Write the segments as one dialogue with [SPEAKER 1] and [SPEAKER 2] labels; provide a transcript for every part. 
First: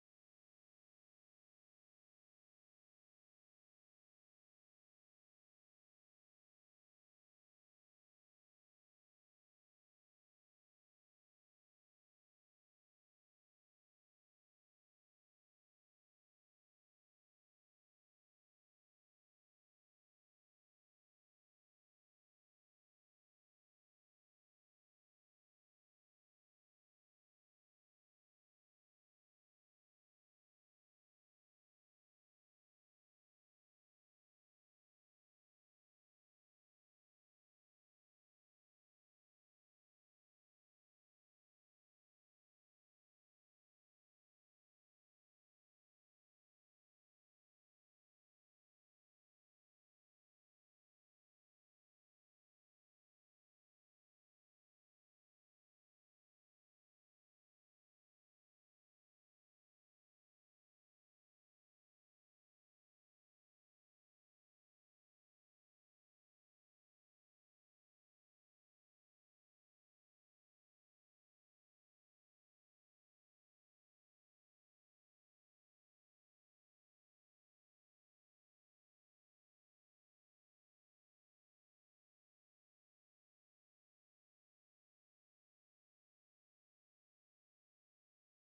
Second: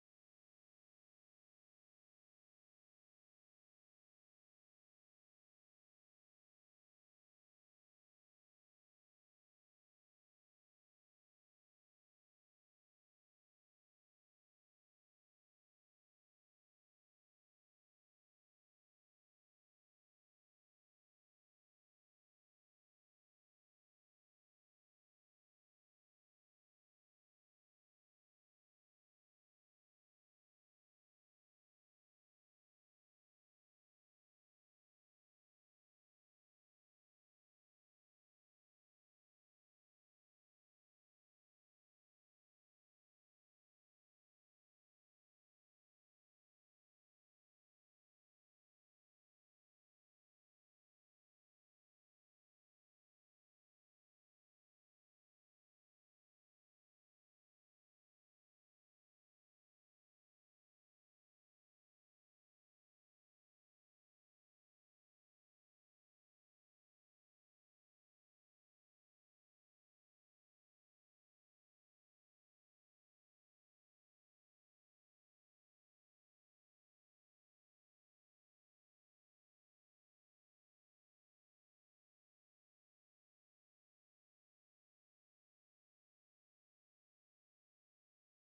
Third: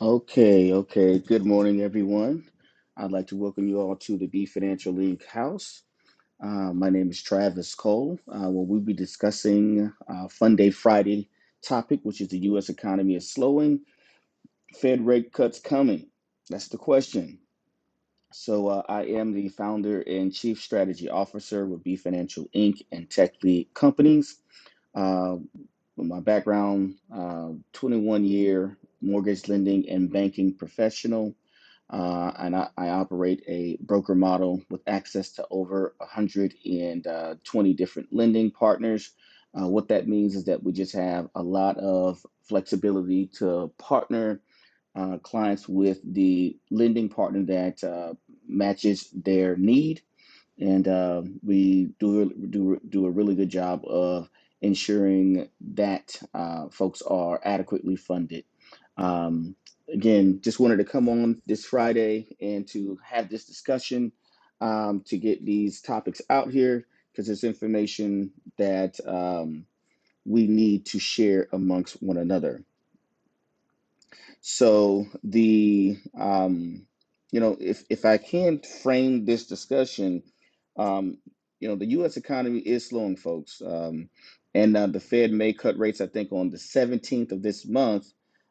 [SPEAKER 1] Okay, okay. Good morning, everyone. I'd like to welcome you all to the B Financial League House. Uh, my name is Travis Cole. Uh, where we'll be discussing uh, Fun Day Friday topic, which is the U.S. economy is slowing, Fed rate cuts coming. That's the question. So uh, I am the founder and chief strategy officer with B Financial Inc. and Tech Lead Companies. Uh, my background, uh, 21 year mortgage lending and banking professional. Uh, and I, I operate a broker model with access to over 120 different lending partners. Uh, what that means is that we just have a lot of flexibility to partner uh, clients with the lending partner that uh, matches their need and uh, we do really, do do a really good job of ensuring that uh, folks are adequately funded. Um, again, just wanted to come on this Friday and to have this discussion um, to get these topics out here because it's information that um, we need to share amongst one another. So the um, you know, if if I can frame this discussion, um, you know, the U.S. economy is slowing, folks, um, and uh, the Fed may cut rates. I think on the 17th of this month.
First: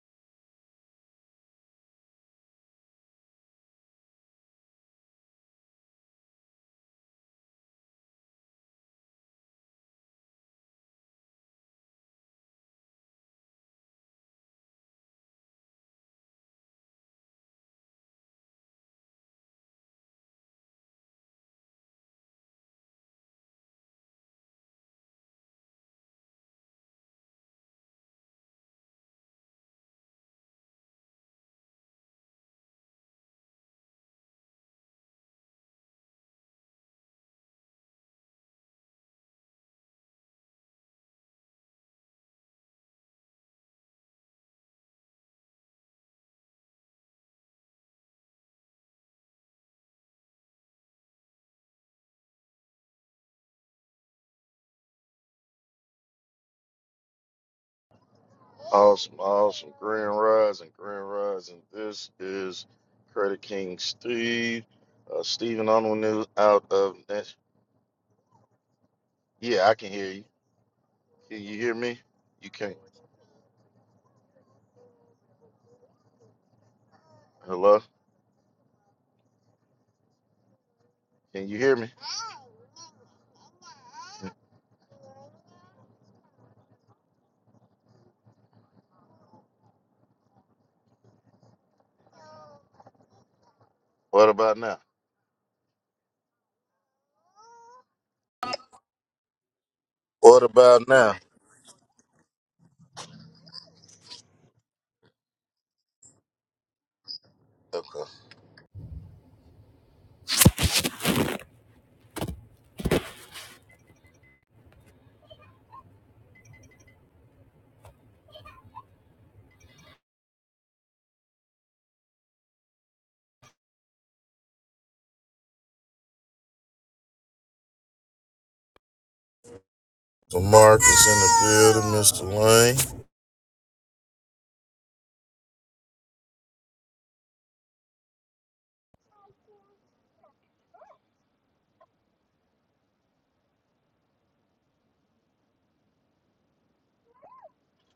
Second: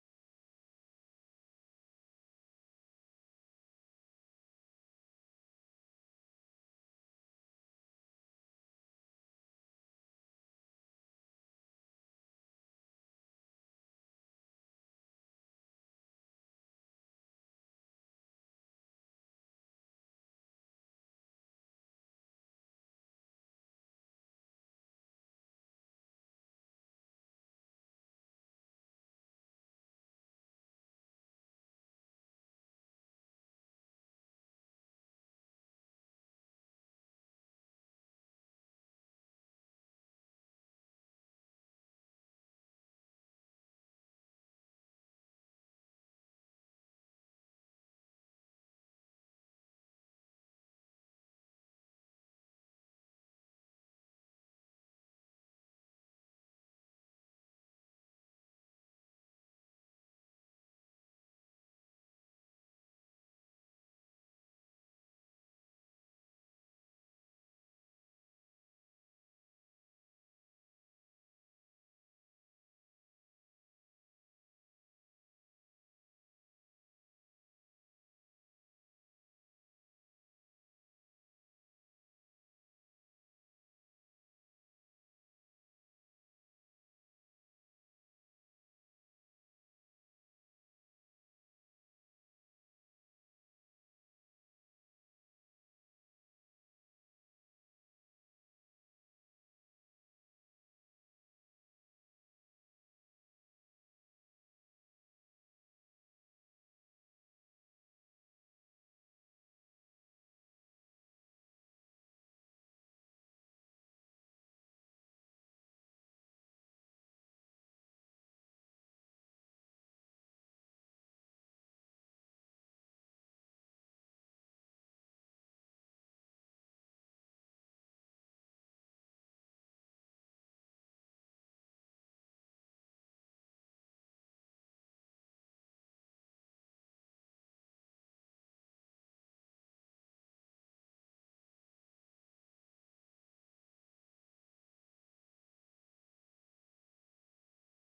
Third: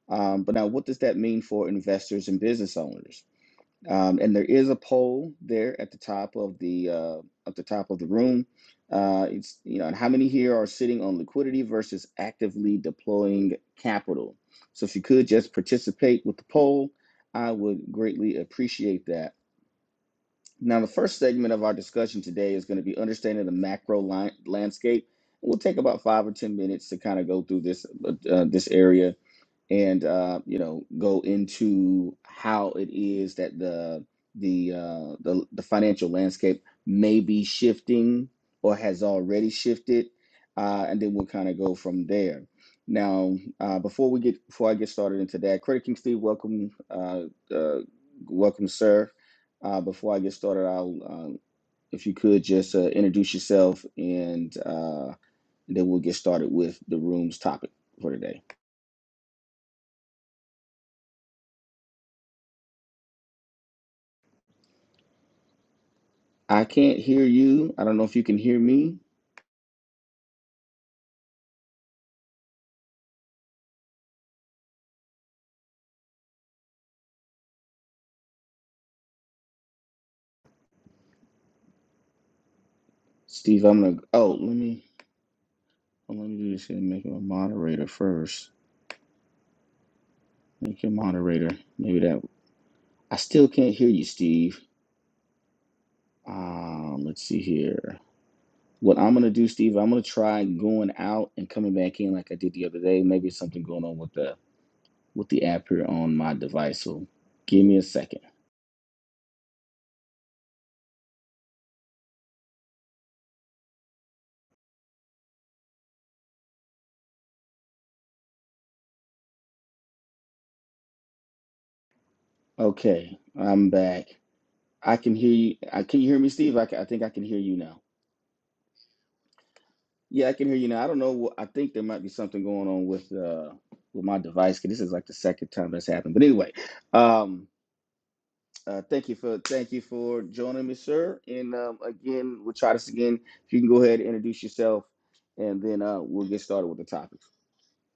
[SPEAKER 1] Um, but now, what does that mean for investors and business owners? Um, and there is a poll there at the top of the uh, at the top of the room. Uh, it's you know, and how many here are sitting on liquidity versus actively deploying capital? So if you could just participate with the poll, I would greatly appreciate that. Now, the first segment of our discussion today is going to be understanding the macro line, landscape. We'll take about five or ten minutes to kind of go through this uh, uh, this area and uh, you know go into how it is that the the, uh, the the financial landscape may be shifting or has already shifted, uh, and then we'll kind of go from there. Now, uh, before we get before I get started into that, Credit King Steve, welcome, uh, uh, welcome, sir. Uh, before I get started, I'll um, if you could just uh, introduce yourself, and, uh, and then we'll get started with the room's topic for today.
[SPEAKER 2] Awesome, awesome. Grand Rise and Grand Rise. And this is Credit King Steve. Uh, Steven on the news
[SPEAKER 1] I
[SPEAKER 2] out of
[SPEAKER 1] can't hear
[SPEAKER 2] Nash-
[SPEAKER 1] you. I don't know if you can hear me.
[SPEAKER 2] Yeah, I can hear you. Can you hear me? You can't. Hello? Can you hear me?
[SPEAKER 1] Steve, I'm gonna oh let me well, let me do this and make him a moderator first. Make him moderator. Maybe that I still can't hear you,
[SPEAKER 2] What about
[SPEAKER 1] Steve.
[SPEAKER 2] now?
[SPEAKER 1] Um, let's see here. What I'm gonna do, Steve, I'm gonna
[SPEAKER 2] What
[SPEAKER 1] try
[SPEAKER 2] about
[SPEAKER 1] going
[SPEAKER 2] now?
[SPEAKER 1] out and coming back in like I did the other day. Maybe it's something going on with the with the app here on my device. So give me a
[SPEAKER 2] Okay.
[SPEAKER 1] second. Okay, I'm back. I can hear you. I can you hear me, Steve? I, ca- I think I can hear you now. Yeah, I
[SPEAKER 2] So
[SPEAKER 1] can hear you
[SPEAKER 2] Mark
[SPEAKER 1] now. I don't
[SPEAKER 2] is in
[SPEAKER 1] know. what- I think
[SPEAKER 2] the
[SPEAKER 1] there
[SPEAKER 2] building,
[SPEAKER 1] might be
[SPEAKER 2] Mr.
[SPEAKER 1] something going on
[SPEAKER 2] Lane.
[SPEAKER 1] with uh with my device. 'cause this is like the second time that's happened. But anyway, um, uh, thank you for thank you for joining me, sir. And um, again, we'll try this again. If you can go ahead and introduce yourself, and then uh, we'll get started with the topic.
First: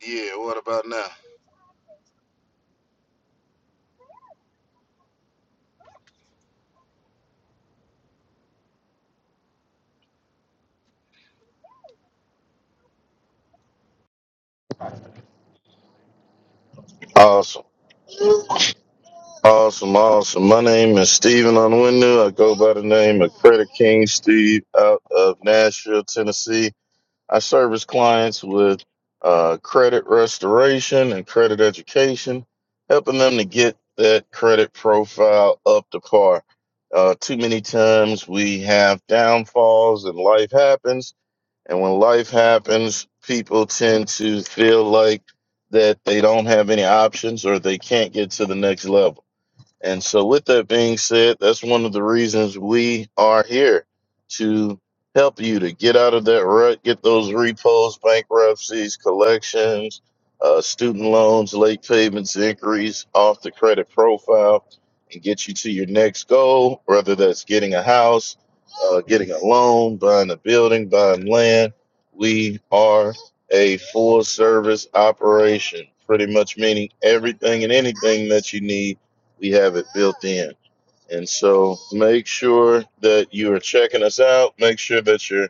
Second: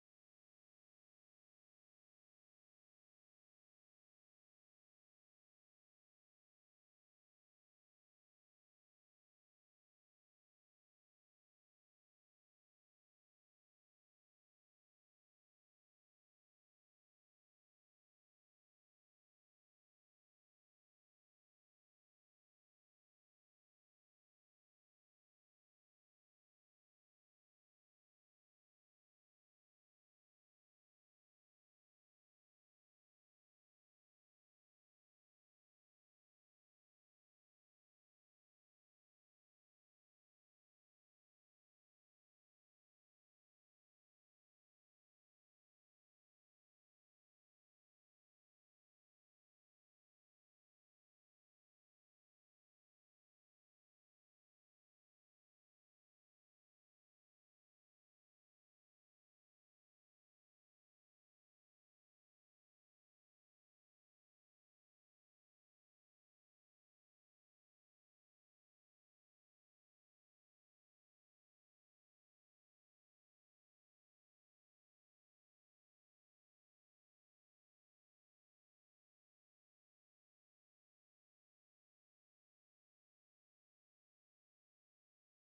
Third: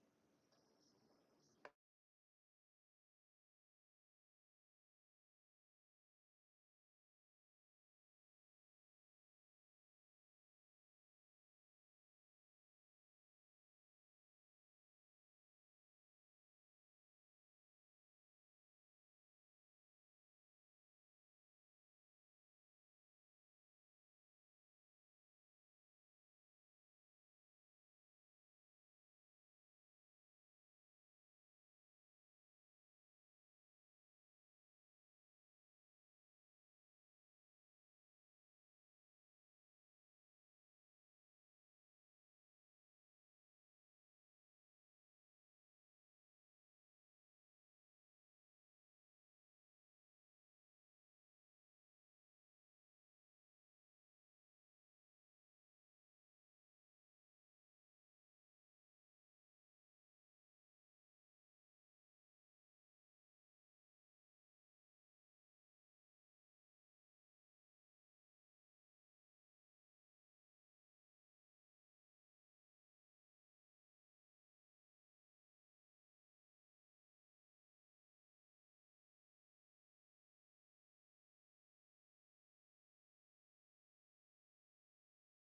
[SPEAKER 2] Yeah, what about now? Awesome. Awesome, awesome. My name is Steven on the window. I go by the name of Credit King Steve out of Nashville, Tennessee. I service clients with uh, credit restoration and credit education, helping them to get that credit profile up to par. Uh, too many times we have downfalls and life happens. And when life happens, people tend to feel like that they don't have any options or they can't get to the next level and so, with that being said, that's one of the reasons we are here to help you to get out of that rut, get those repos, bankruptcies, collections, uh, student loans, late payments, inquiries off the credit profile, and get you to your next goal, whether that's getting a house, uh, getting a loan, buying a building, buying land. We are a full service operation, pretty much meaning everything and anything that you need we have it built in. And so make sure that you are checking us out. Make sure that you're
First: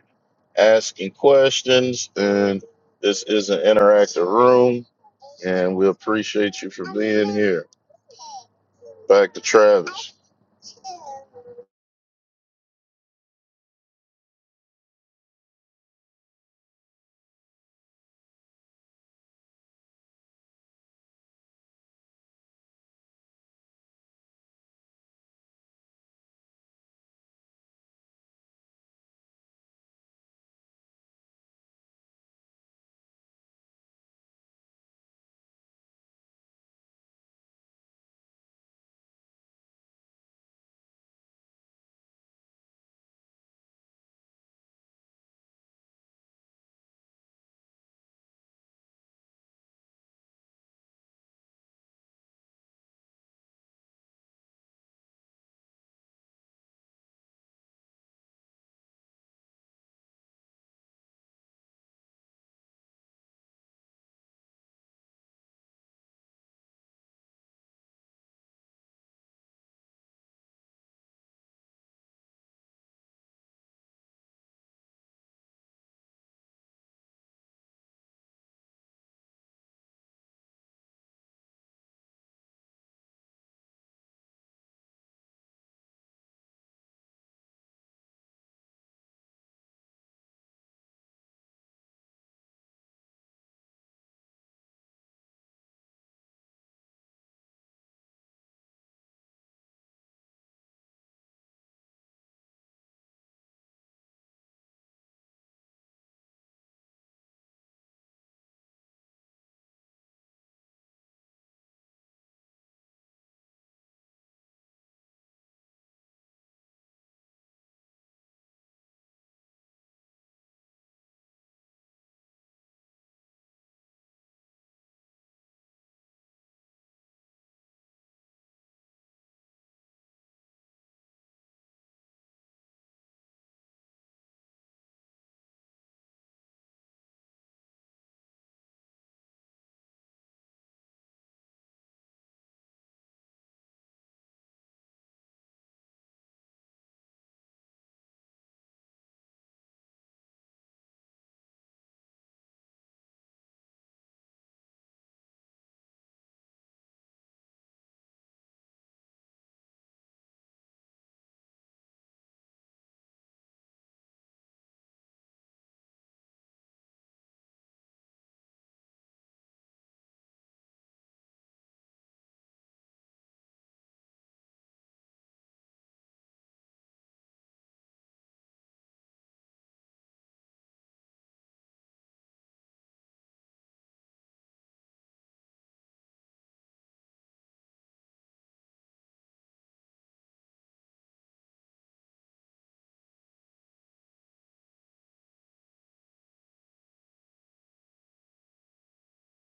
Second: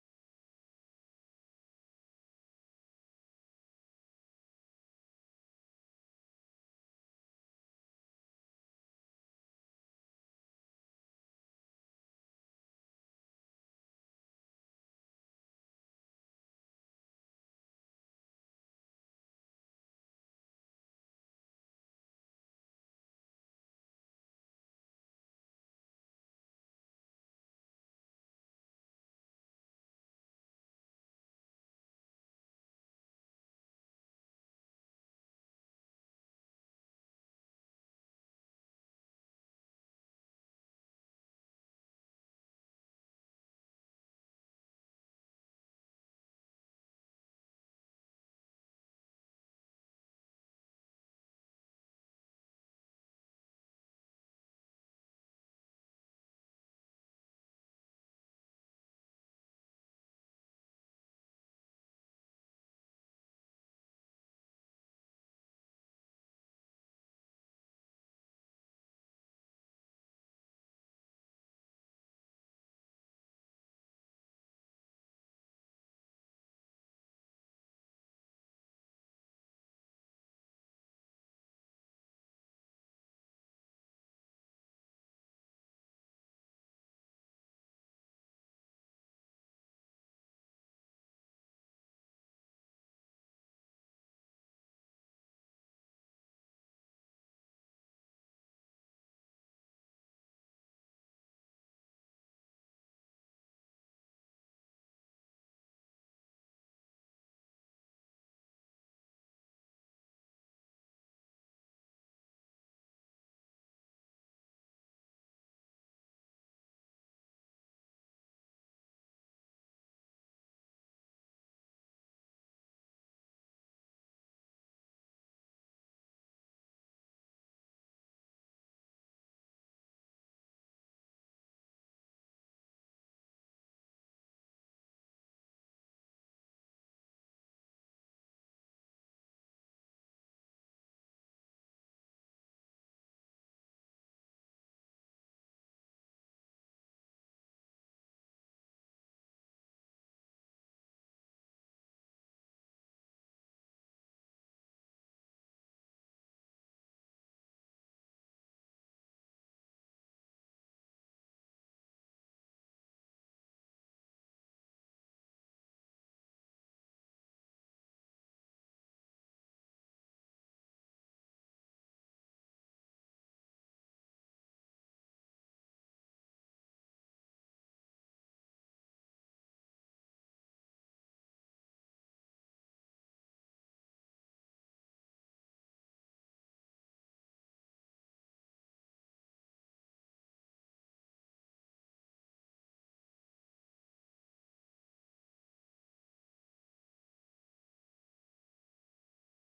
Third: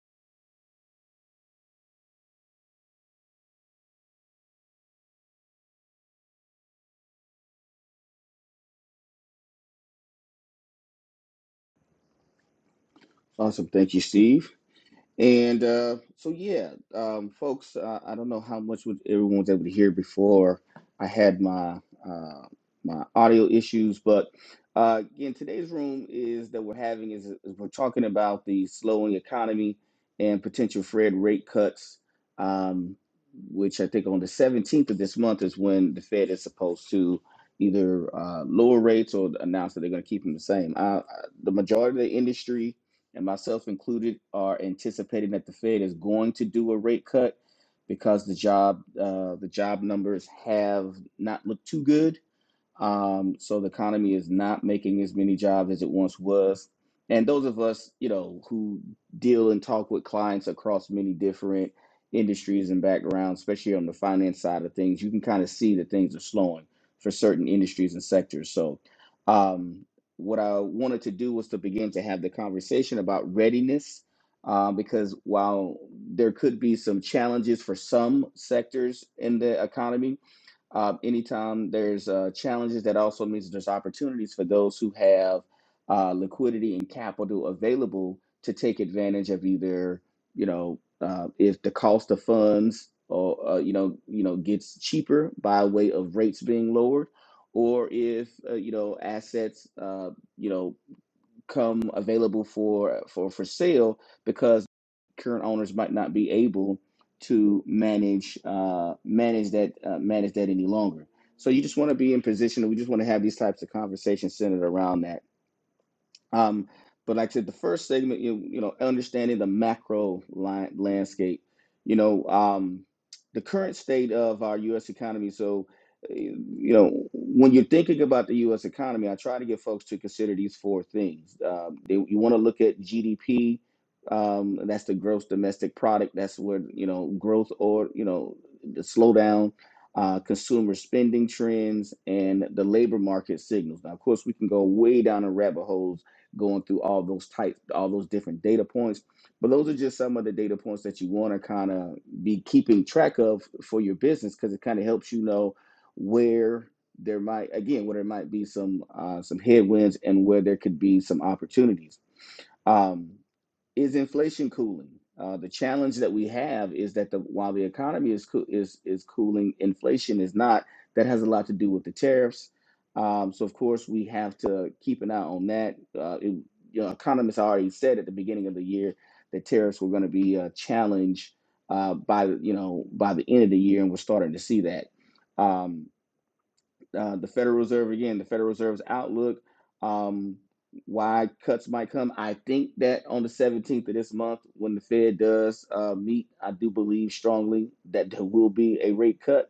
[SPEAKER 2] asking questions. And this is an interactive room. And we appreciate you for being here. Back to Travis.
[SPEAKER 1] Awesome. Thank you, Steve. And uh, so, yeah, um, folks, uh, I don't know how much would everyone was able to hear before I had my uh, my audio issues, but uh, again, today's room is that we're having is, is we're talking about the slowing economy and potential Fed rate cuts, um, which I think on the 17th of this month is when the Fed is supposed to either uh, lower rates or announce that they're going to keep them the same. Uh, uh, the majority of the industry and myself included, are anticipating that the Fed is going to do a rate cut because the job uh, the job numbers have not looked too good um, so the economy is not making as many jobs as it once was. And those of us, you know, who deal and talk with clients across many different industries and backgrounds, especially on the finance side of things, you can kind of see that things are slowing for certain industries and sectors. So, um, what I wanted to do was to begin to have the conversation about readiness, uh, because while there could be some challenges for some sectors in the economy, um, anytime there's uh, challenges, that also means there's opportunities for those who have uh, liquidity and capital available to take advantage of either, you know, uh, if the cost of funds or uh, you know, you know, gets cheaper by way of rates being lowered, or if uh, you know assets, uh, you know come available for for for sale because current owners might not be able to manage uh, manage that uh, manage that any longer. So you just want to be in position. We just want to have these types of conversations centered around that um, but like I said, the first segment, you, you know, understanding the macro line, landscape, you know, um, the current state of our U.S. economy. So, eh, you know, when you're thinking about the U.S. economy, I try to get folks to consider these four things. Um, they, you want to look at GDP. Um, that's the gross domestic product. That's where you know growth or you know the slowdown, uh, consumer spending trends, and the labor market signals. Now, of course, we can go way down in rabbit holes going through all those types, all those different data points. But those are just some of the data points that you want to kind of be keeping track of for your business because it kind of helps you know where there might again where there might be some uh, some headwinds and where there could be some opportunities. Um, is inflation cooling? Uh, the challenge that we have is that the while the economy is coo- is is cooling, inflation is not. That has a lot to do with the tariffs. Um, so of course we have to keep an eye on that. Uh, it, you know, economists already said at the beginning of the year that tariffs were going to be a challenge uh, by the- you know by the end of the year, and we're starting to see that. Um, uh, the Federal Reserve again, the Federal Reserve's outlook, um, why cuts might come. I think that on the 17th of this month, when the Fed does uh, meet, I do believe strongly that there will be a rate cut.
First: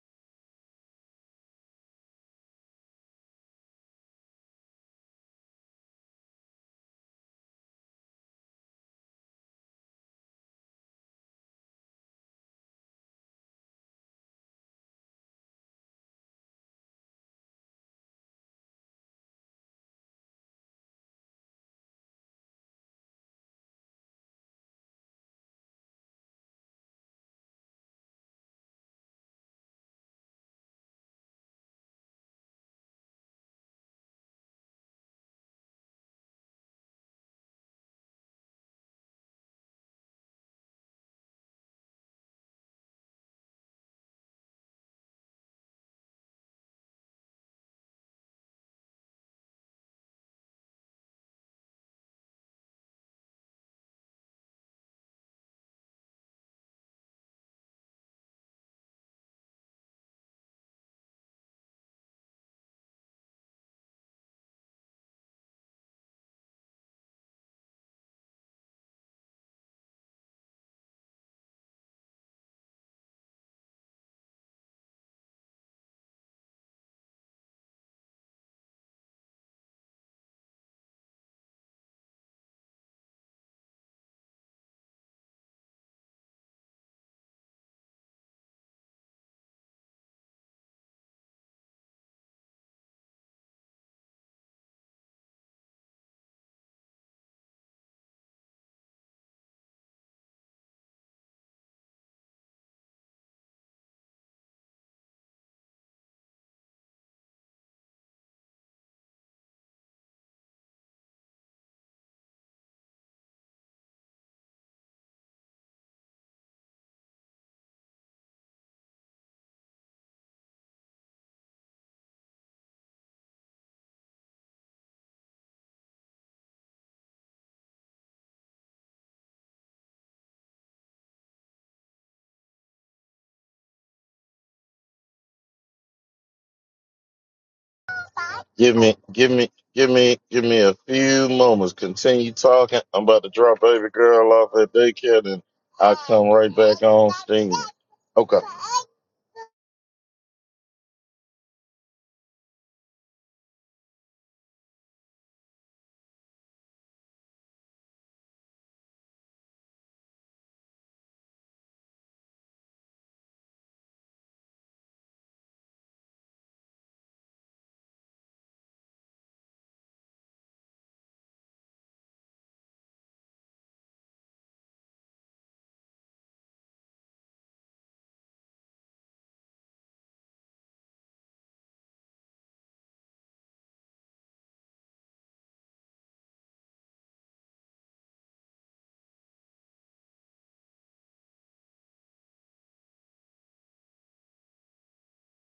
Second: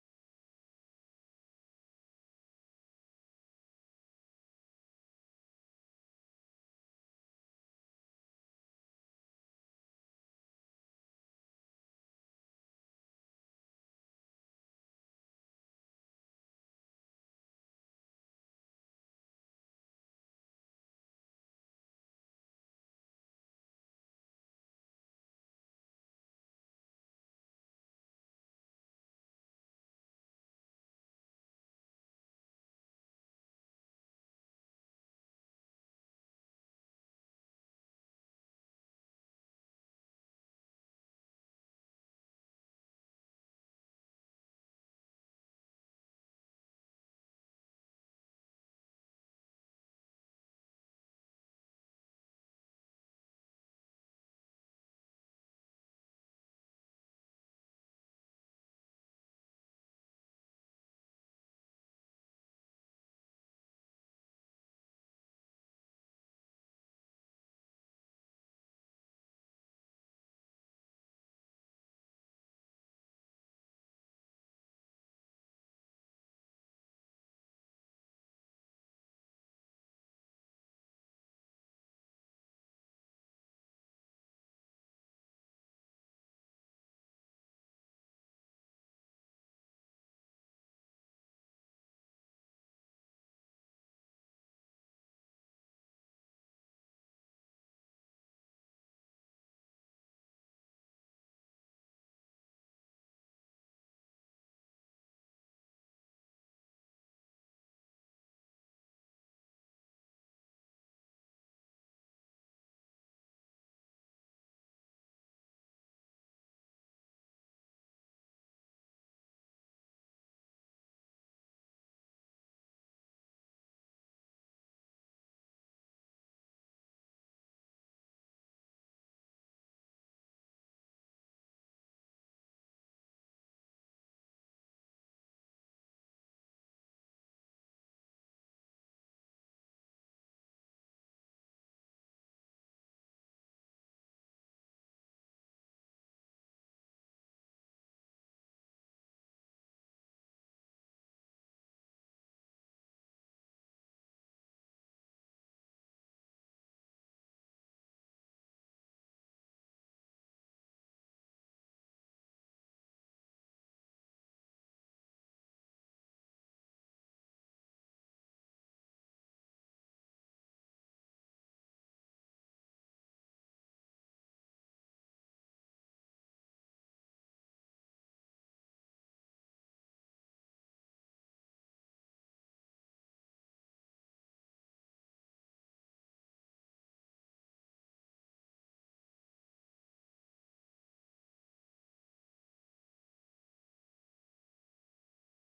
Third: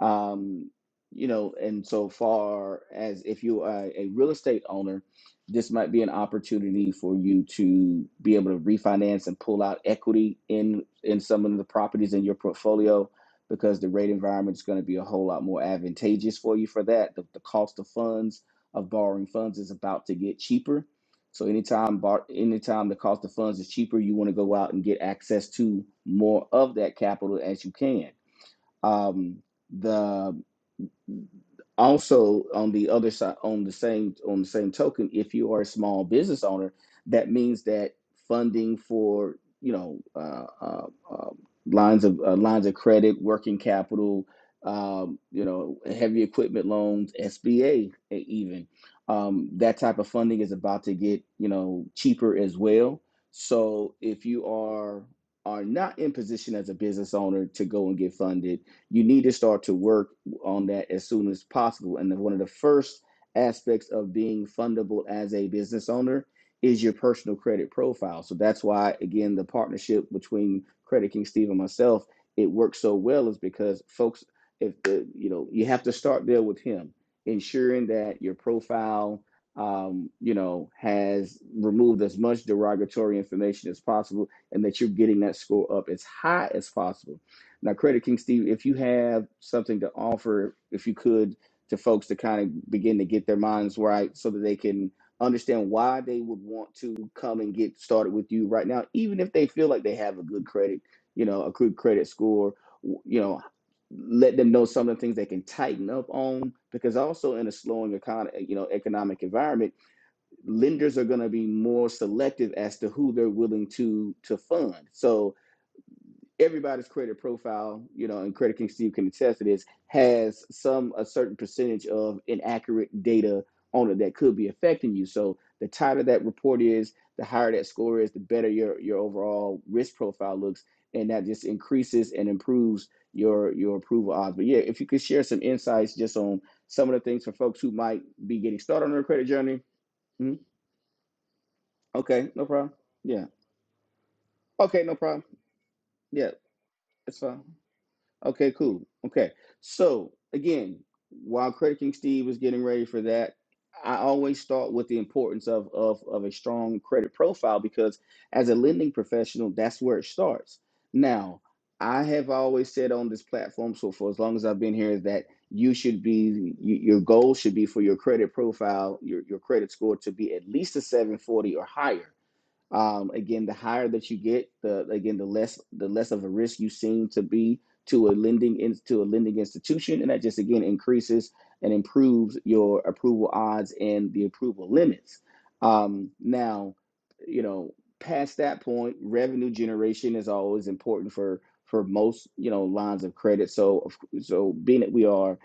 [SPEAKER 1] Um, you know, and so far as if you are a real estate owner, this might be an opportunity for you to be able to refinance and pull out equity in in some of the properties in your portfolio because the rate environment is going to be a whole lot more advantageous for you for that. The, the cost of funds of borrowing funds is about to get cheaper. So anytime bar, anytime the cost of funds is cheaper, you want to go out and get access to more of that capital as you can um the also on the other side on the same on the same token if you are a small business owner that means that funding for you know uh, uh, uh, lines of uh, lines of credit working capital um, you know heavy equipment loans sba e- even um, that type of funding is about to get you know cheaper as well so if you are are not in position as a business owner to go and get funded you need to start to work on that as soon as possible. And one of the first aspects of being fundable as a business owner is your personal credit profile. So that's why, again, the partnership between Credit King Steve and myself, it works so well is because folks, if the, you know, you have to start there with him, ensuring that your profile, um, you know, has removed as much derogatory information as possible and that you're getting that score up as high as possible now, Credit King Steve, if you have something to offer, if you could, to folks to kind of begin to get their minds right so that they can understand why they would want to come and get started with you right now, even if they feel like they have a good credit, you know, a good credit score, you know, let them know some of the things they can tighten up on because also in a slowing economy, you know, economic environment, lenders are going to be more selective as to who they're willing to to fund. So, everybody's credit profile, you know, and Credit King Steve can attest to this, has some a certain percentage of inaccurate data on it that could be affecting you. So the tighter that report is, the higher that score is, the better your your overall risk profile looks, and that just increases and improves your your approval odds. But yeah, if you could share some insights just on some of the things for folks who might be getting
[SPEAKER 2] Give
[SPEAKER 1] started on
[SPEAKER 2] me,
[SPEAKER 1] their credit
[SPEAKER 2] give me,
[SPEAKER 1] journey.
[SPEAKER 2] give me,
[SPEAKER 1] Mhm.
[SPEAKER 2] give me a few moments.
[SPEAKER 1] Okay,
[SPEAKER 2] Continue
[SPEAKER 1] no problem.
[SPEAKER 2] talking. I'm about
[SPEAKER 1] Yeah.
[SPEAKER 2] to drop baby girl off at
[SPEAKER 1] Okay, no
[SPEAKER 2] daycare,
[SPEAKER 1] problem.
[SPEAKER 2] then I'll come
[SPEAKER 1] Yeah,
[SPEAKER 2] right back on
[SPEAKER 1] it's fine.
[SPEAKER 2] steam. Okay.
[SPEAKER 1] Okay, cool. Okay. So again, while Credit King Steve was getting ready for that, I always start with the importance of, of, of a strong credit profile because as a lending professional, that's where it starts. Now, I have always said on this platform, so for as long as I've been here, is that you should be, you, your goal should be for your credit profile, your, your credit score to be at least a 740 or higher um, again, the higher that you get, the again the less the less of a risk you seem to be to a lending in, to a lending institution, and that just again increases and improves your approval odds and the approval limits. Um, now, you know, past that point, revenue generation is always important for for most you know lines of credit. So, so being that we are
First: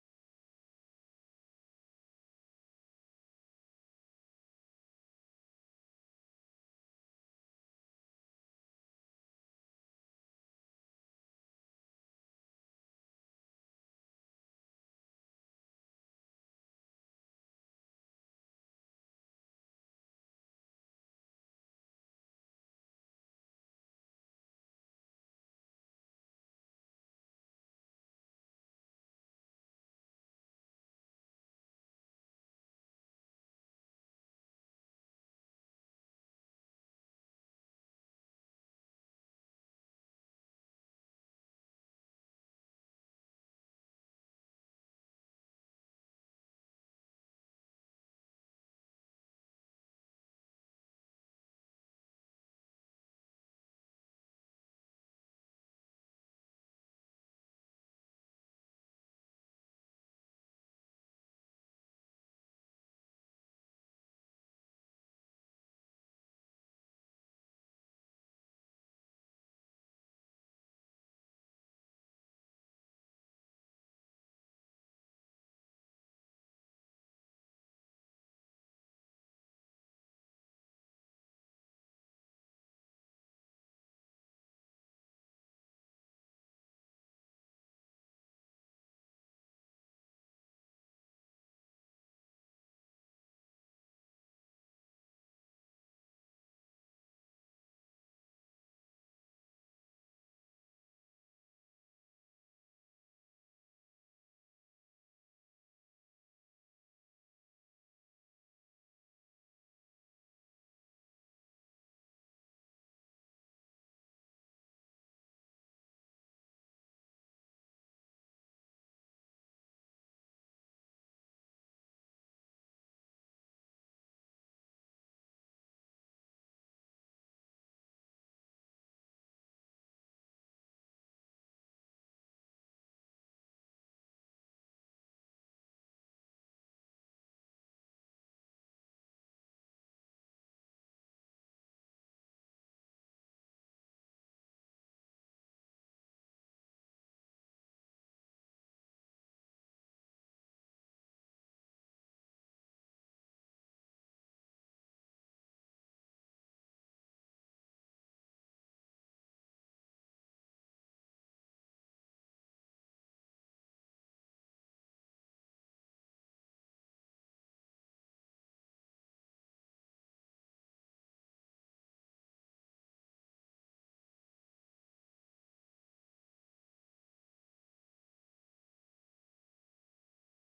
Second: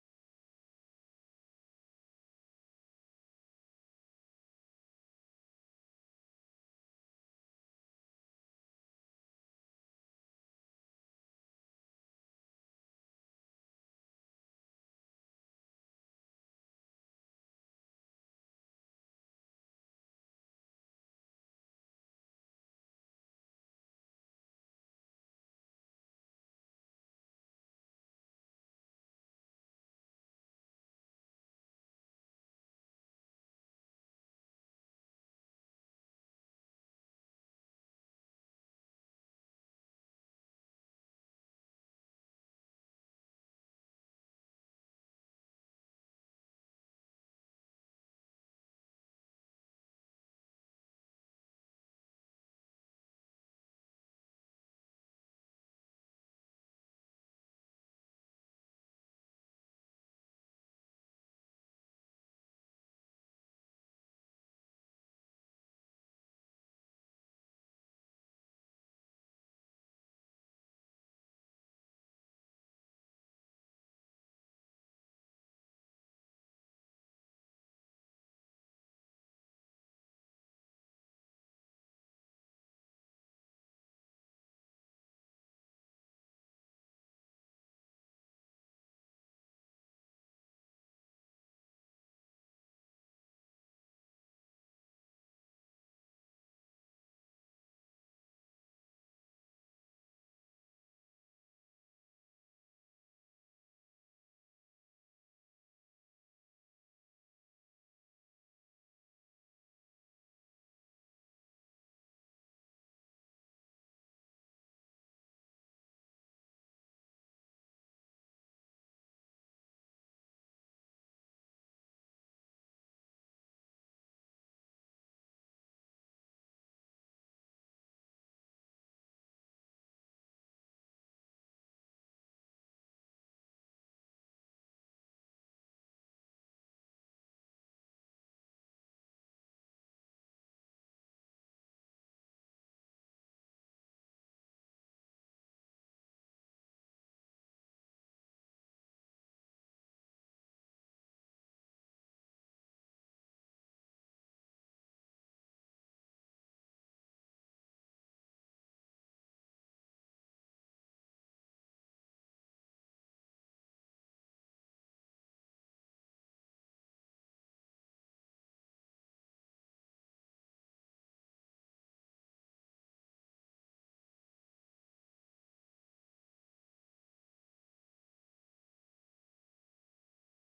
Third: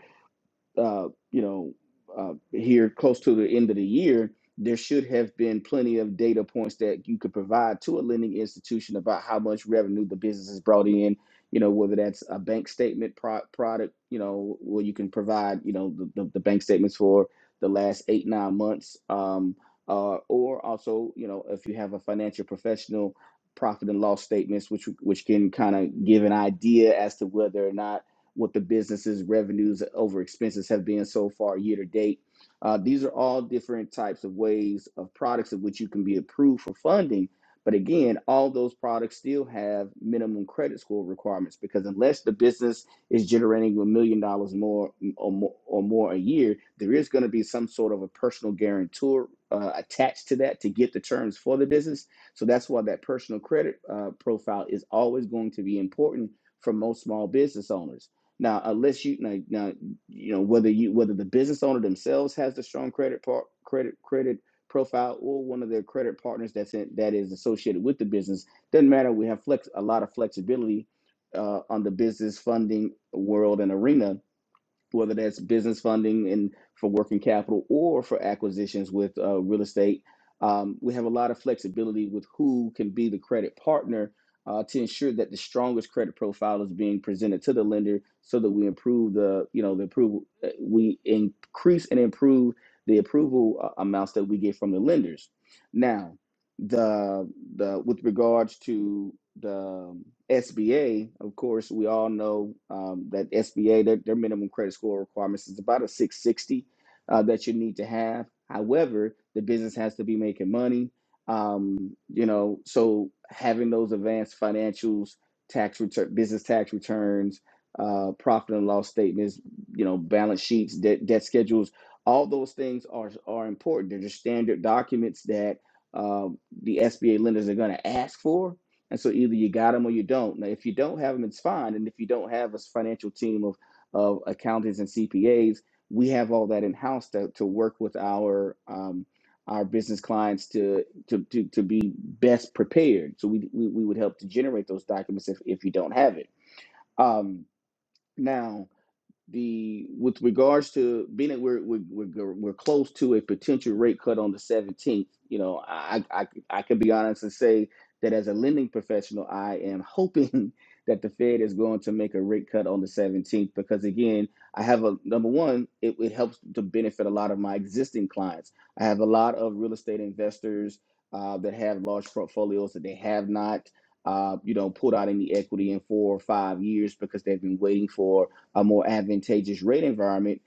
[SPEAKER 1] uh, you know, uh, here close to the end of the year, there should have been plenty of data points that you could provide to a lending institution about how much revenue the business has brought in. You know, whether that's a bank statement pro- product, you know, where you can provide, you know, the, the, the bank statements for the last eight nine months, um, uh, or also, you know, if you have a financial professional, profit and loss statements, which which can kind of give an idea as to whether or not what the business's revenues over expenses have been so far year to date. Uh, these are all different types of ways of products of which you can be approved for funding. But again, all those products still have minimum credit score requirements because unless the business is generating a million dollars more or more or more a year, there is going to be some sort of a personal guarantor uh, attached to that to get the terms for the business. So that's why that personal credit uh, profile is always going to be important for most small business owners now, unless you now, now you know whether you whether the business owner themselves has the strong credit part credit credit profile or one of their credit partners that's in, that is associated with the business doesn't matter. We have flex a lot of flexibility uh, on the business funding world and arena whether that's business funding and for working capital or for acquisitions with uh, real estate. Um, we have a lot of flexibility with who can be the credit partner uh, to ensure that the strongest credit profile is being presented to the lender, so that we improve the you know the approval uh, we increase and improve the approval uh, amounts that we get from the lenders. Now, the the with regards to the SBA, of course, we all know um, that SBA their, their minimum credit score requirements is about a 660 uh, that you need to have. However, the business has to be making money. Um, you know, so having those advanced financials, tax return, business tax returns, uh, profit and loss statements, you know, balance sheets, debt, debt schedules, all those things are are important. They're just standard documents that uh, the SBA lenders are going to ask for. And so either you got them or you don't. Now, if you don't have them, it's fine. And if you don't have a financial team of, of accountants and CPAs, we have all that in house to, to work with our um, our business clients to, to to to be best prepared. So we, we we would help to generate those documents if if you don't have it. Um, now the with regards to being that we're we're we're, we're close to a potential rate cut on the 17th you know I, I i can be honest and say that as a lending professional i am hoping that the fed is going to make a rate cut on the 17th because again i have a number one it, it helps to benefit a lot of my existing clients i have a lot of real estate investors uh, that have large portfolios that they have not uh, you know pulled out any equity in four or five years because they've been waiting for a more advantageous rate environment,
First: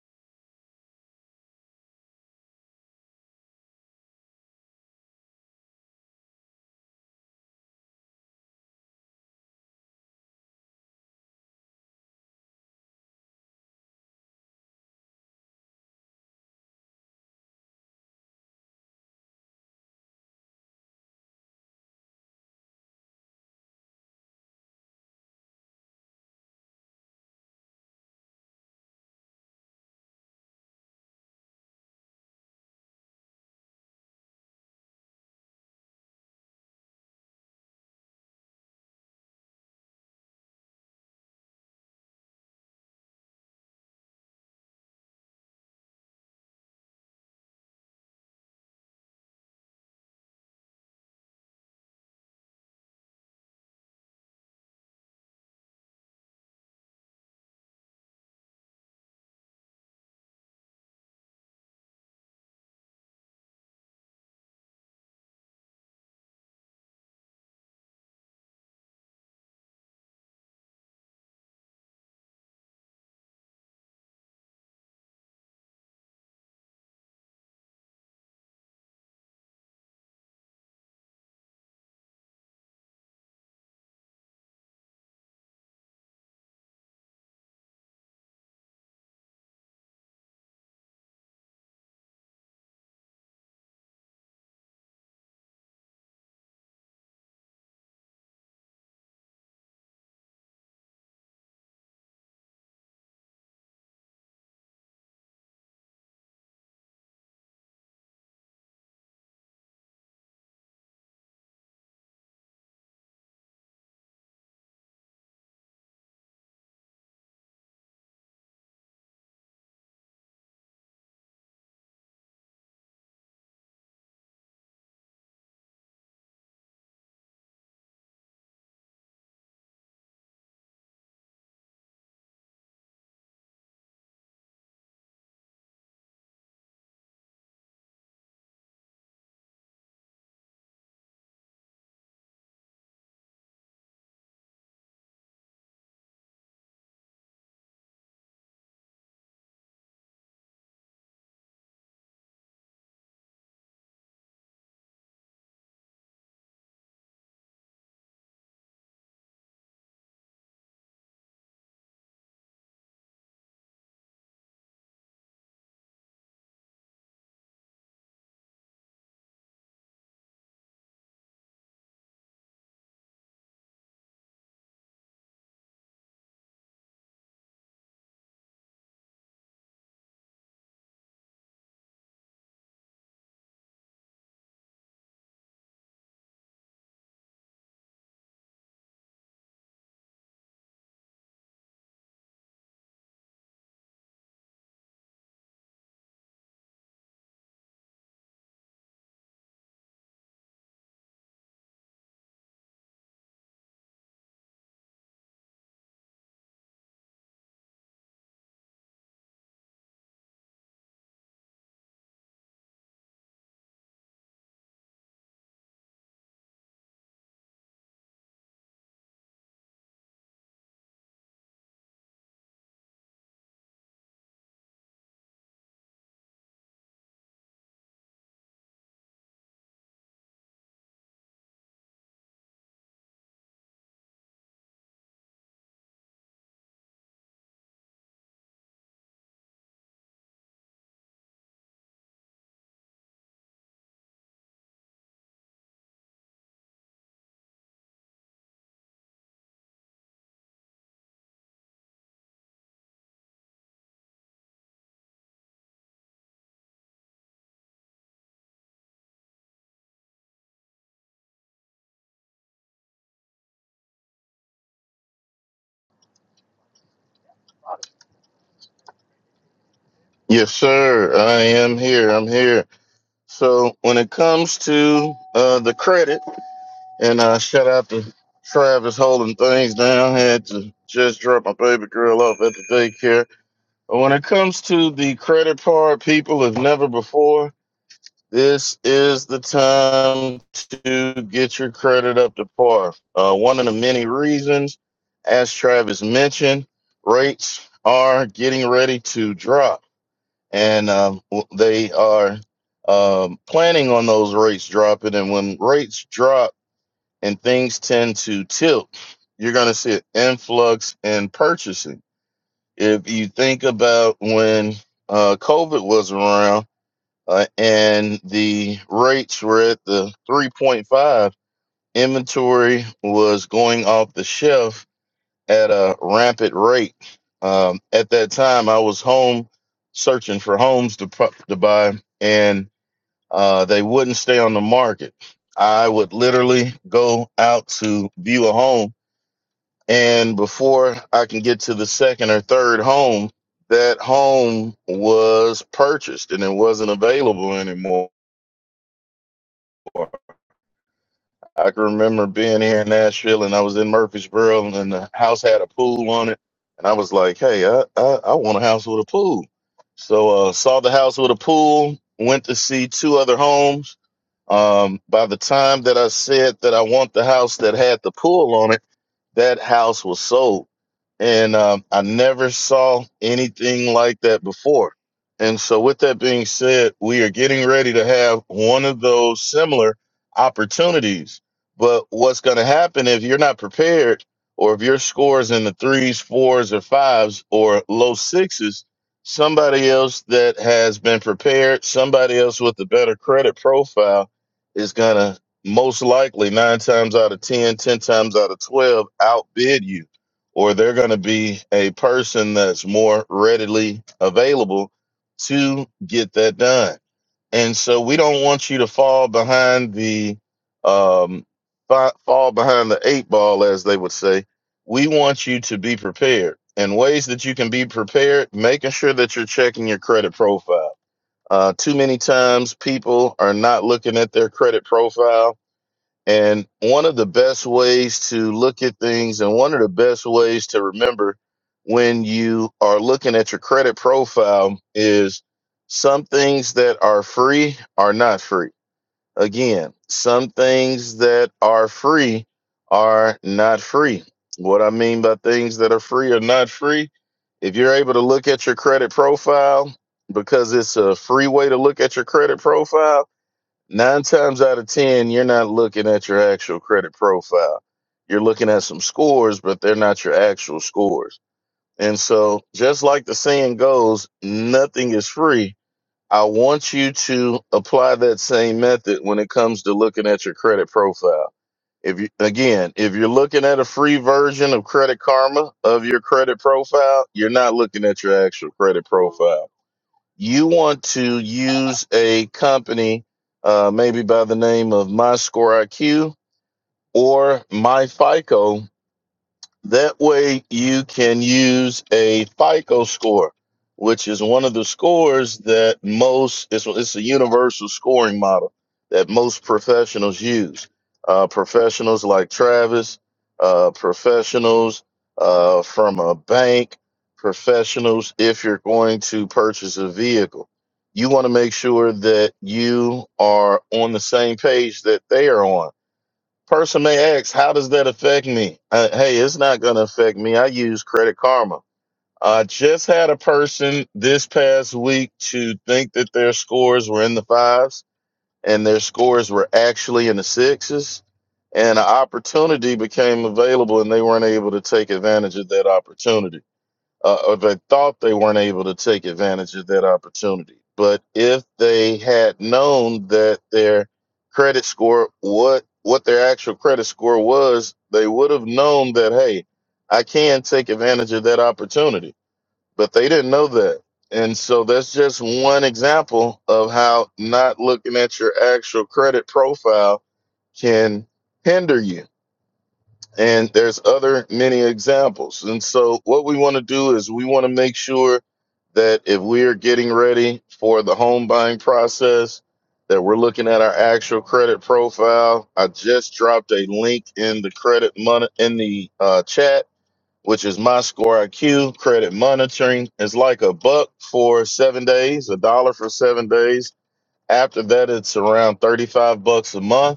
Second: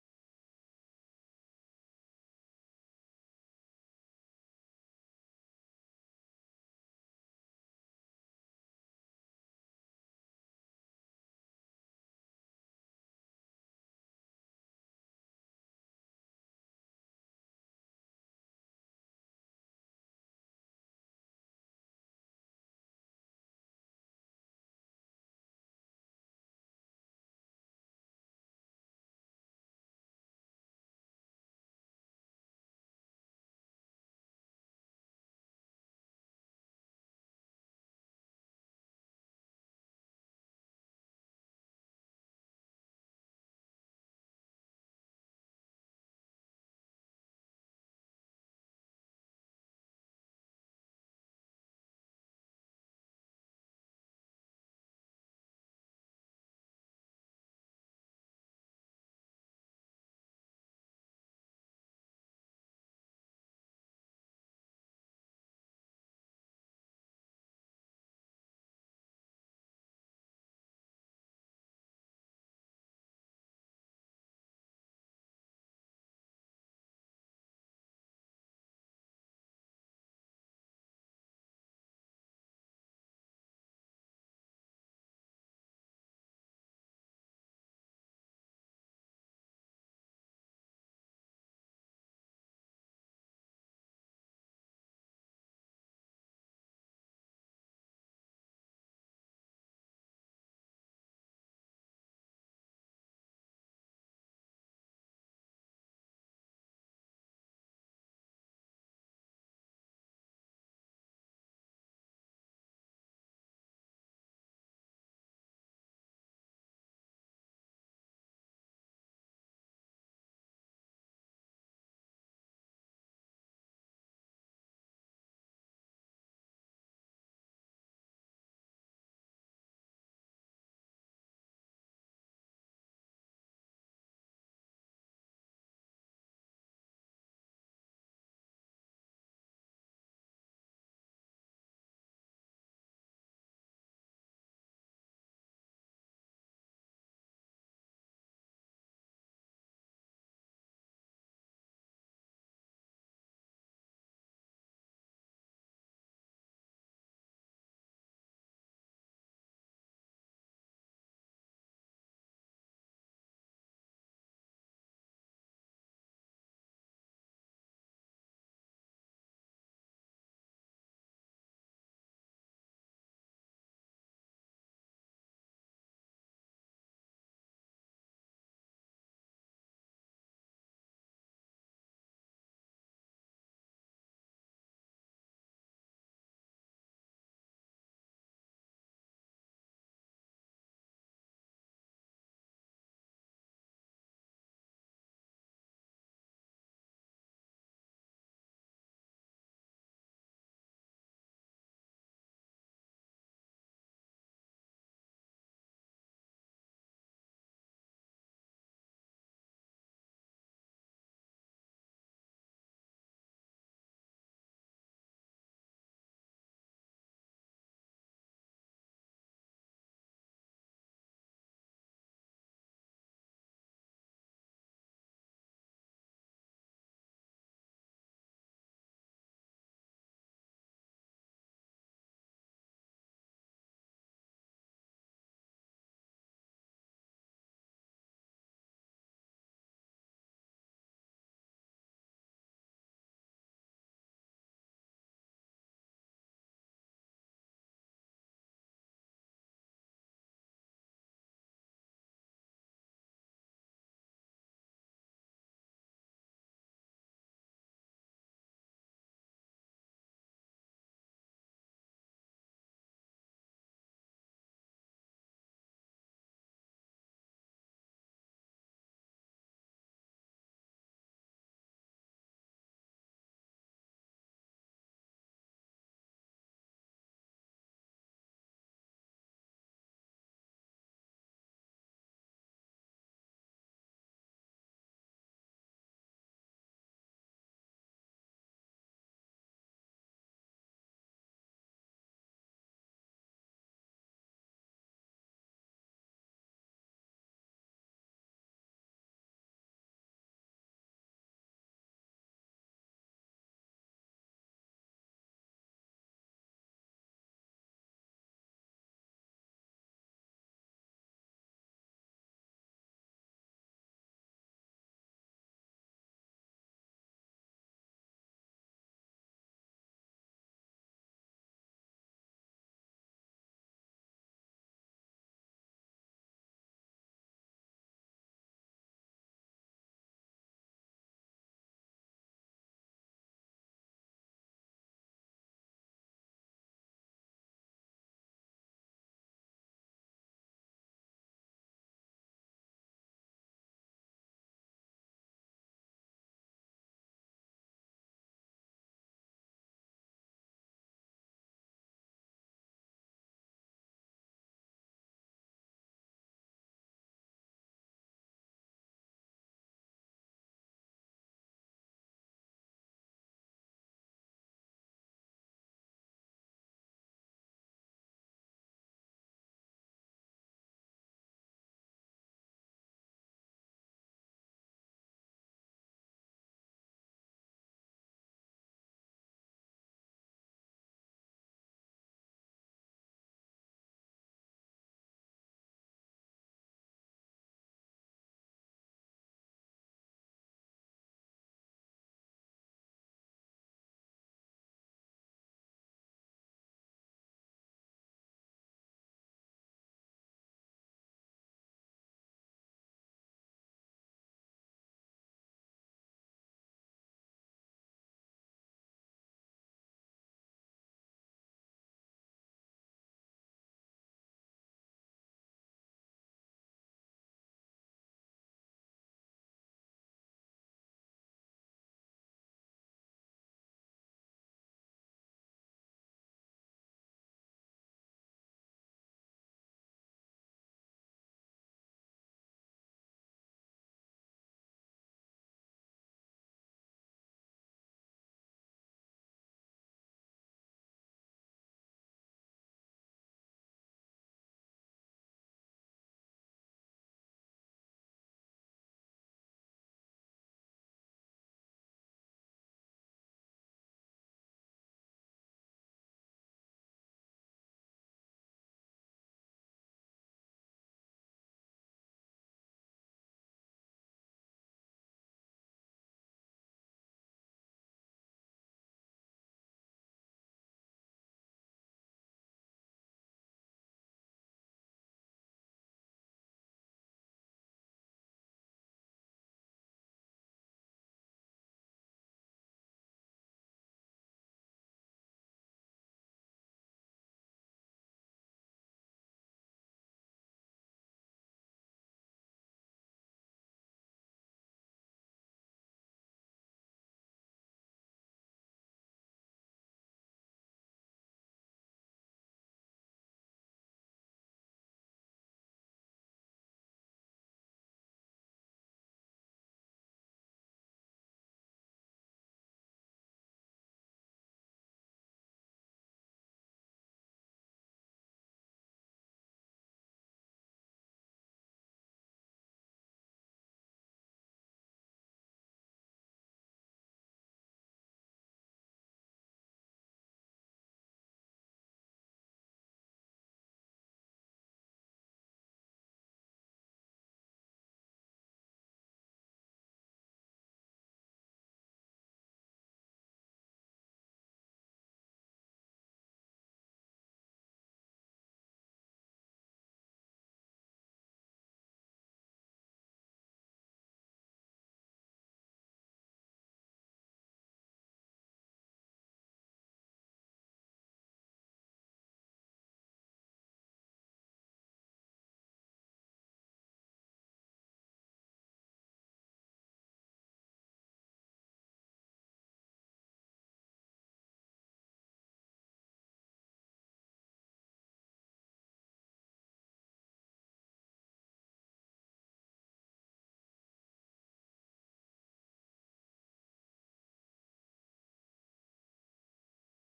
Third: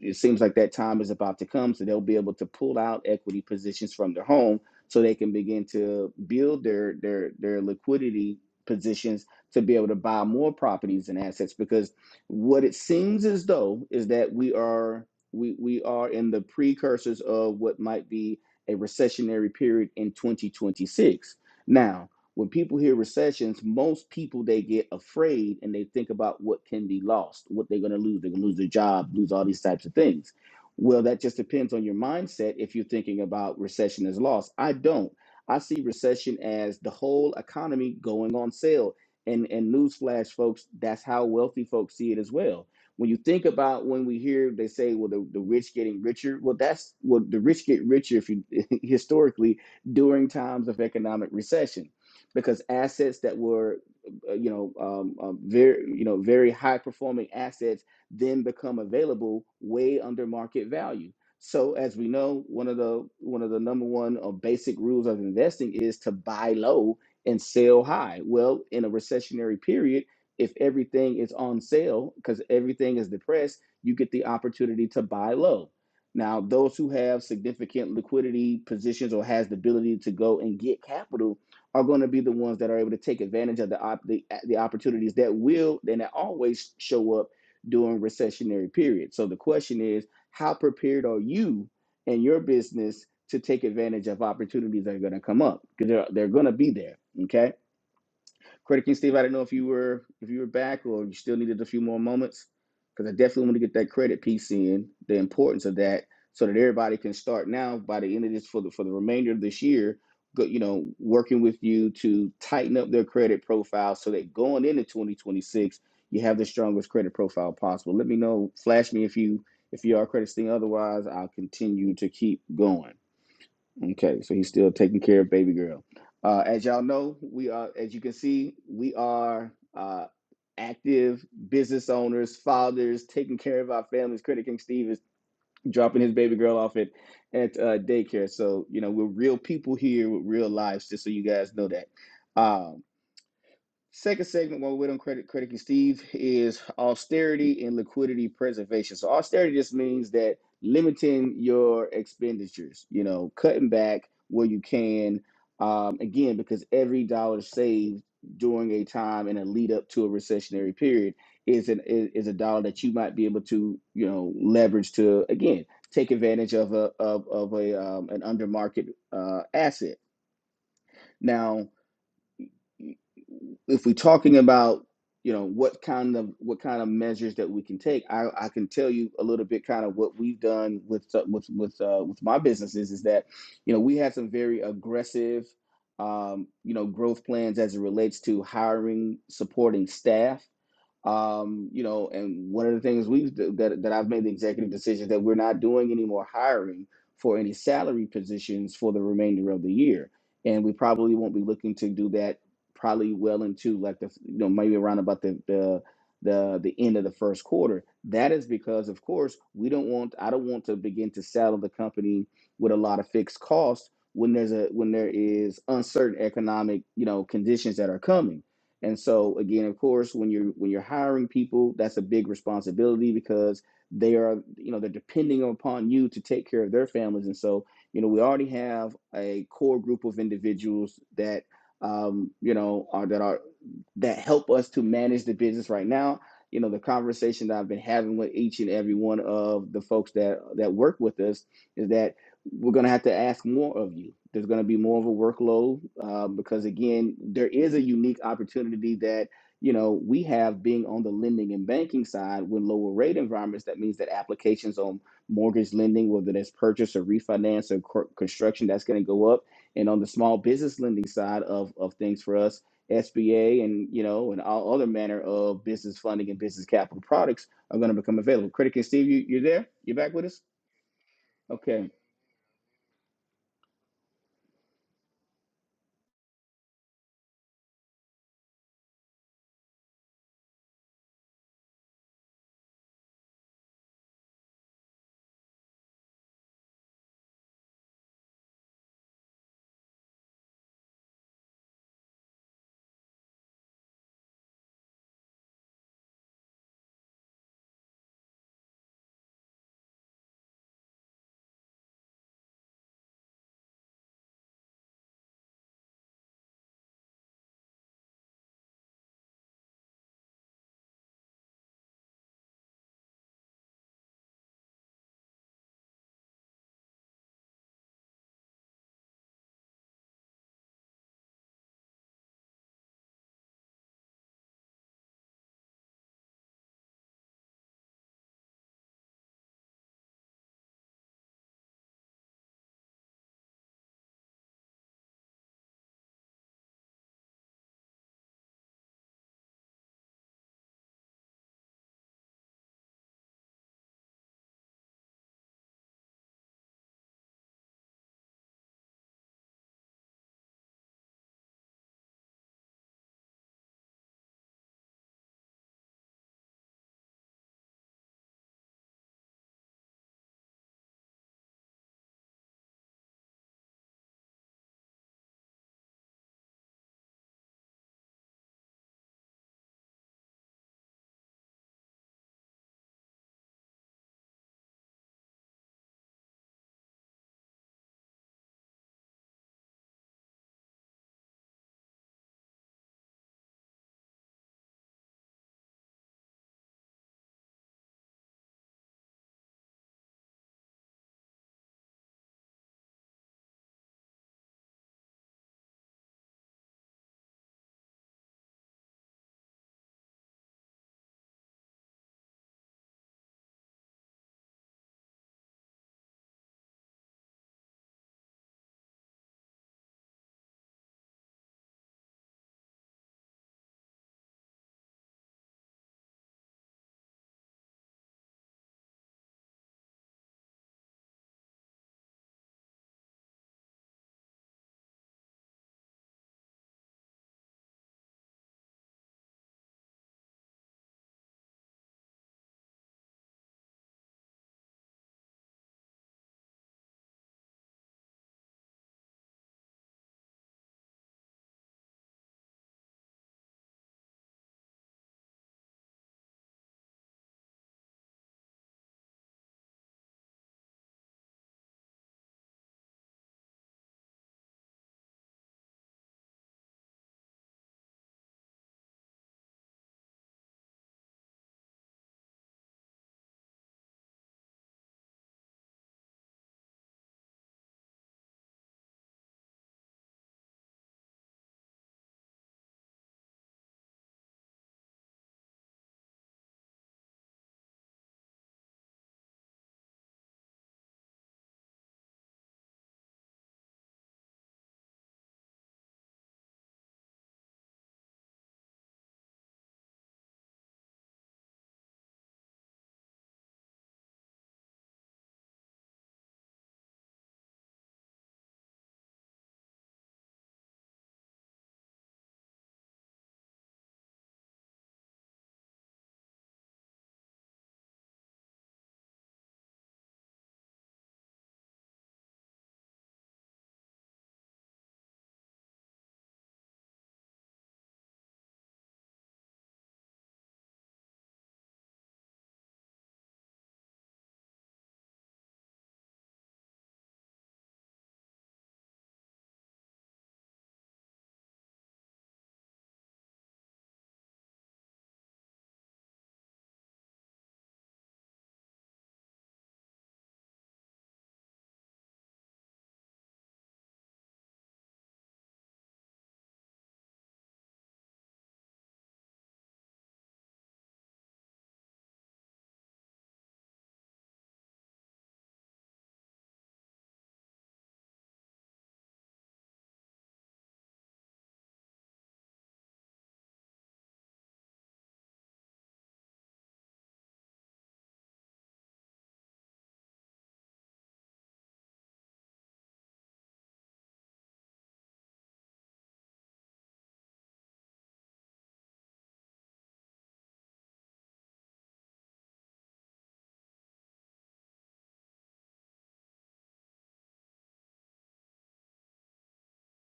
[SPEAKER 1] it seems like that time is about to come. So they'll be able to pull out equity positions from their home so they can begin to build their their their liquidity positions to be able to buy more properties and assets because what it seems as though is that we are we we are in the precursors of what might be a recessionary period in 2026. Now, when people hear recessions, most people they get afraid and they think about what can be lost, what they're going to lose. They're going to lose their job, lose all these types of things. Well, that just depends on your mindset if you're thinking about recession as loss. I don't. I see recession as the whole economy going on sale. And and newsflash, folks, that's how wealthy folks see it as well when you think about when we hear they say well the, the rich getting richer well that's well the rich get richer if you historically during times of economic recession because assets that were uh, you know um, um, very you know very high performing assets then become available way under market value so as we know one of the one of the number one or basic rules of investing is to buy low and sell high well in a recessionary period if everything is on sale because everything is depressed you get the opportunity to buy low now those who have significant liquidity positions or has the ability to go and get capital are going to be the ones that are able to take advantage of the op- the, the opportunities that will and that always show up during recessionary periods. So the question is, how prepared are you and your business to take advantage of opportunities that are going to come up? Because they're, they're going to be there. Okay. Credit King Steve, I didn't know if you were if you were back or you still needed a few more moments because I definitely want to get that credit piece in, the importance of that, so that everybody can start now by the end of this for the for the remainder of this year. Go, you know, working with you to tighten up their credit profile so that going into 2026, you have the strongest credit profile possible. Let me know, flash me if you if you are credit Steve. Otherwise, I'll continue to keep going. Okay, so he's still taking care of baby girl. Uh, as y'all know, we are, as you can see, we are uh, active business owners, fathers, taking care of our families. Credit King Steve is dropping his baby girl off at at uh, daycare. So you know we're real people here with real lives, just so you guys know that. Um, Second segment, while we're on credit crediting Steve, is austerity and liquidity preservation. So austerity just means that limiting your expenditures, you know, cutting back where you can. Um, again, because every dollar saved during a time and a lead up to a recessionary period is an is, is a dollar that you might be able to, you know, leverage to again take advantage of a of, of a um, an under market uh, asset. Now if we're talking about you know what kind of what kind of measures that we can take i i can tell you a little bit kind of what we've done with uh, with with uh with my businesses is that you know we had some very aggressive um you know growth plans as it relates to hiring supporting staff um, you know, and one of the things we've that that I've made the executive decision that we're not doing any more hiring for any salary positions for the remainder of the year, and we probably won't be looking to do that probably well into like the you know maybe around about the the the, the end of the first quarter. That is because of course we don't want I don't want to begin to saddle the company with a lot of fixed costs when there's a when there is uncertain economic you know conditions that are coming and so again, of course, when you're when you're hiring people, that's a big responsibility because they are, you know, they're depending upon you to take care of their families. And so, you know, we already have a core group of individuals that um, you know, are that are that help us to manage the business right now. You know, the conversation that I've been having with each and every one of the folks that that work with us is that we're going to have to ask more of you. There's going to be more of a workload uh, because, again, there is a unique opportunity that you know we have being on the lending and banking side with lower rate environments. That means that applications on mortgage lending, whether that's purchase or refinance or cor- construction, that's going to go up. And on the small business lending side of of things for us, SBA and you know and all other manner of business funding and business capital products are going to become available. Critic and Steve, you you there? You back with us?
[SPEAKER 2] Yes, sir. I am
[SPEAKER 1] Okay.
[SPEAKER 2] here. I'm here. So when it comes to uh, the credit, and uh, shout out to Travis holding things down. Had to just drop my baby girl off at the daycare. But when it comes to the credit part, people, if never before, this is the time to get your credit up to par. Uh, one of the many reasons, as Travis mentioned, rates are getting ready to drop and um, w- they are um, planning on those rates dropping. And when rates drop and things tend to tilt, you're going to see an influx in purchasing. If you think about when uh, COVID was around uh, and the rates were at the 3.5, inventory was going off the shelf at a rampant rate. Um, at that time, I was home searching for homes to, pu- to buy, and uh, they wouldn't stay on the market. I would literally go out to view a home, and before I can get to the second or third home, that home was purchased and it wasn't available anymore. I can remember being here in Nashville and I was in Murfreesboro and the house had a pool on it. And I was like, hey, I, I, I want a house with a pool. So uh, saw the house with a pool, went to see two other homes. Um, by the time that I said that I want the house that had the pool on it, that house was sold. And um, I never saw anything like that before. And so, with that being said, we are getting ready to have one of those similar opportunities. But what's going to happen if you're not prepared, or if your score is in the threes, fours, or fives, or low sixes, somebody else that has been prepared, somebody else with a better credit profile, is going to most likely nine times out of ten, ten times out of 12 outbid you, or they're going to be a person that's more readily available to get that done. And so we don't want you to fall behind the, um, fa- fall behind the eight ball, as they would say. We want you to be prepared and ways that you can be prepared, making sure that you're checking your credit profile. Uh, too many times people are not looking at their credit profile and one of the best ways to look at things, and one of the best ways to remember when you are looking at your credit profile, is some things that are free are not free. Again, some things that are free are not free. What I mean by things that are free are not free, if you're able to look at your credit profile, because it's a free way to look at your credit profile Nine times out of 10, you're not looking at your actual credit profile. You're looking at some scores, but they're not your actual scores. And so, just like the saying goes, nothing is free. I want you to apply that same method when it comes to looking at your credit profile. If you, again, if you're looking at a free version of Credit Karma of your credit profile, you're not looking at your actual credit profile you want to use a company, uh, maybe by the name of MyScoreIQ or MyFICO that way you can use a FICO score, which is one of the scores that most, it's, it's a universal scoring model that most professionals use. Uh, professionals like Travis, uh, professionals uh, from a bank, professionals if you're going to purchase a vehicle. You want to make sure that you are on the same page that they are on Person may ask, how does that affect me? Uh, hey, it's not going to affect me. I use Credit Karma. I just had a person this past week to think that their scores were in the fives and their scores were actually in the sixes. And an opportunity became available and they weren't able to take advantage of that opportunity uh, or they thought they weren't able to take advantage of that opportunity. But if they had known that their credit score, what what their actual credit score was, they would have known that hey, I can take advantage of that opportunity. But they didn't know that, and so that's just one example of how not looking at your actual credit profile can hinder you and there's other many examples and so what we want to do is we want to make sure that if we are getting ready for the home buying process that we're looking at our actual credit profile i just dropped a link in the credit mon- in the uh, chat which is my score iq credit monitoring it's like a buck for seven days a dollar for seven days after that it's around 35 bucks a month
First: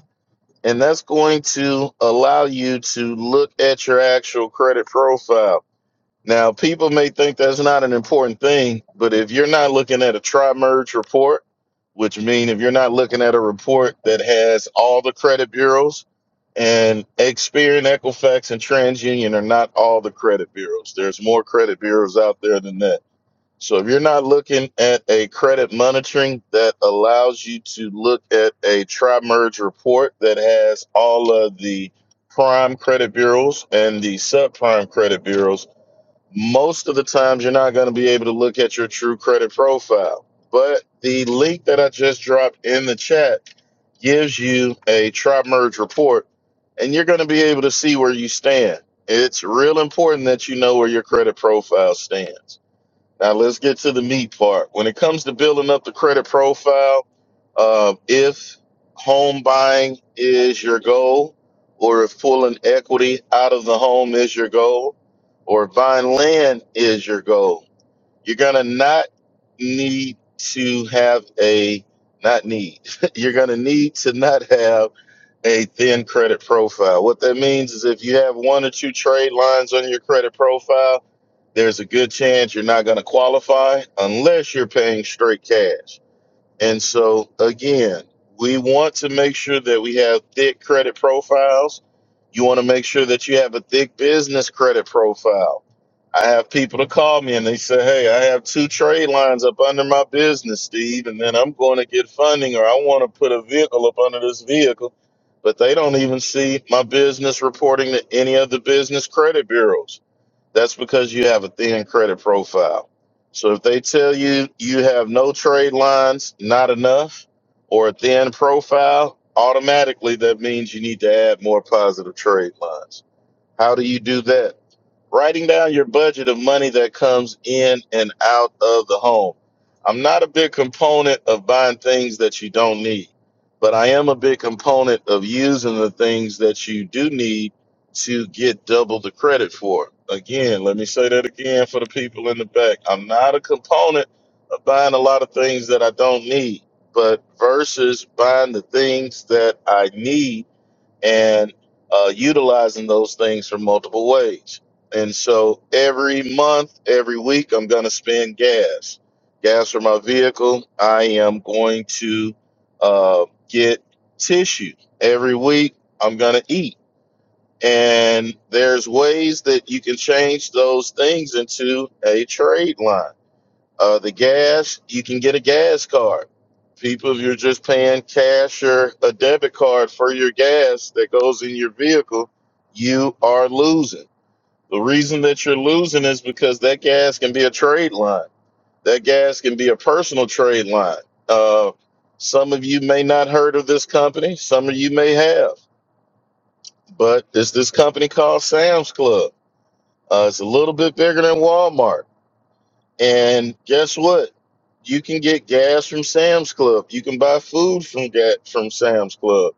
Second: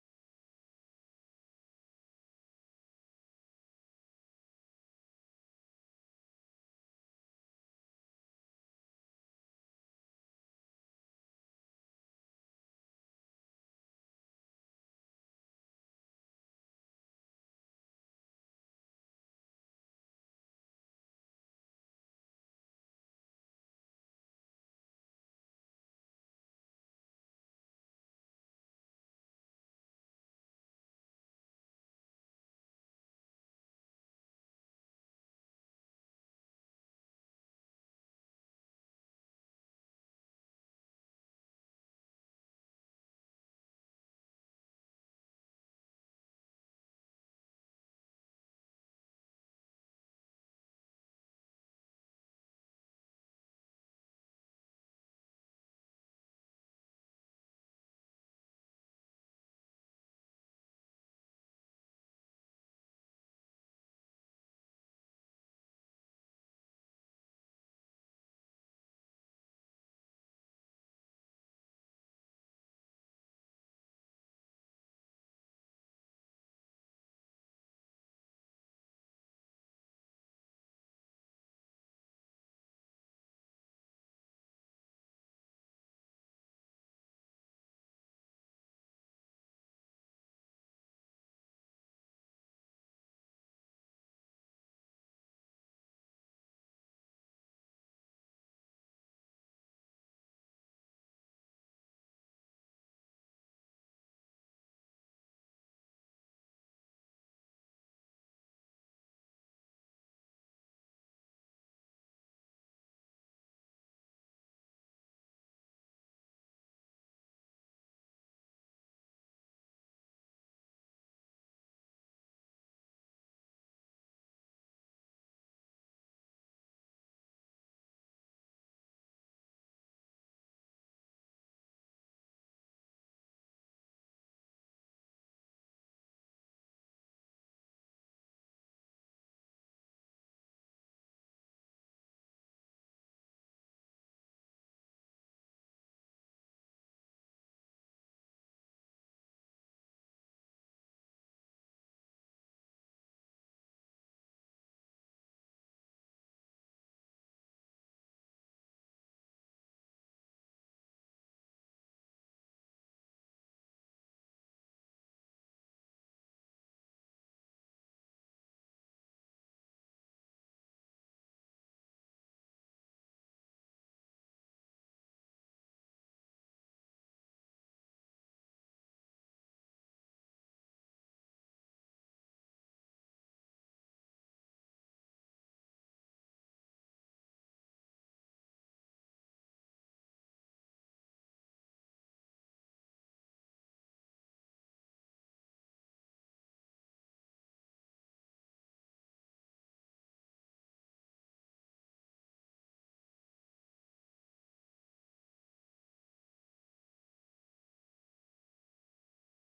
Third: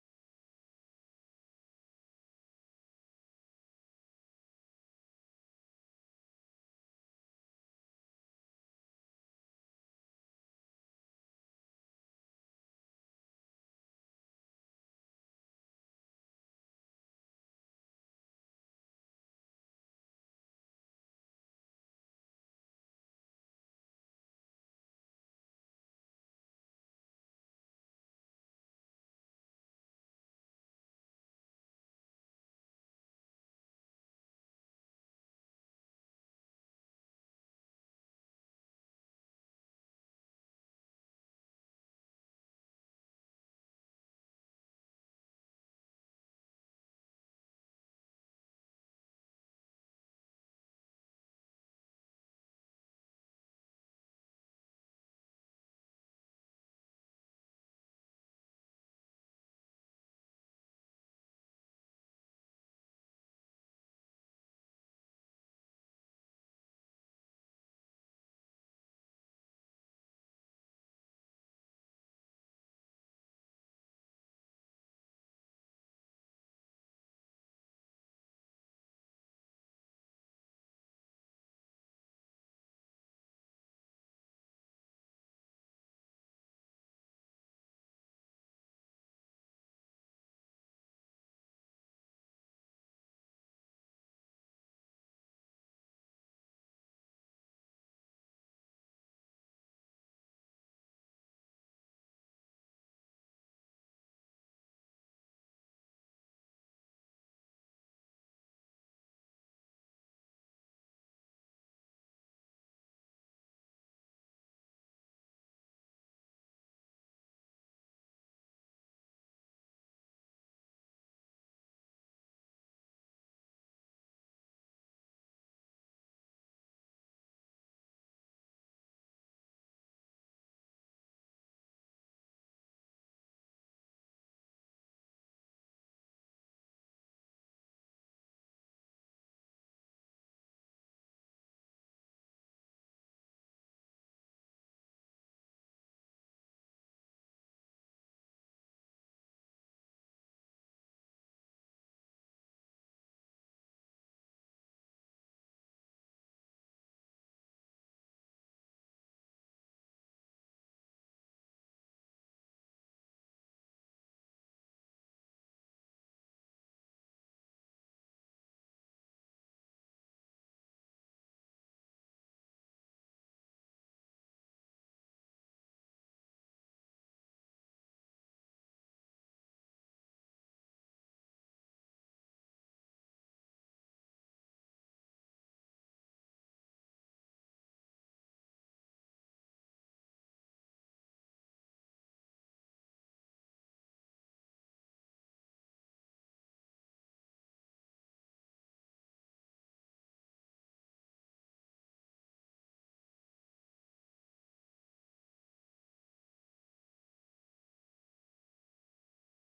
[SPEAKER 2] and that's going to allow you to look at your actual credit profile. Now, people may think that's not an important thing, but if you're not looking at a tri-merge report, which means if you're not looking at a report that has all the credit bureaus, and Experian, Equifax, and TransUnion are not all the credit bureaus. There's more credit bureaus out there than that so if you're not looking at a credit monitoring that allows you to look at a tri-merge report that has all of the prime credit bureaus and the subprime credit bureaus, most of the times you're not going to be able to look at your true credit profile. But the link that I just dropped in the chat gives you a tri-merge report and you're going to be able to see where you stand. It's real important that you know where your credit profile stands. Now let's get to the meat part. When it comes to building up the credit profile, uh, if home buying is your goal, or if pulling equity out of the home is your goal, or buying land is your goal, you're gonna not need to have a not need. you're gonna need to not have a thin credit profile. What that means is if you have one or two trade lines on your credit profile there's a good chance you're not going to qualify unless you're paying straight cash. And so, again, we want to make sure that we have thick credit profiles. You want to make sure that you have a thick business credit profile. I have people to call me and they say, Hey, I have two trade lines up under my business, Steve, and then I'm going to get funding or I want to put a vehicle up under this vehicle. But they don't even see my business reporting to any of the business credit bureaus that's because you have a thin credit profile. So if they tell you you have no trade lines, not enough, or a thin profile, automatically that means you need to add more positive trade lines. How do you do that? writing down your budget of money that comes in and out of the home. I'm not a big component of buying things that you don't need, but I am a big component of using the things that you do need to get double the credit for. Again, let me say that again for the people in the back. I'm not a component of buying a lot of things that I don't need, but versus buying the things that I need and uh, utilizing those things for multiple ways. And so every month, every week, I'm going to spend gas, gas for my vehicle. I am going to uh, get tissue every week. I'm going to eat. And there's ways that you can change those things into a trade line uh, the gas, you can get a gas card. People, if you're just paying cash or a debit card for your gas that goes in your vehicle, you are losing. The reason that you're losing is because that gas can be a trade line. That gas can be a personal trade line. Uh, some of you may not heard of this company. Some of you may have, but there's this company called Sam's Club. Uh, it's a little bit bigger than Walmart and guess what? You can get gas from Sam's Club. You can buy food from ga- from Sam's Club.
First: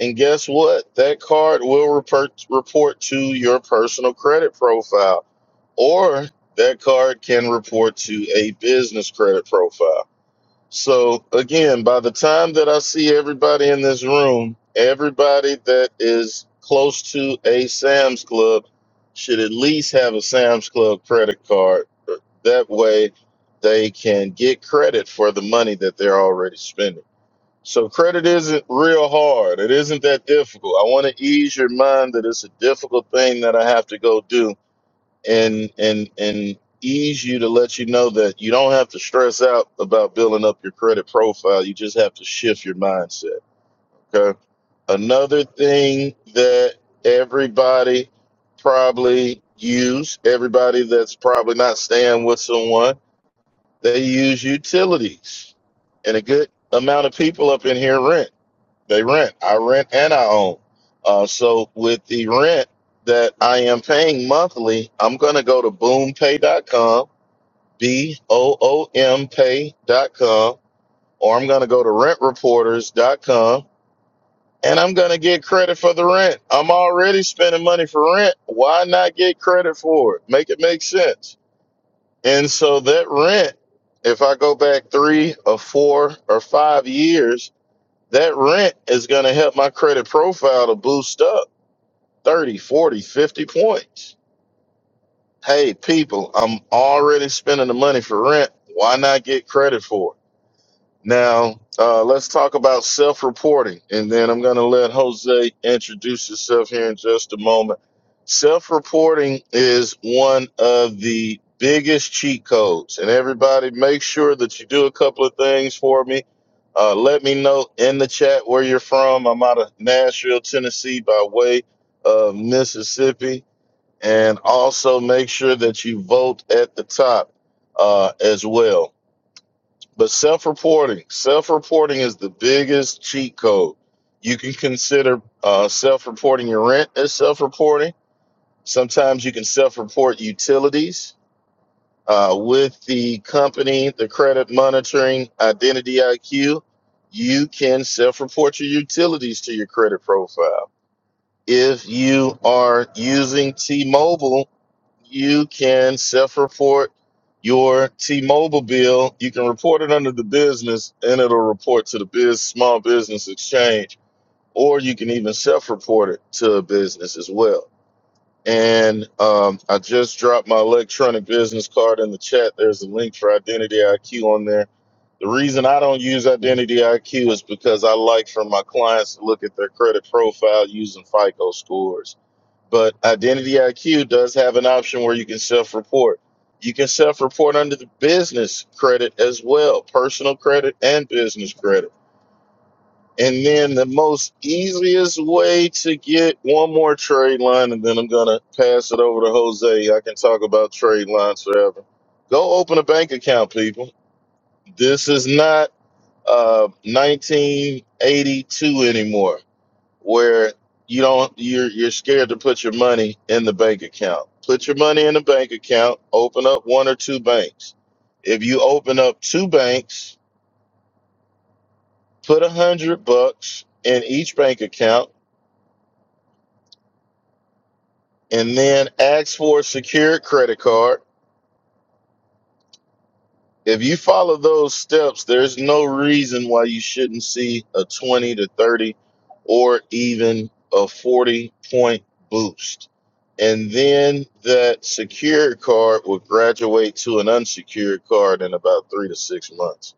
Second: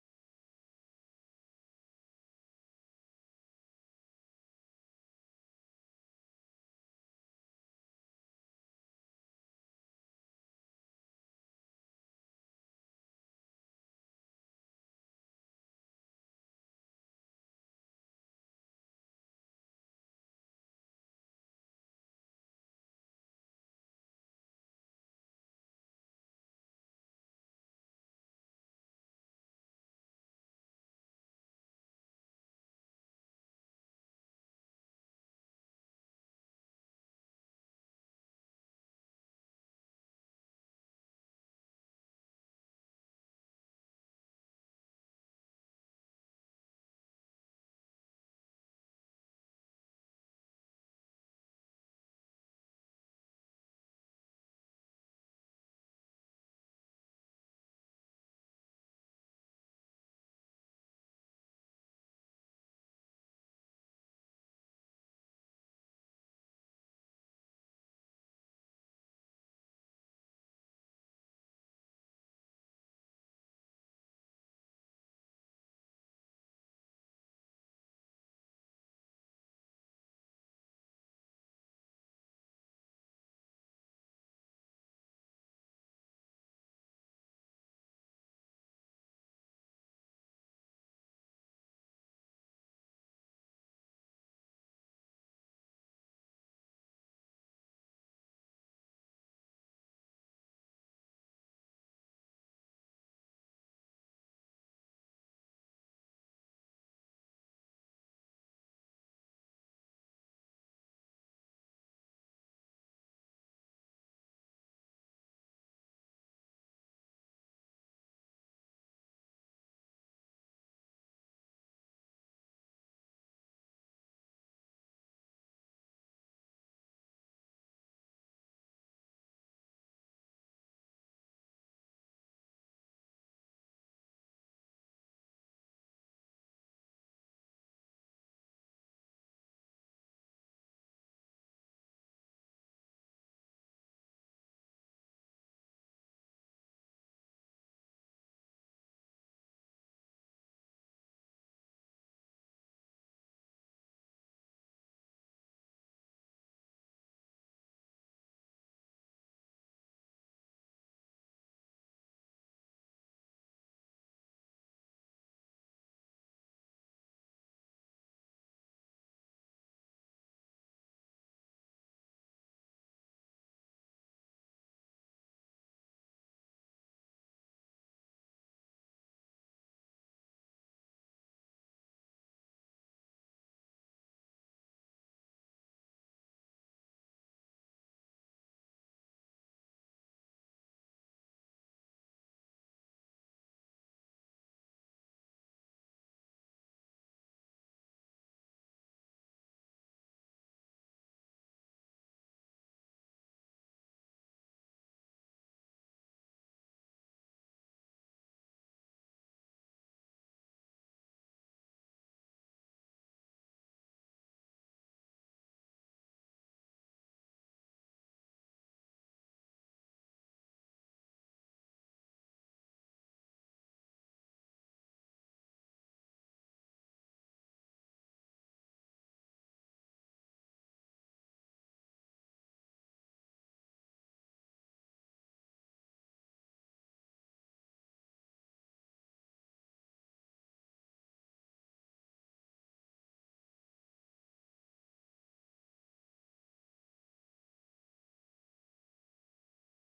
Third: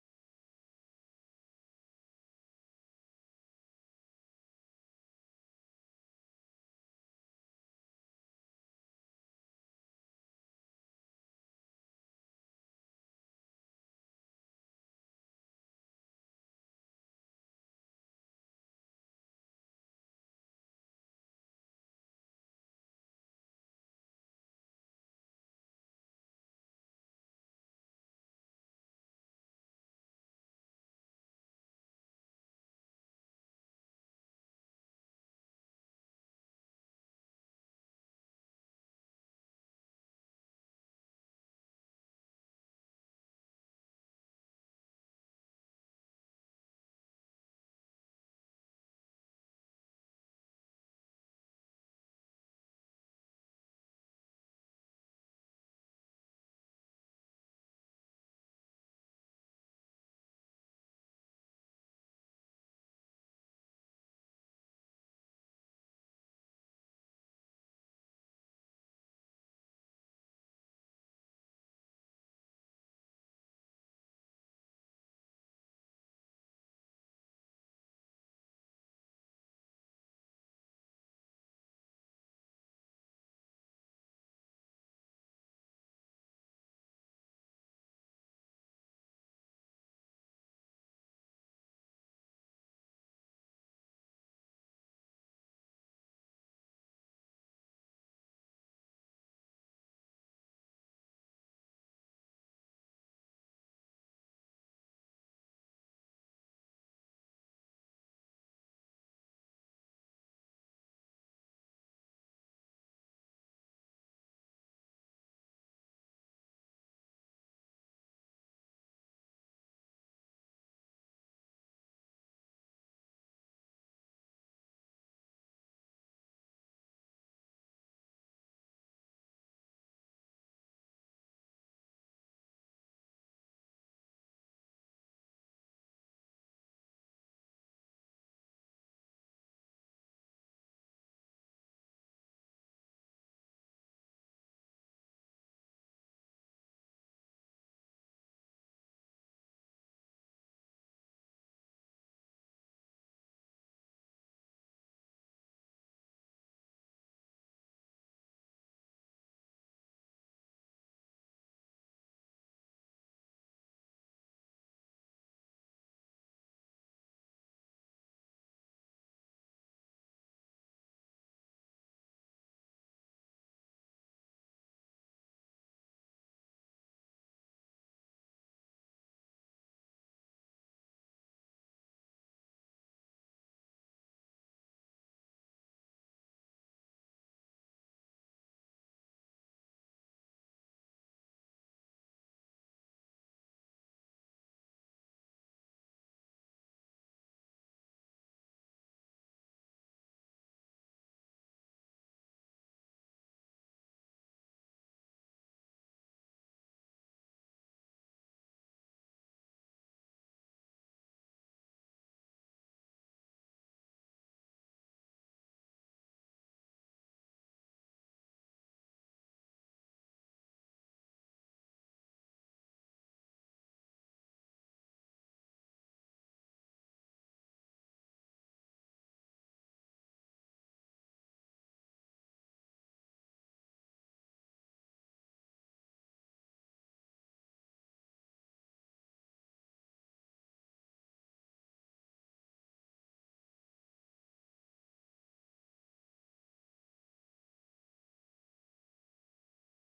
[SPEAKER 2] And guess what? That card will report report to your personal credit profile, or that card can report to a business credit profile. So again, by the time that I see everybody in this room, everybody that is close to a Sam's Club should at least have a Sam's Club credit card. That way they can get credit for the money that they're already spending. So credit isn't real hard. It isn't that difficult. I want to ease your mind that it's a difficult thing that I have to go do and and and ease you to let you know that you don't have to stress out about building up your credit profile. You just have to shift your mindset. Okay. Another thing that everybody probably use, everybody that's probably not staying with someone, they use utilities. And a good amount of people up in here rent. They rent. I rent and I own. Uh, so with the rent that I am paying monthly, I'm going to go to boompay.com, B O O M pay.com, or I'm going to go to rentreporters.com and I'm going to get credit for the rent. I'm already spending money for rent. Why not get credit for it? Make it make sense. And so that rent, if I go back three or four or five years, that rent is going to help my credit profile to boost up 30, 40, 50 points. Hey, people, I'm already spending the money for rent. Why not get credit for it? Now, uh, let's talk about self reporting, and then I'm going to let Jose introduce himself here in just a moment. Self reporting is one of the biggest cheat codes, and everybody make sure that you do a couple of things for me. Uh, let me know in the chat where you're from. I'm out of Nashville, Tennessee, by way of Mississippi. And also make sure that you vote at the top uh, as well but self reporting, self reporting is the biggest cheat code. You can consider uh, self reporting your rent as self reporting. Sometimes you can self report utilities uh, with the company, the credit monitoring, identity IQ. You can self report your utilities to your credit profile. If you are using T Mobile, you can self report your T Mobile bill. You can report it under the business and it'll report to the biz small business exchange, or you can even self report it to a business as well. And um, I just dropped my electronic business card in the chat. There's a link for Identity IQ on there. The reason I don't use Identity IQ is because I like for my clients to look at their credit profile using FICO scores but Identity IQ does have an option where you can self report. You can self report under the business credit as well, personal credit and business credit. And then the most easiest way to get one more trade line, and then I'm going to pass it over to Jose. I can talk about trade lines forever. Go open a bank account, people. This is not uh, 1982 anymore where you don't you're you're scared to put your money in the bank account. Put your money in the bank account, open up one or two banks. If you open up two banks, put a hundred bucks in each bank account and then ask for a secured credit card If you follow those steps, there's no reason why you shouldn't see a 20 to 30 or even a 40 point boost. And then that secured card will graduate to an unsecured card in about three to six months.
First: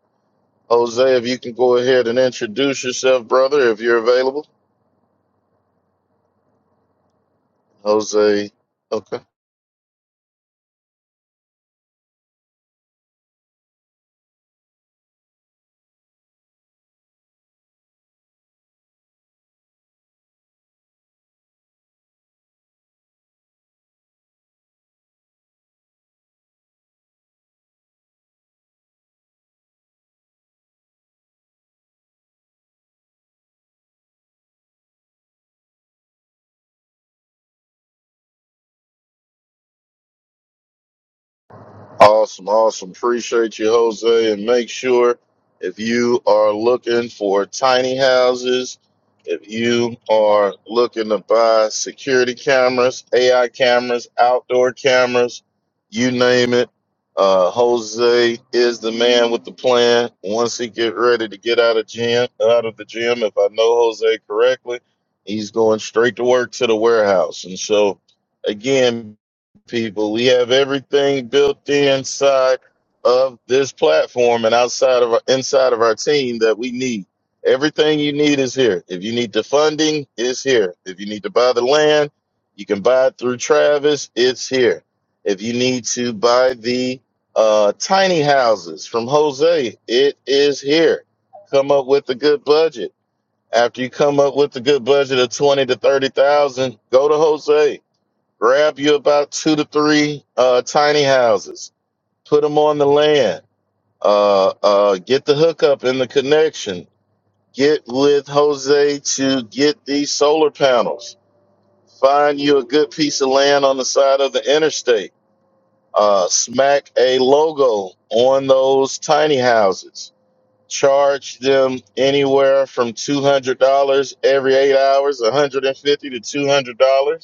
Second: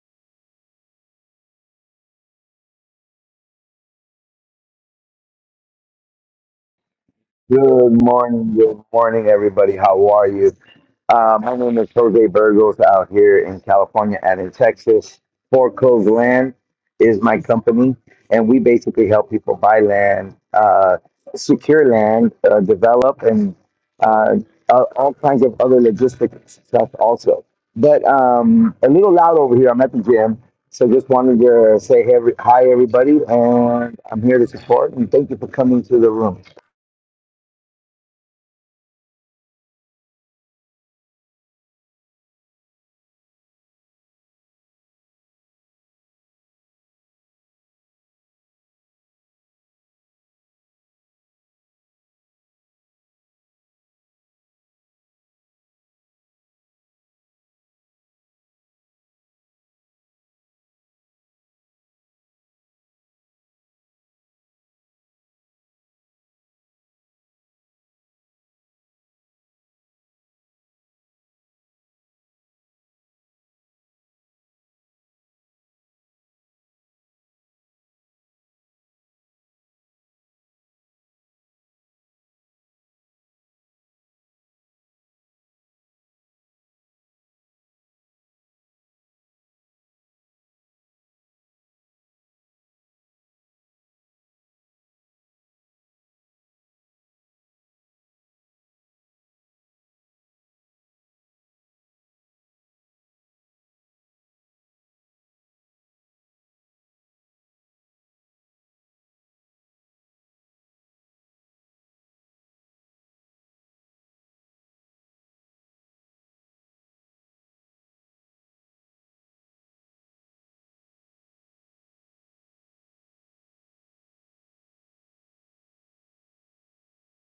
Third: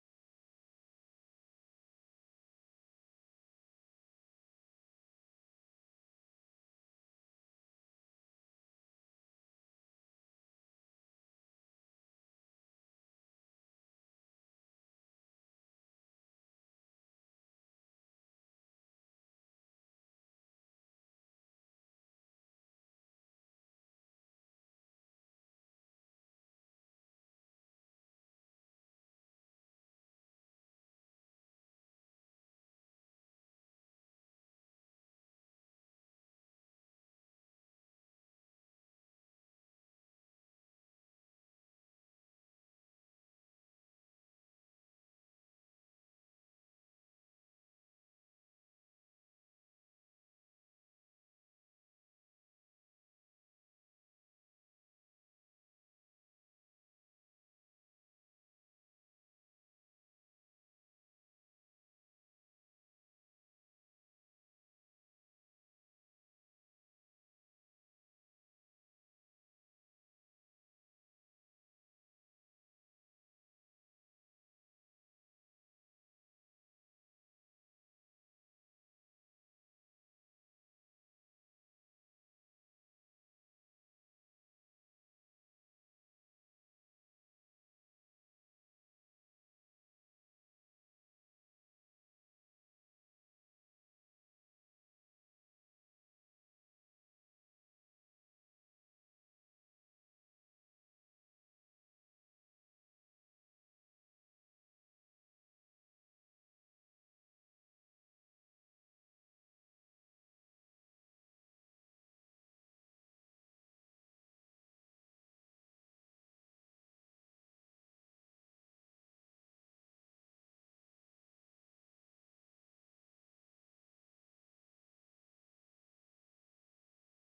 [SPEAKER 2] Jose, if you can go ahead and introduce yourself, brother, if you're available.
[SPEAKER 3] Good
[SPEAKER 2] Jose,
[SPEAKER 3] morning, good
[SPEAKER 2] okay.
[SPEAKER 3] morning, everybody. How are you? Uh, my name is Jose Burgos out here in California and in Texas. Four Coves Land is my company, and we basically help people buy land, uh, secure land, uh, develop, and uh, uh, all kinds of other logistics stuff also. But um, a little loud over here. I'm at the gym, so just wanted to say hey, every- hi, everybody, and I'm here to support and thank you for coming to the room.
[SPEAKER 2] Awesome, awesome. Appreciate you, Jose. And make sure if you are looking for tiny houses, if you are looking to buy security cameras, AI cameras, outdoor cameras, you name it, uh, Jose is the man with the plan. Once he get ready to get out of gym, out of the gym, if I know Jose correctly, he's going straight to work to the warehouse. And so, again, people. We have everything built inside of this platform and outside of our, inside of our team that we need. Everything you need is here. If you need the funding, it's here. If you need to buy the land, you can buy it through Travis. It's here. If you need to buy the uh, tiny houses from Jose, it is here. Come up with a good budget. After you come up with a good budget of twenty to thirty thousand, go to Jose grab you about two to three uh, tiny houses, put them on the land, uh, uh, get the hookup and the connection, get with Jose to get these solar panels, find you a good piece of land on the side of the interstate, uh, smack a logo on those tiny houses. Charge them anywhere from two hundred dollars every eight hours, one hundred and fifty to two hundred dollars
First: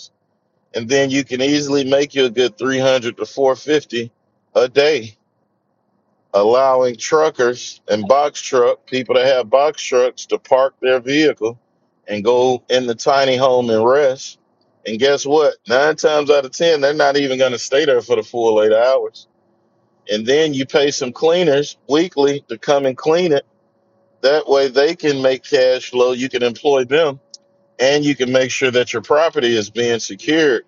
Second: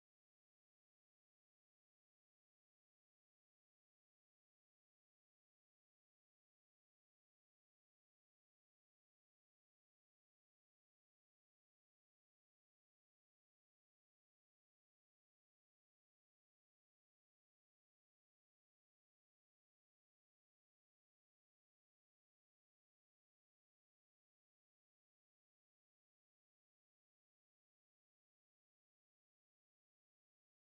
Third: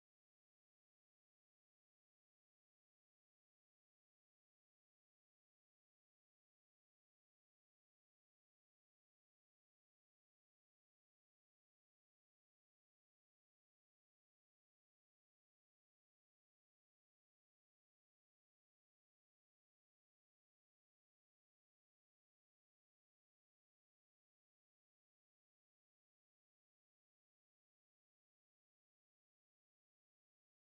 [SPEAKER 2] and then you can easily make you a good 300 to 450 a day allowing truckers and box truck people that have box trucks to park their vehicle and go in the tiny home and rest and guess what nine times out of ten they're not even going to stay there for the full eight hours and then you pay some cleaners weekly to come and clean it that way they can make cash flow you can employ them and you can make sure that your property is being secured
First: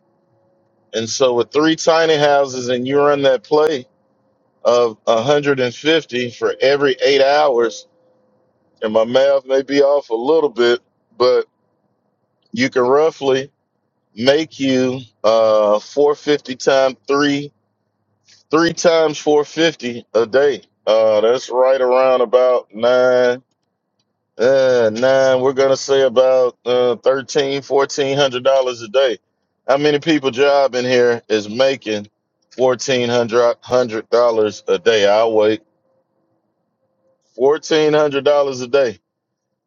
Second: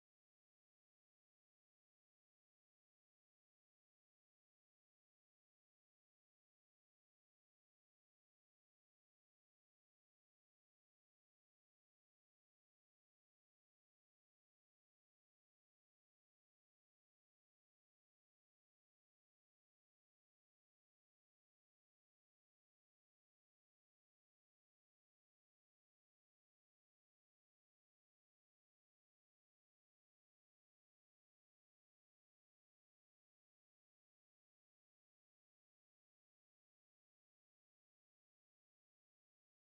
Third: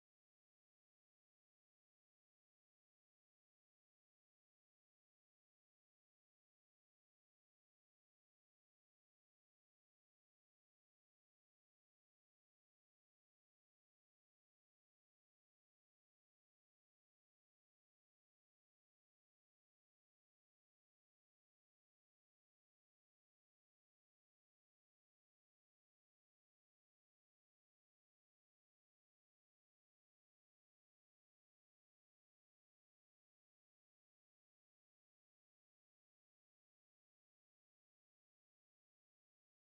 [SPEAKER 2] And so with three tiny houses and you run that play of 150 for every eight hours, and my math may be off a little bit, but you can roughly make you uh 450 times three, three times 450 a day. Uh, that's right around about nine. Uh, nine, we're gonna say about uh thirteen, fourteen hundred dollars a day. How many people job in here is making fourteen hundred hundred dollars a day? I'll wait. Fourteen hundred dollars a day.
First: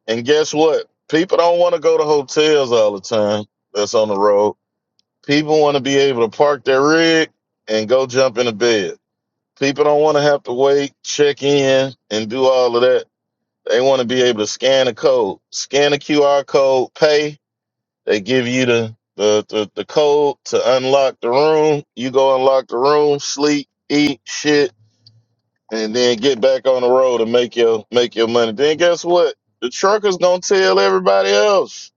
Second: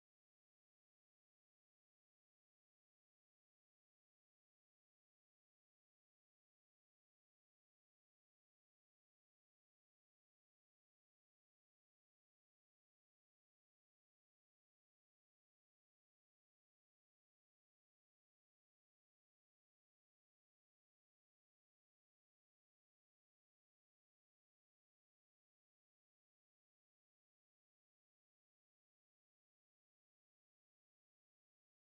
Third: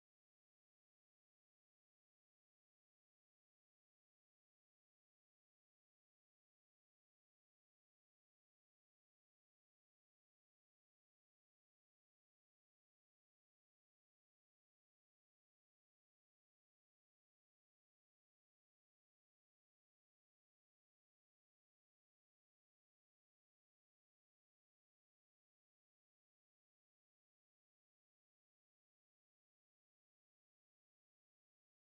[SPEAKER 2] And guess what? People don't want to go to hotels all the time that's on the road. People want to be able to park their rig and go jump in a bed. People don't want to have to wait, check in, and do all of that. They want to be able to scan a code, scan a QR code, pay, They give you the, the the the code to unlock the room. You go unlock the room, sleep, eat, shit, and then get back on the road and make your make your money. Then guess what? The truckers gonna tell everybody else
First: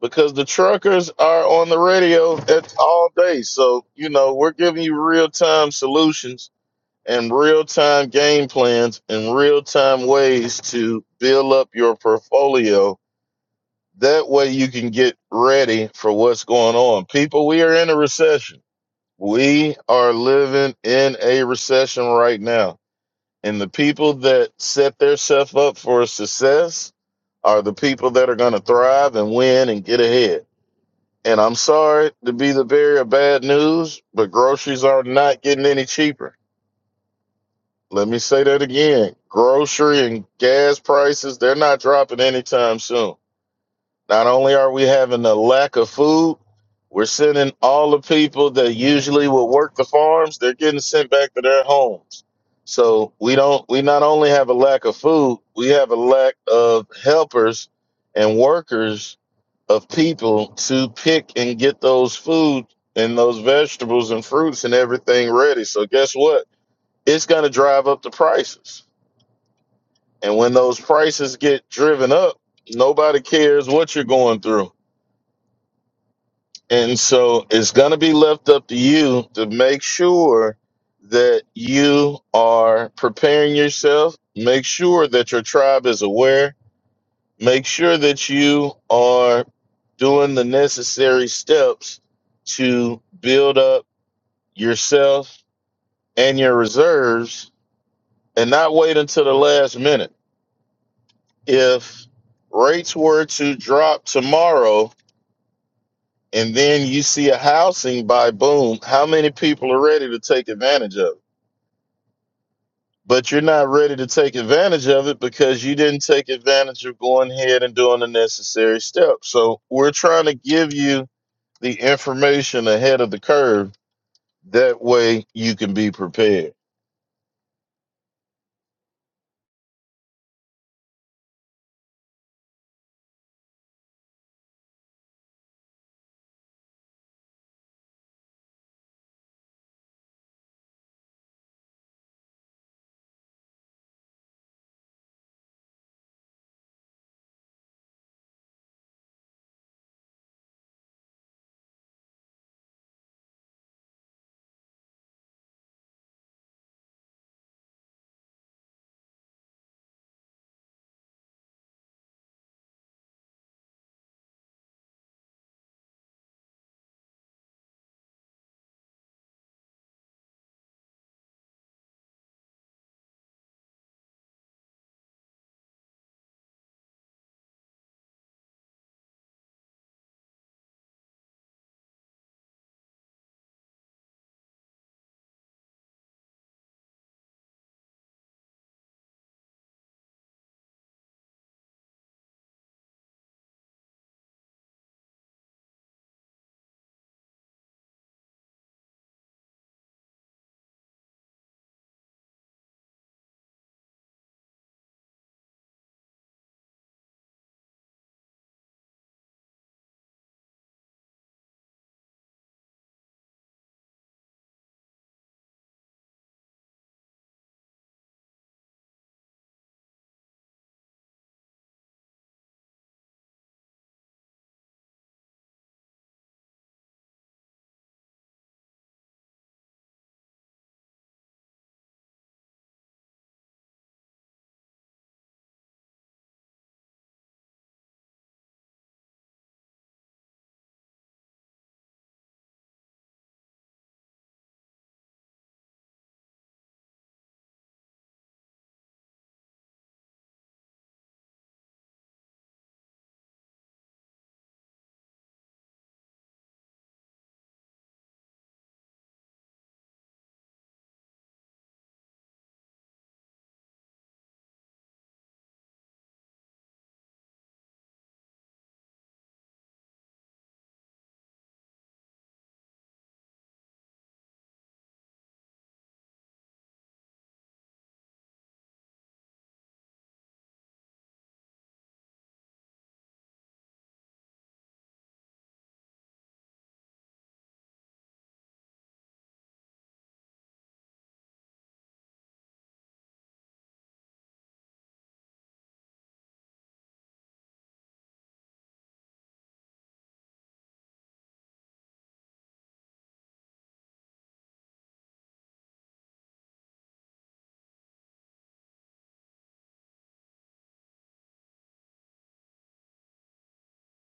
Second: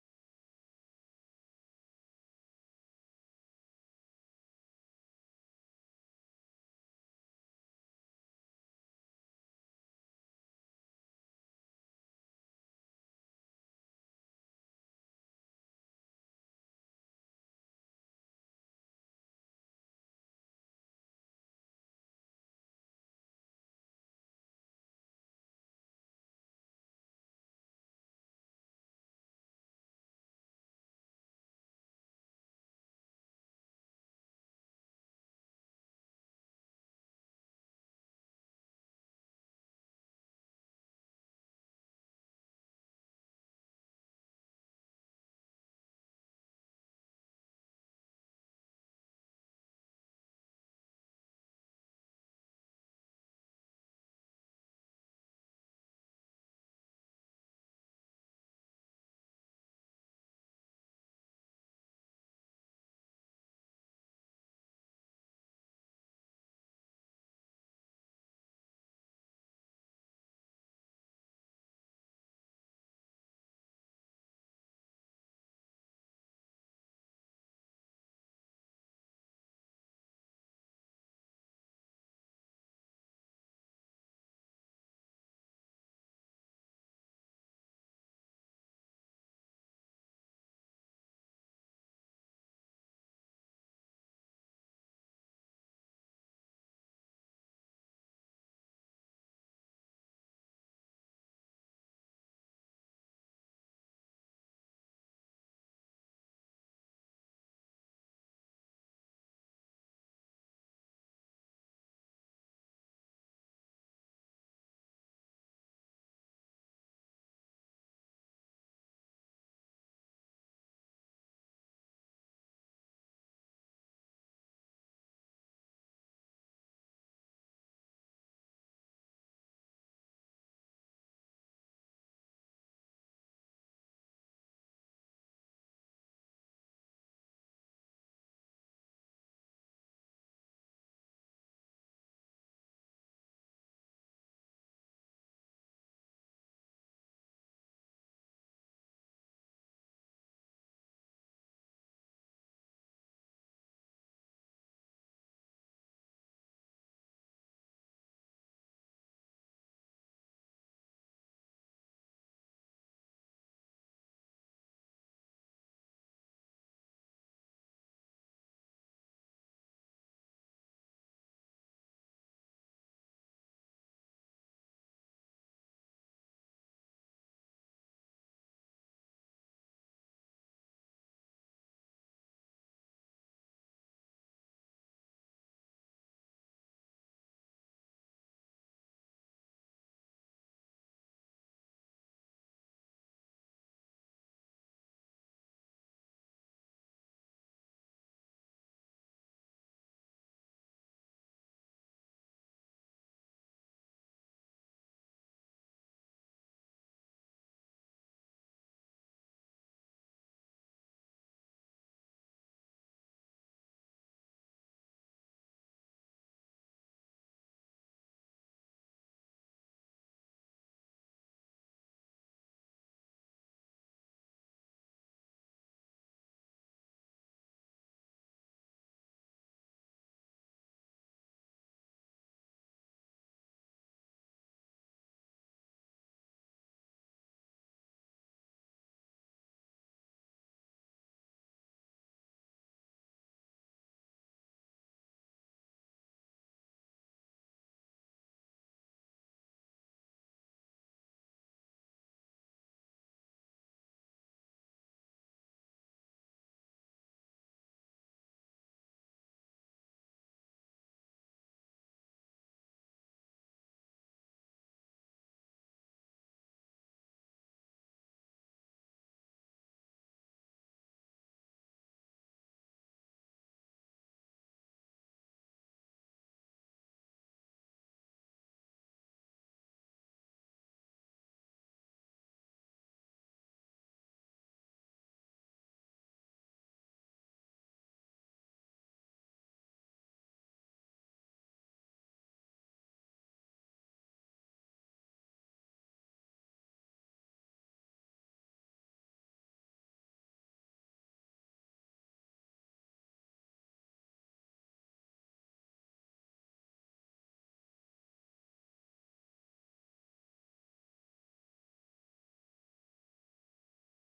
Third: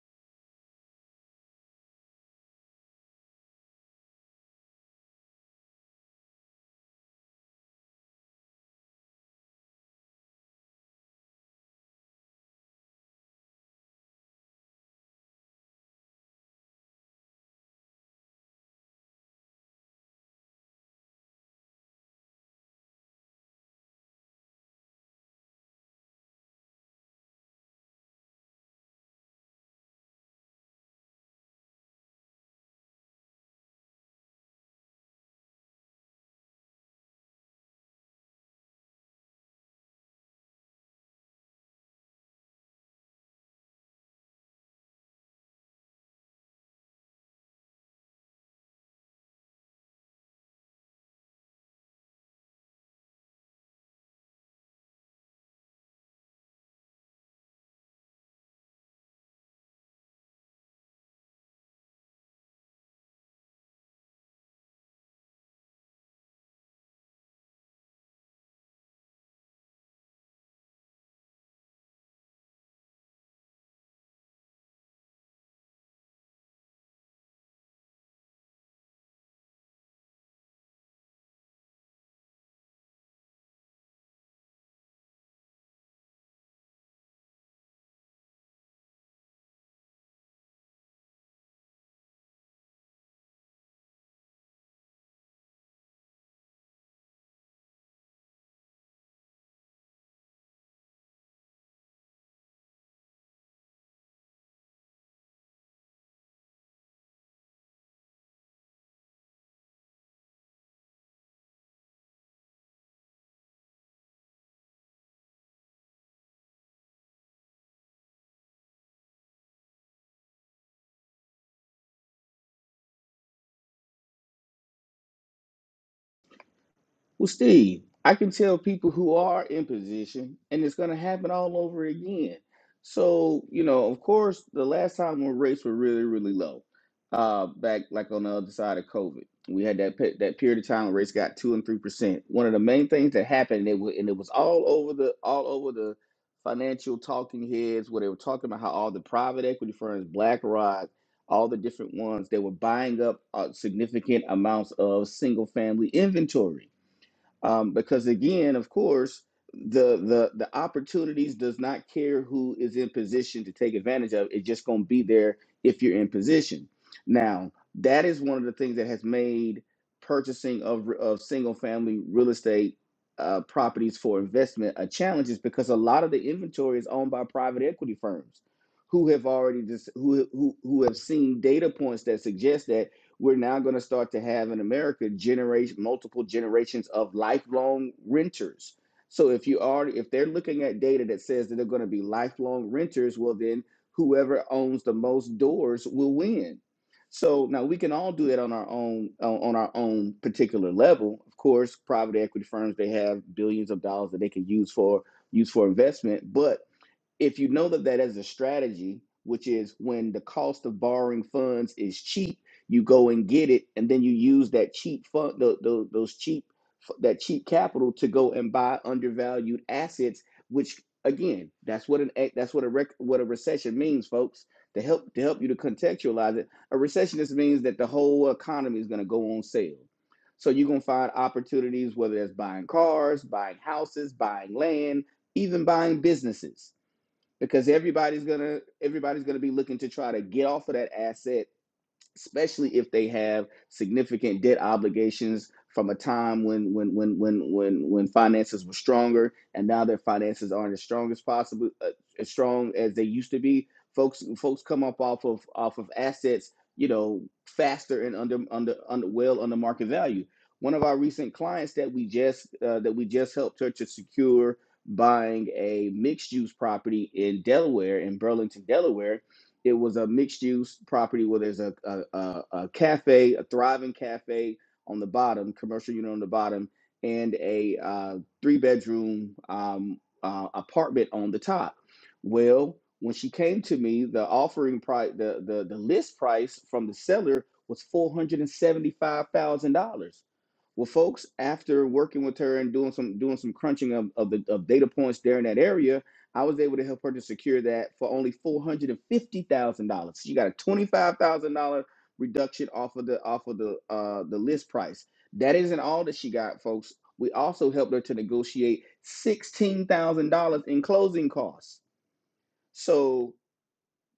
[SPEAKER 2] because the truckers are on the radio at all day. So you know we're giving you real time solutions and real time game plans and real time ways to build up your portfolio that way you can get ready for what's going on. People, we are in a recession. We are living in a recession right now. And the people that set themselves up for success are the people that are going to thrive and win and get ahead. And I'm sorry to be the bearer of bad news, but groceries are not getting any cheaper. Let me say that again. Grocery and gas prices, they're not dropping anytime soon Not only are we having a lack of food, we're sending all the people that usually would work the farms, they're getting sent back to their homes. So we don't we not only have a lack of food, we have a lack of helpers and workers of people to pick and get those food and those vegetables and fruits and everything ready. So guess what? It's gonna drive up the prices. And when those prices get driven up, nobody cares what you're going through And so it's going to be left up to you to make sure that you are preparing yourself, make sure that your tribe is aware, make sure that you are doing the necessary steps to build up yourself and your reserves and not wait until the last minute. If rates were to drop tomorrow, and then you see a housing by boom, how many people are ready to take advantage of it? But you're not ready to take advantage of it because you didn't take advantage of going ahead and doing the necessary steps. So we're trying to give you the information ahead of the curve. That way you can be prepared.
[SPEAKER 1] Well, Steve, I can tell people who are in position, and it's going to happen all over again. So, you know, of course, the last time when rates were really, really low, uh, back like on the other side of COVID, we had that pe- that period of time when rates got two and three percent. One of the main things that happened, and it was, and it was all over the all over the financial talking heads where they were talking about how all the private equity firms, BlackRock, all the different ones, they were buying up uh, significant amounts of single family inventory um, because again, of course, the the the opportunities does not care who is in position to take advantage of. It's just going to be there if you're in position. Now, that is one of the things that has made purchasing of of single family real estate uh, properties for investment a challenge, is because a lot of the inventory is owned by private equity firms who have already just who who who have seen data points that suggest that we're now going to start to have in America generate multiple generations of lifelong renters. So if you are if they're looking at data that says that they're going to be lifelong renters, well then whoever owns the most doors will win. So now we can all do that on our own on on our own particular level. Of course, private equity firms they have billions of dollars that they can use for use for investment, but if you know that that as a strategy which is when the cost of borrowing funds is cheap you go and get it and then you use that cheap fund those, those cheap that cheap capital to go and buy undervalued assets which again that's what an ec- that's what a rec, what a recession means folks to help to help you to contextualize it a recession just means that the whole economy is going to go on sale so you're going to find opportunities whether that's buying cars buying houses buying land even buying businesses because everybody's gonna everybody's gonna be looking to try to get off of that asset especially if they have significant debt obligations from a time when when when when when when finances were stronger and now their finances aren't as strong as possible uh, as strong as they used to be folks folks come up off of off of assets you know faster and under under under well under market value one of our recent clients that we just uh, that we just helped her to secure buying a mixed use property in Delaware in Burlington Delaware it was a mixed use property where there's a, a, a, a cafe, a thriving cafe on the bottom, commercial unit on the bottom, and a uh, three bedroom um, uh, apartment on the top. Well, when she came to me, the offering price, the, the, the list price from the seller was $475,000. Well, folks, after working with her and doing some doing some crunching of, of the of data points there in that area, I was able to help her to secure that for only four hundred and fifty thousand dollars. She got a twenty five thousand dollar reduction off of the off of the uh, the list price. That isn't all that she got, folks. We also helped her to negotiate sixteen thousand dollars in closing costs. So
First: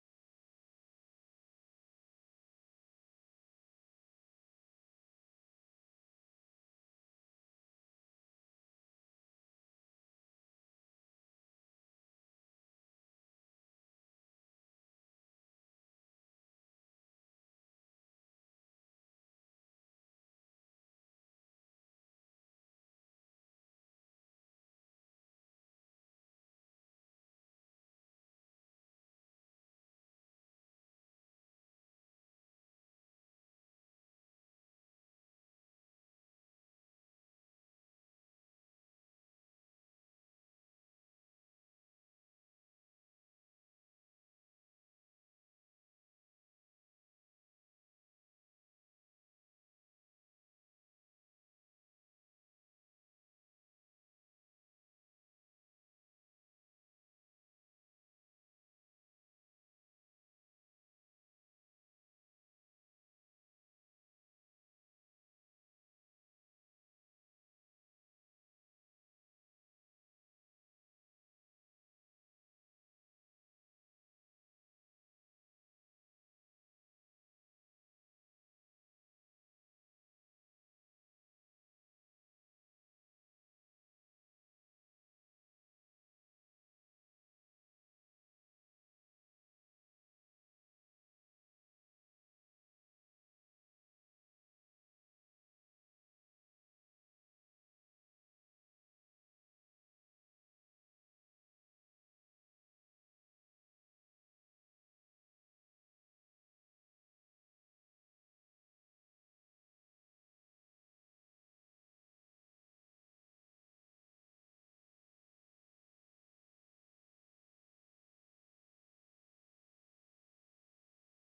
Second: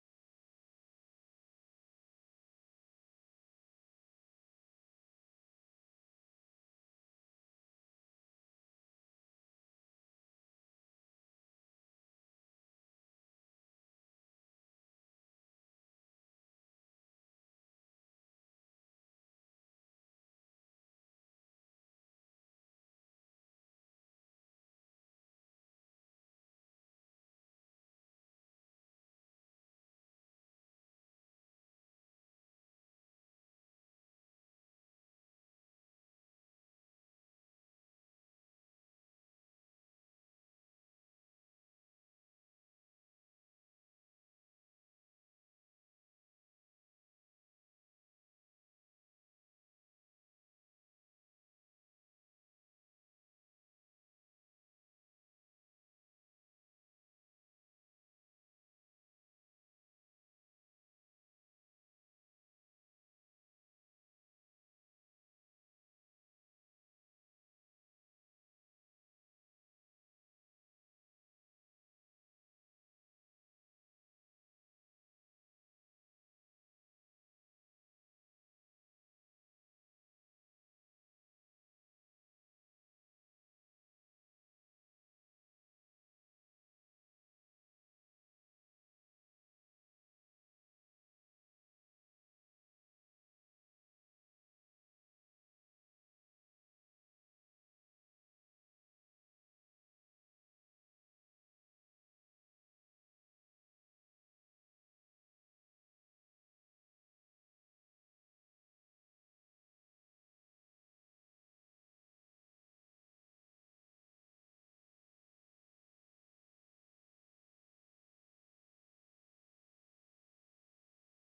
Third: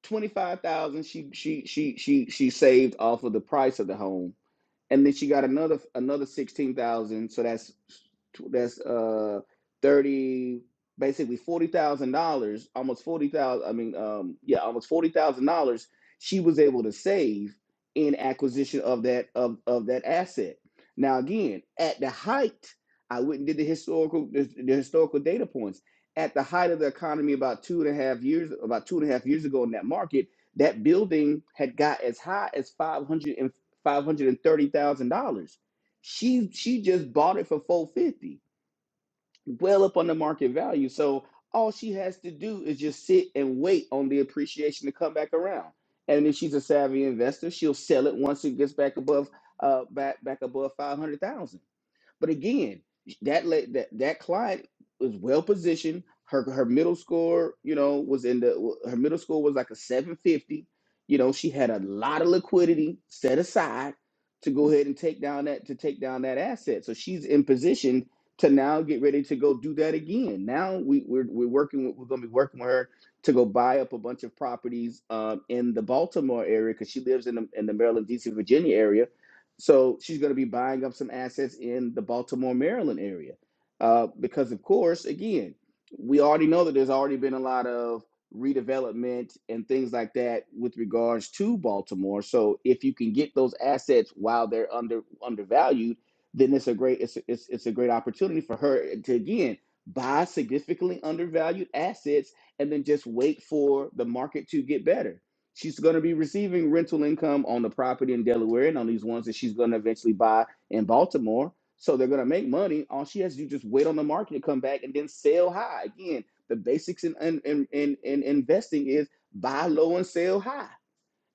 [SPEAKER 1] twenty-five thousand she she she she she saved off of the price of the home. And then she got another another sixteen thousand, so that's that's uh thirty basically forty thousand dollars, almost forty thousand I mean um yeah, almost forty thousand dollars she was able to save in acquisition of that of, of that asset. Now again, at the height, I went and did the historical the, the historical data points at the height of the economy about two and a half years about two and a half years ago in that market that building had got as high as five hundred and five hundred and thirty thousand dollars she she just bought it for 450 well up on the market value so all she has to do is just sit and wait on the appreciation to come back around and if she's a savvy investor she'll sell it once it gets back above uh back back above 500,000 but again, that that that client was well positioned. Her her middle score, you know, was in the her middle score was like a 750. You know, she had a lot of liquidity set aside to go ahead and take down that to take down that asset. So she's in position to now get ready to go do that again. Now we we're we're working with, we're going to be working with her to go buy up a bunch of properties um, in the Baltimore area because she lives in the in the Maryland, DC, Virginia area so she's going to be buying up some assets in the Baltimore, Maryland area. Uh, because, of course, again, we already know that there's already been a lot of redevelopment and things like that with regards to Baltimore. So if you can get those assets while they're under undervalued, then it's a great it's it's, it's a great opportunity for her to again buy significantly undervalued assets and then just wait for the market to get better She's going to be receiving rental income on the property in Delaware and on these ones that she's going to eventually buy in Baltimore. So they're going to make money. All she has to do is just wait on the market to come back and then sell high. Again, the basics in, in, in, in, in investing is buy low and sell high.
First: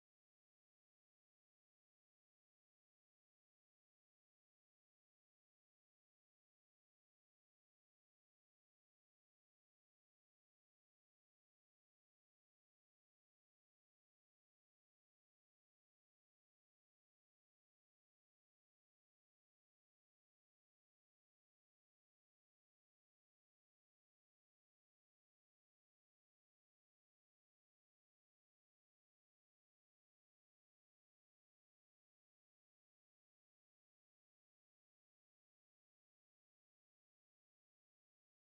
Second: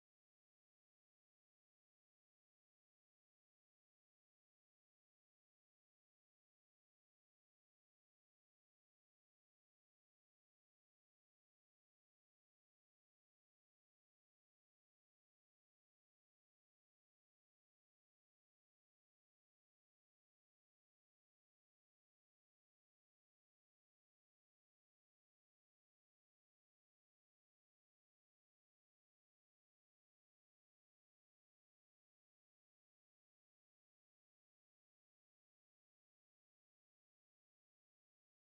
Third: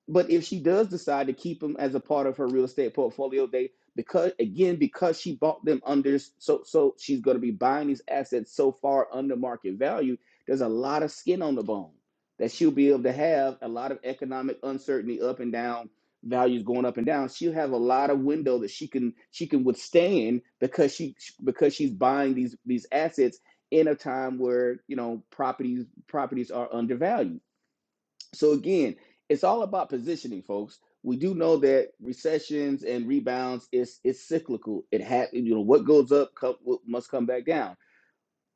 [SPEAKER 1] But if she does decide to keep them as a part of her real estate portfolio, they because again because she bought them under so so she's going to be buying these assets so far under market value. There's a lot of skin on the bone that she'll be able to have a lot of economic uncertainty up and down values going up and down she'll have a lot of window that she can she can withstand because she because she's buying these these assets in a time where you know properties properties are undervalued so again, it's all about positioning, folks. We do know that recessions and rebounds is it's cyclical. It happens. You know what goes up co- must come back down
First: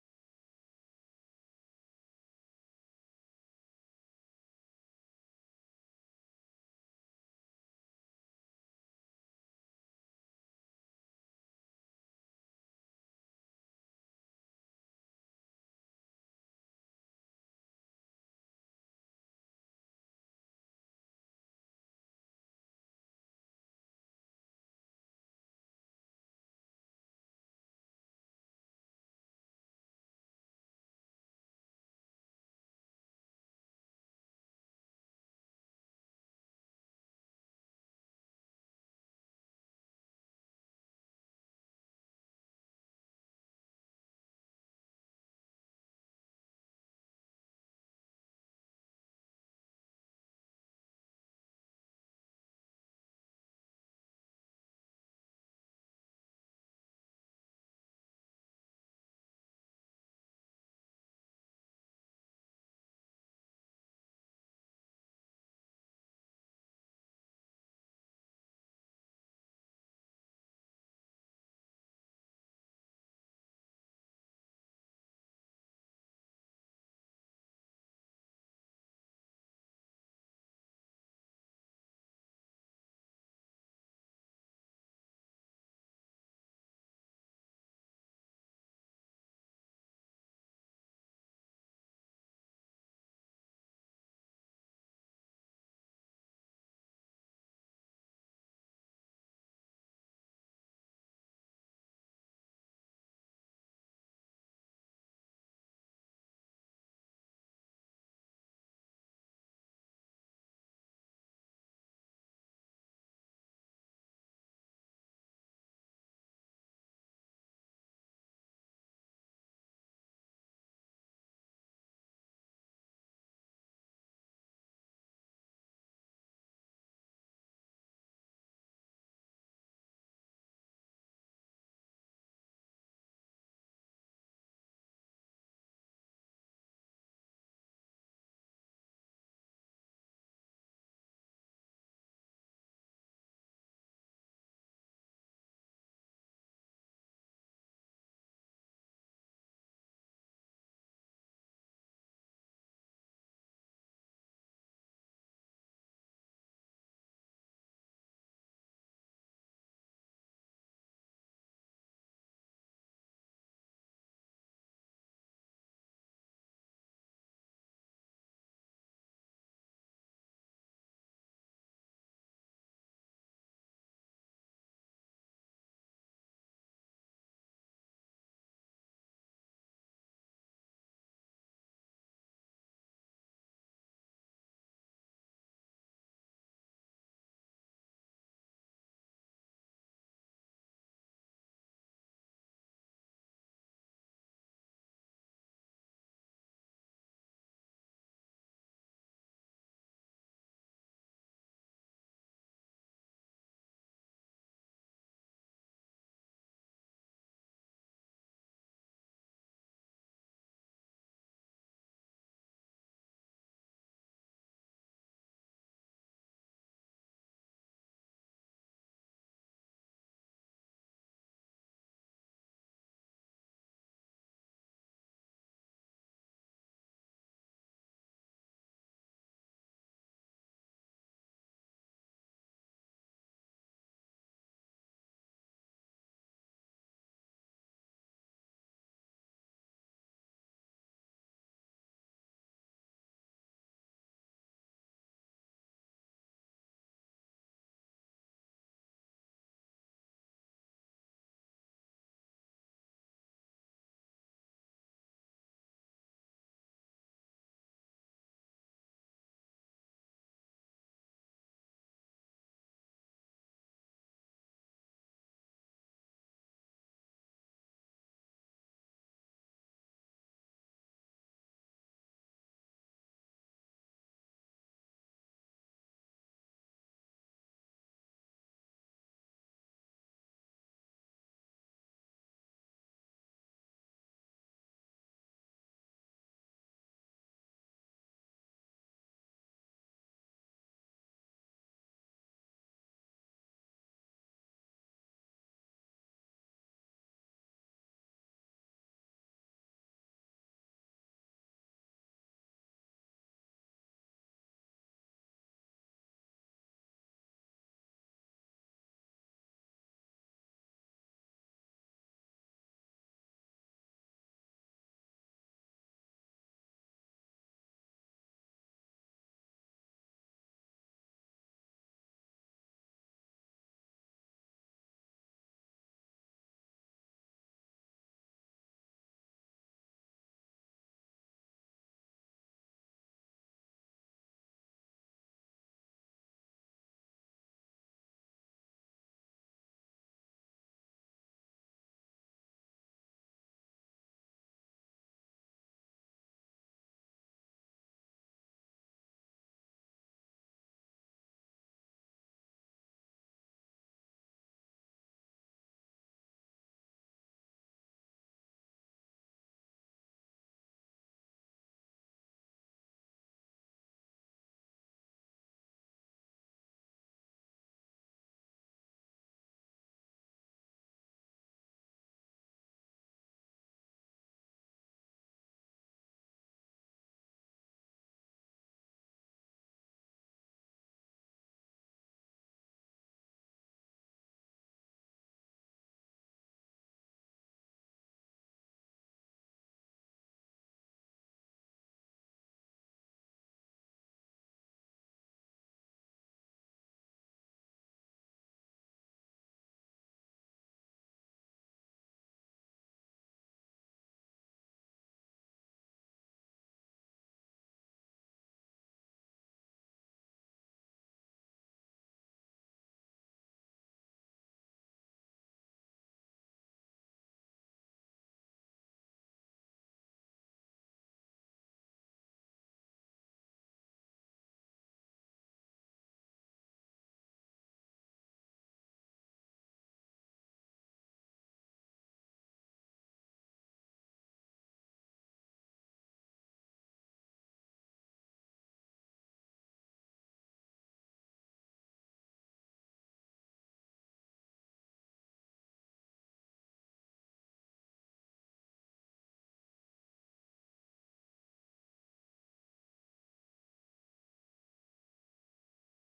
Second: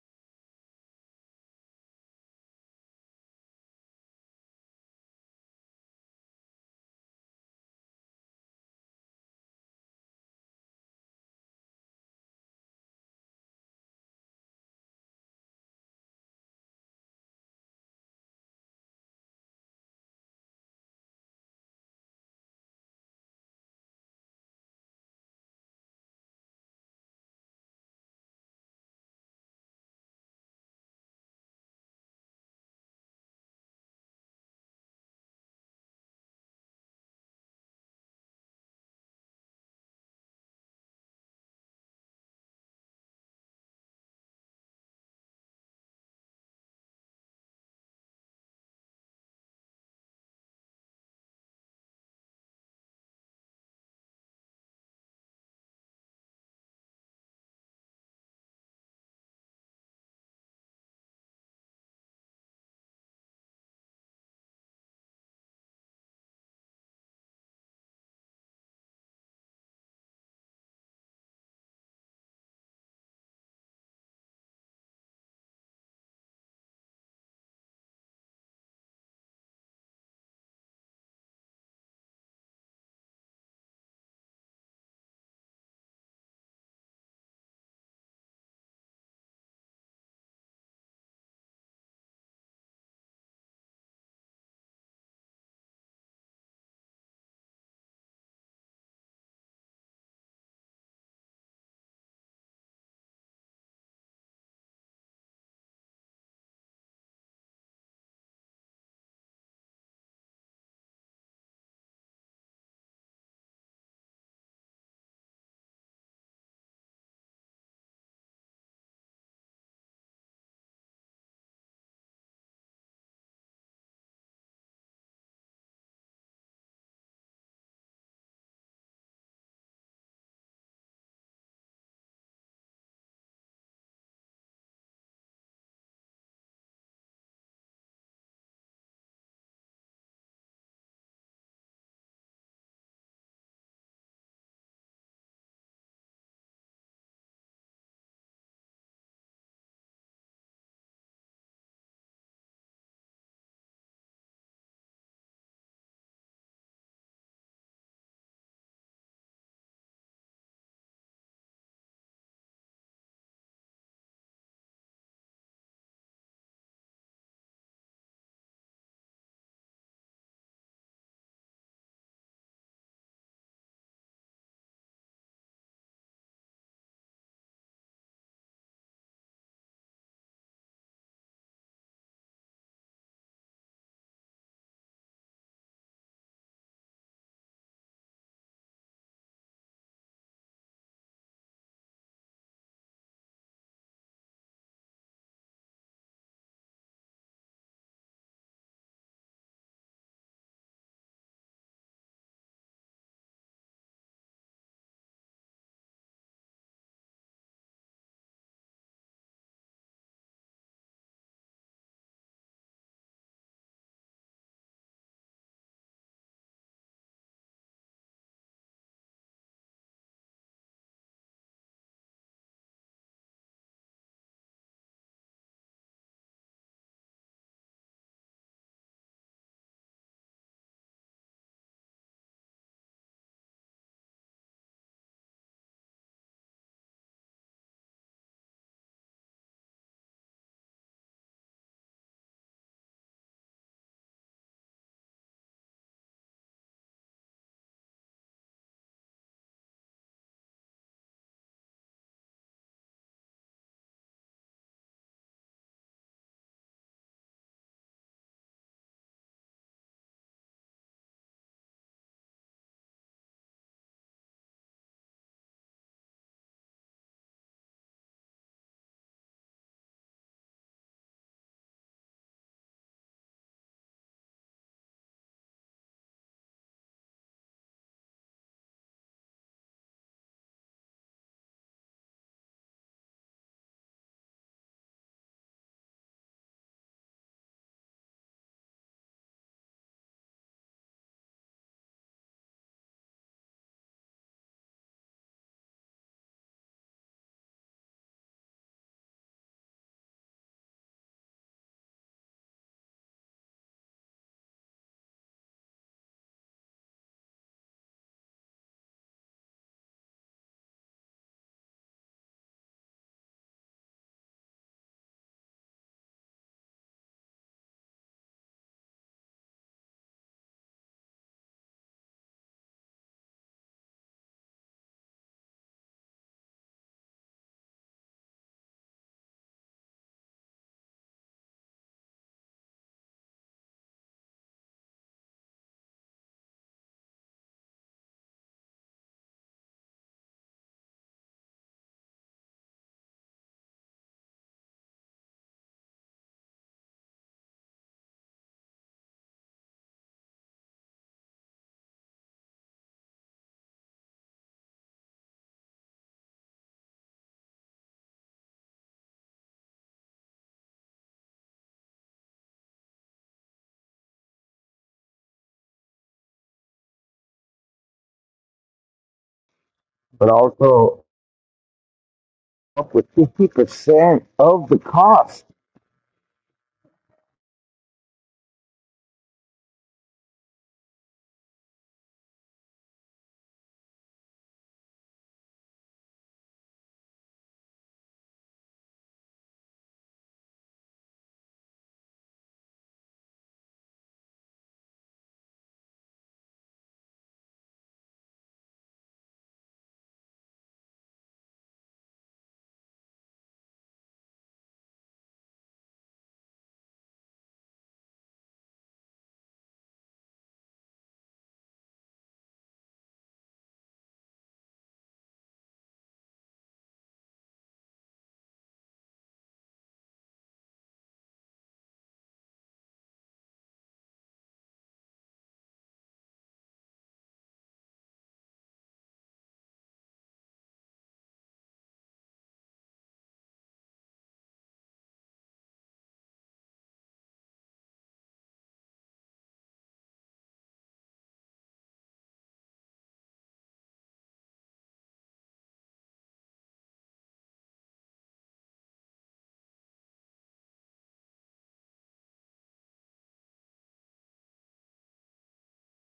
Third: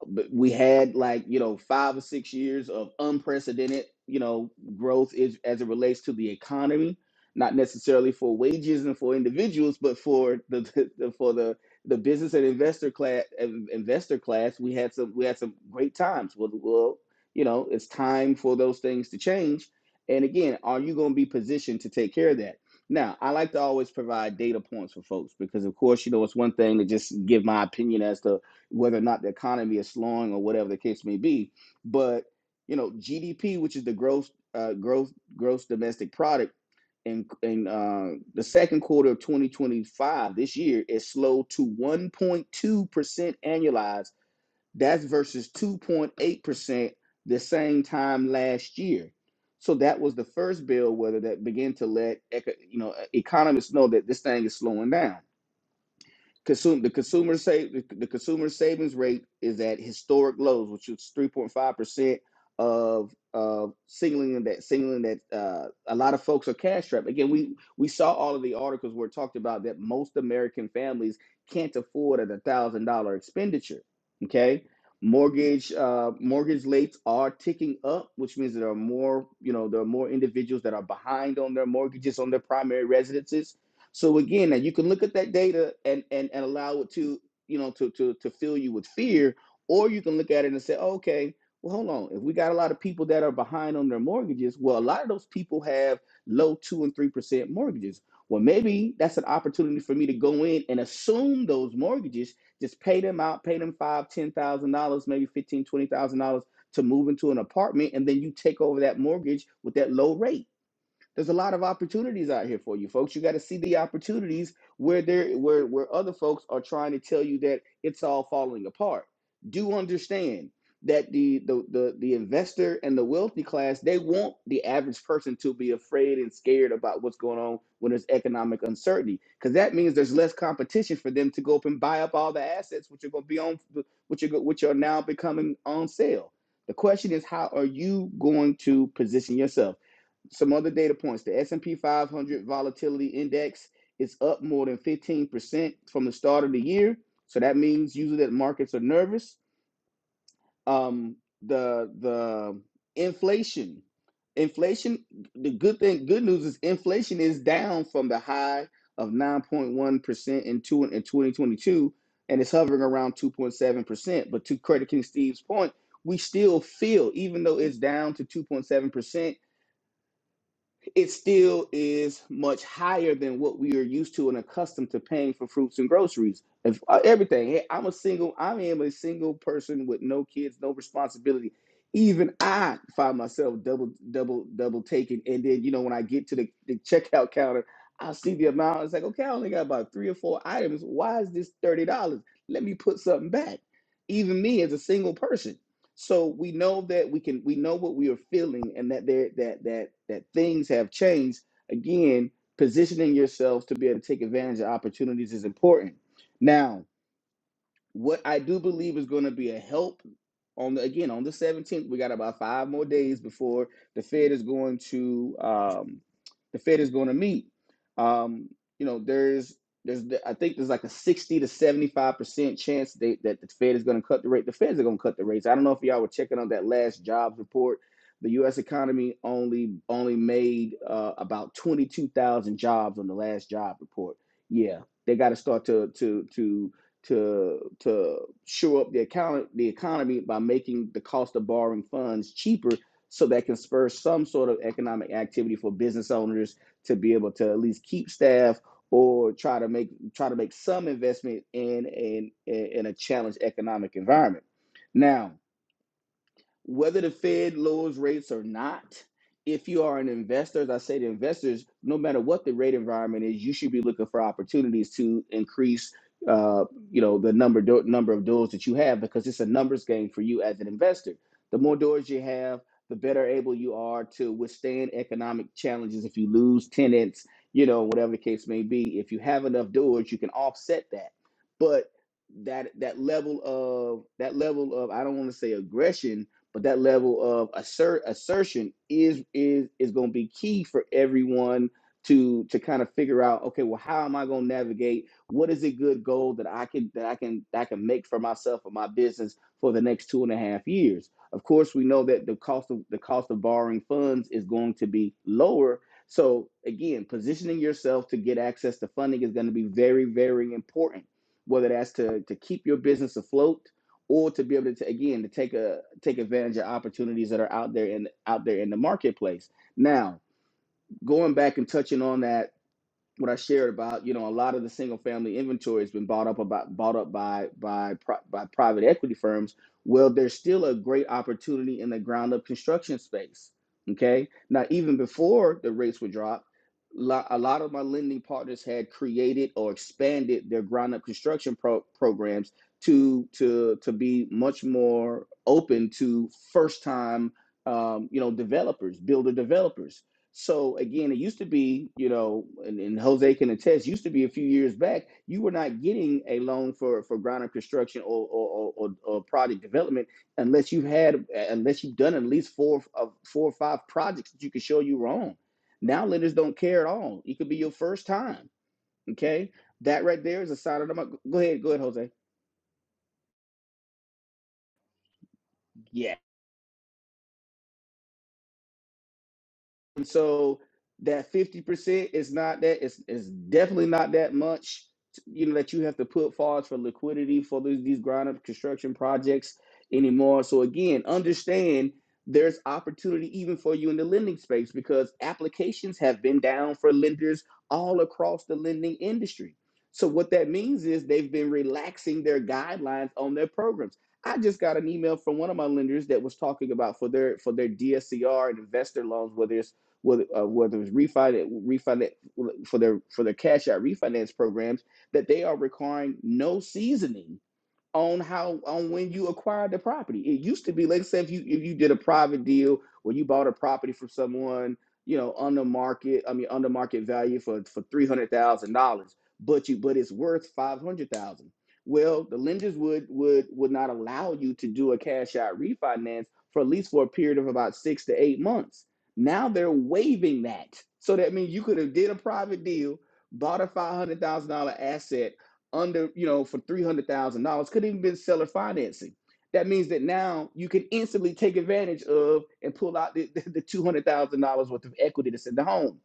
[SPEAKER 1] but we had like you know five or six years of unprecedented you know growth is, as it relates to the economy not necessarily for wages and for individuals but for the, the, the- for the the business and investor class investor class we had some we had some great times well, well you know it's time for those things to change and again are you going to be positioned to take care of that now i like to always provide data points for folks because of course you know it's one thing to just give my opinion as to whether or not the economy is slowing or whatever the case may be. But you know, GDP, which is the gross uh, growth gross domestic product, in in uh, the second quarter of 2025 this year is slowed to 1.2 percent annualized. That's versus 2.8 percent the same time last year. So that was the first bill whether that began to let eco- you know economists know that this thing is slowing down Consume the consumer save the, the consumer savings rate is at historic lows, which is three point five percent of of singling that singling that uh, a lot of folks are cash strapped. Again, we we saw all of the articles where it talked about that most American families can't afford a thousand dollar expenditure. Okay, mortgage uh, mortgage rates are ticking up, which means there are more you know there are more individuals that are behind on their mortgages on their primary residences so again, now you can look at that data and and and allow it to you know to to to fill you with fear, or you can look at it and say, oh, okay, well hold on, if we got a lot of people that are behind on their mortgages, well a lot of those people have low two and three percent mortgages. Well, maybe that's an opportunity for me to go in and assume those mortgages, just pay them out, pay them five, ten thousand dollars, maybe fifteen, twenty thousand dollars to move into an apartment, and then you take over that mortgage with that low rate there's a lot of opportunities out here for you folks. You got to see the opportunities where there where where other folks are trying to tell you that it's all falling apart. Do understand that the the the, the investor and the wealthy class, they want the average person to be afraid and scared about what's going on when there's economic uncertainty because that means there's less competition for them to go up and buy up all the assets which are going to be on which are go- which are now becoming on sale. The question is, how are you going to position yourself? some other data points. The S&P 500 volatility index is up more than 15% from the start of the year. So that means usually that markets are nervous. Um, the the inflation, inflation. The good thing, good news is inflation is down from the high of 9.1% in two in 2022, and it's hovering around 2.7%. But to Credit King Steve's point, we still feel, even though it's down to 2.7% it still is much higher than what we are used to and accustomed to paying for fruits and groceries. If uh, everything, hey, I'm a single, I am a single person with no kids, no responsibility. Even I find myself double, double, double taking, and then you know when I get to the, the checkout counter, I see the amount. It's like, okay, I only got about three or four items. Why is this thirty dollars? Let me put something back. Even me as a single person. So we know that we can we know what we are feeling and that there that that that things have changed. Again, positioning yourself to be able to take advantage of opportunities is important. Now. What I do believe is going to be a help on the again on the 17th. We got about five more days before the Fed is going to um, the Fed is going to meet. Um, you know, there's there's I think there's like a 60 to 75 percent chance they, that the Fed is going to cut the rate. The Feds are going to cut the rates. I don't know if y'all were checking on that last jobs report. The U.S. economy only only made uh, about 22,000 jobs on the last job report. Yeah, they got to start to to to to to shore up the account the economy by making the cost of borrowing funds cheaper so that can spur some sort of economic activity for business owners to be able to at least keep staff or try to make try to make some investment in in in a challenged economic environment. Now, whether the Fed lowers rates or not, if you are an investor, as I say to investors, no matter what the rate environment is, you should be looking for opportunities to increase, uh, you know, the number do- number of doors that you have because it's a numbers game for you as an investor. The more doors you have, the better able you are to withstand economic challenges. If you lose tenants, you know, whatever the case may be, if you have enough doors, you can offset that. But that that level of that level of I don't want to say aggression but that level of assert assertion is is is going to be key for everyone to to kind of figure out okay well how am i going to navigate what is a good goal that i can that i can that i can make for myself or my business for the next two and a half years of course we know that the cost of the cost of borrowing funds is going to be lower so again positioning yourself to get access to funding is going to be very very important whether that's to to keep your business afloat or to be able to again to take a take advantage of opportunities that are out there in out there in the marketplace. Now, going back and touching on that what I shared about, you know, a lot of the single family inventory has been bought up about bought up by by pri- by private equity firms. Well, there's still a great opportunity in the ground up construction space. Okay, now even before the rates were dropped, lo- a lot of my lending partners had created or expanded their ground up construction pro- programs to to to be much more open to first time, um, you know, developers, builder developers so again, it used to be, you know, and, and Jose can attest, used to be a few years back, you were not getting a loan for for ground up construction or or, or, or or project development unless you had unless you've done at least four of four or five projects that you could show you were on. Now lenders don't care at all. It could be your first time. Okay, that right
[SPEAKER 3] but
[SPEAKER 1] there is a sign of
[SPEAKER 3] also
[SPEAKER 1] them. Go ahead, go ahead, Jose.
[SPEAKER 3] up with 50% of the cost.
[SPEAKER 1] And so that 50% is not that, it's, it's definitely not that much, you know, that you have to put forward for liquidity for these, these ground up construction projects anymore. So again, understand there's opportunity even for you in the lending space because applications have been down for lenders all across the lending industry. So what that means is they've been relaxing their guidelines on their programs. I just got an email from one of my lenders that was talking about for their for their DSCR and investor loans, whether it's whether uh, whether it's refinance refinance for their for their cash out refinance programs that they are requiring no seasoning on how on when you acquired the property. It used to be, like I said, if you if you did a private deal where you bought a property from someone, you know, under market, I mean under market value for for three hundred thousand dollars, but you but it's worth five hundred thousand. Well, the lenders would would would not allow you to do a cash out refinance for at least for a period of about six to eight months. Now they're waiving that. So that means you could have did a private deal, bought a five hundred thousand dollar asset under, you know, for $300,000. Could even been seller financing. That means that now you can instantly take advantage of and pull out the, the, $200,000 worth of equity that's in the home.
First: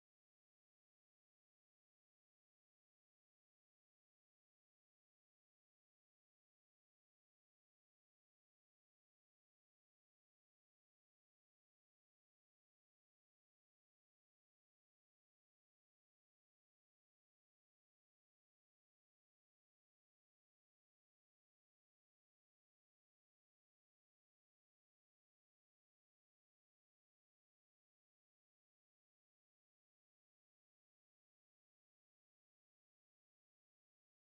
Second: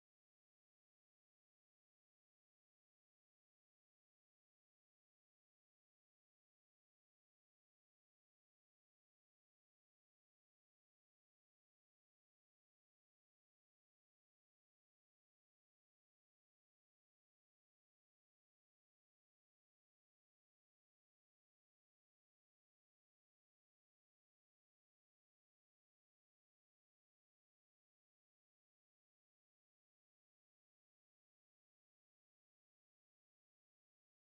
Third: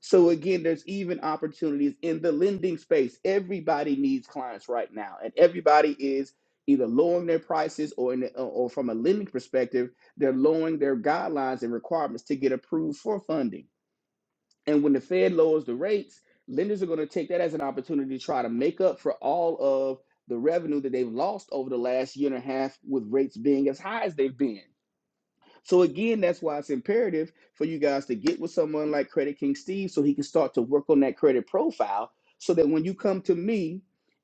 [SPEAKER 1] So again, there's even opportunities in the lending space. Everybody needs clients right now, and everybody is either lowering their prices or in the, or from a lending perspective, they're lowering their guidelines and requirements to get approved for funding. And when the Fed lowers the rates, lenders are going to take that as an opportunity to try to make up for all of the revenue that they've lost over the last year and a half with rates being as high as they've been. So again, that's why it's imperative for you guys to get with someone like Credit King Steve so he can start to work on that credit profile so that when you come to me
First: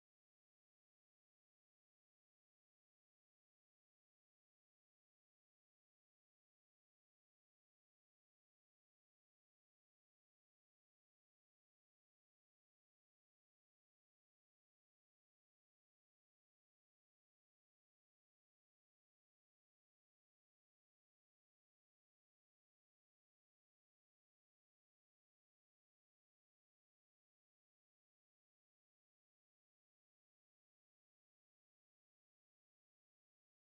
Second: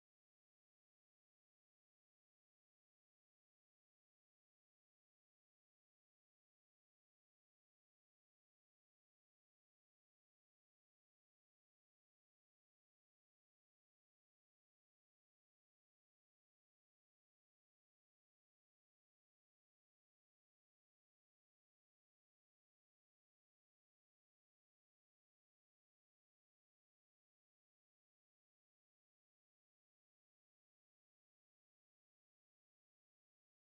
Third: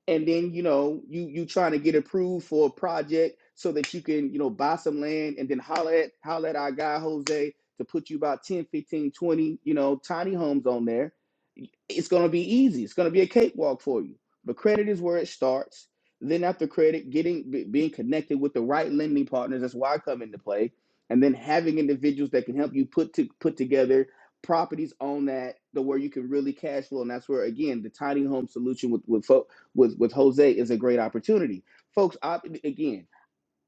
[SPEAKER 1] and then you know you you trying to get approved for a project so that you can you know buy some land and then holler at holler at our guy Jose to put you about 10, 15, 20, you know tiny homes on there it's going to be easy. It's going to be a cakewalk for you. But credit is where it starts. Then after credit, getting be- being connected with the right lending partners. That's why I come into play. And then having individuals that can help you put to put together properties on that the where you can really cash flow. And that's where again the tiny home solution with with fo- with with Jose is a great opportunity, folks. I, again.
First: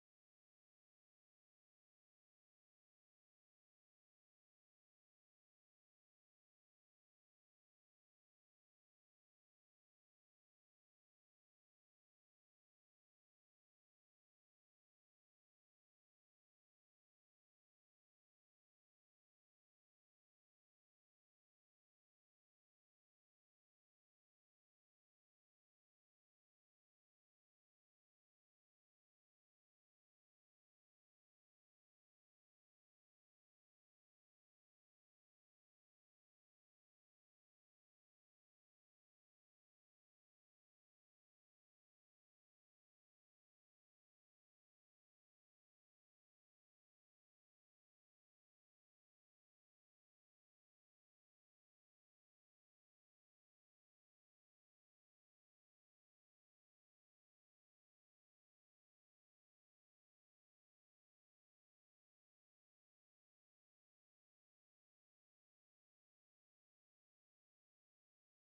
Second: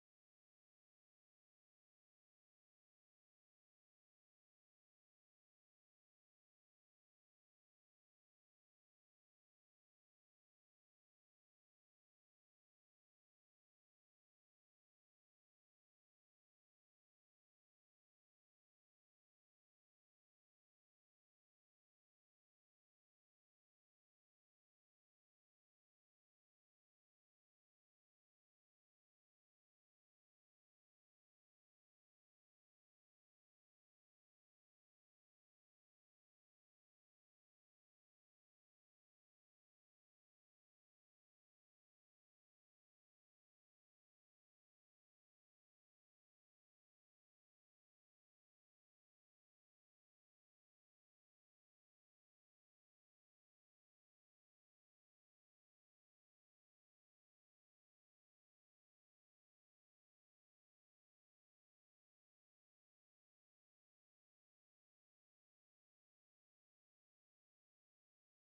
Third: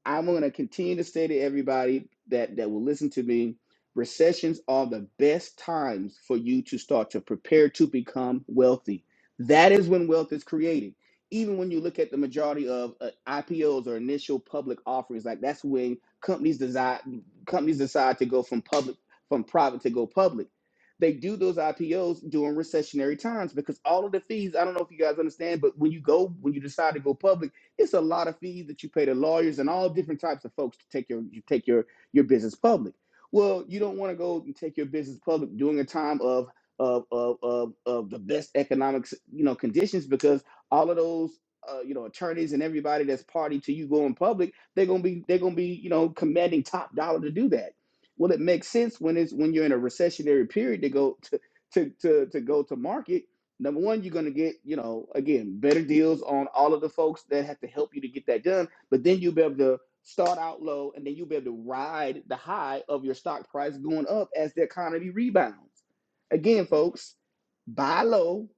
[SPEAKER 1] I'm going to continue to say to everybody that that will listen to me, recessions are the best times for you to start to prepare to become wealthy. That is when wealth is created. Even when you look at the majority of uh, IPOs or initial public offerings, like that's when companies decide companies decide to go from public from private to go public. They do those IPOs during recessionary times because all of the fees. I don't know if you guys understand, but when you go when you decide to go public it's a lot of fees that you pay to lawyers and all different types of folks to take your you take your your business public. Well, you don't want to go and take your business public during a time of of of of, of the best economic you know conditions because all of those uh, you know attorneys and everybody that's party to you going public they're gonna be they're gonna be you know commanding top dollar to do that well it makes sense when it's when you're in a recessionary period to go to to to, to go to market Number one, you're gonna get, you know, again, better deals on all of the folks that have to help you to get that done. But then you'll be able to start out low, and then you'll be able to ride the high of your stock price going up as the economy rebounds. Again, folks, buy low,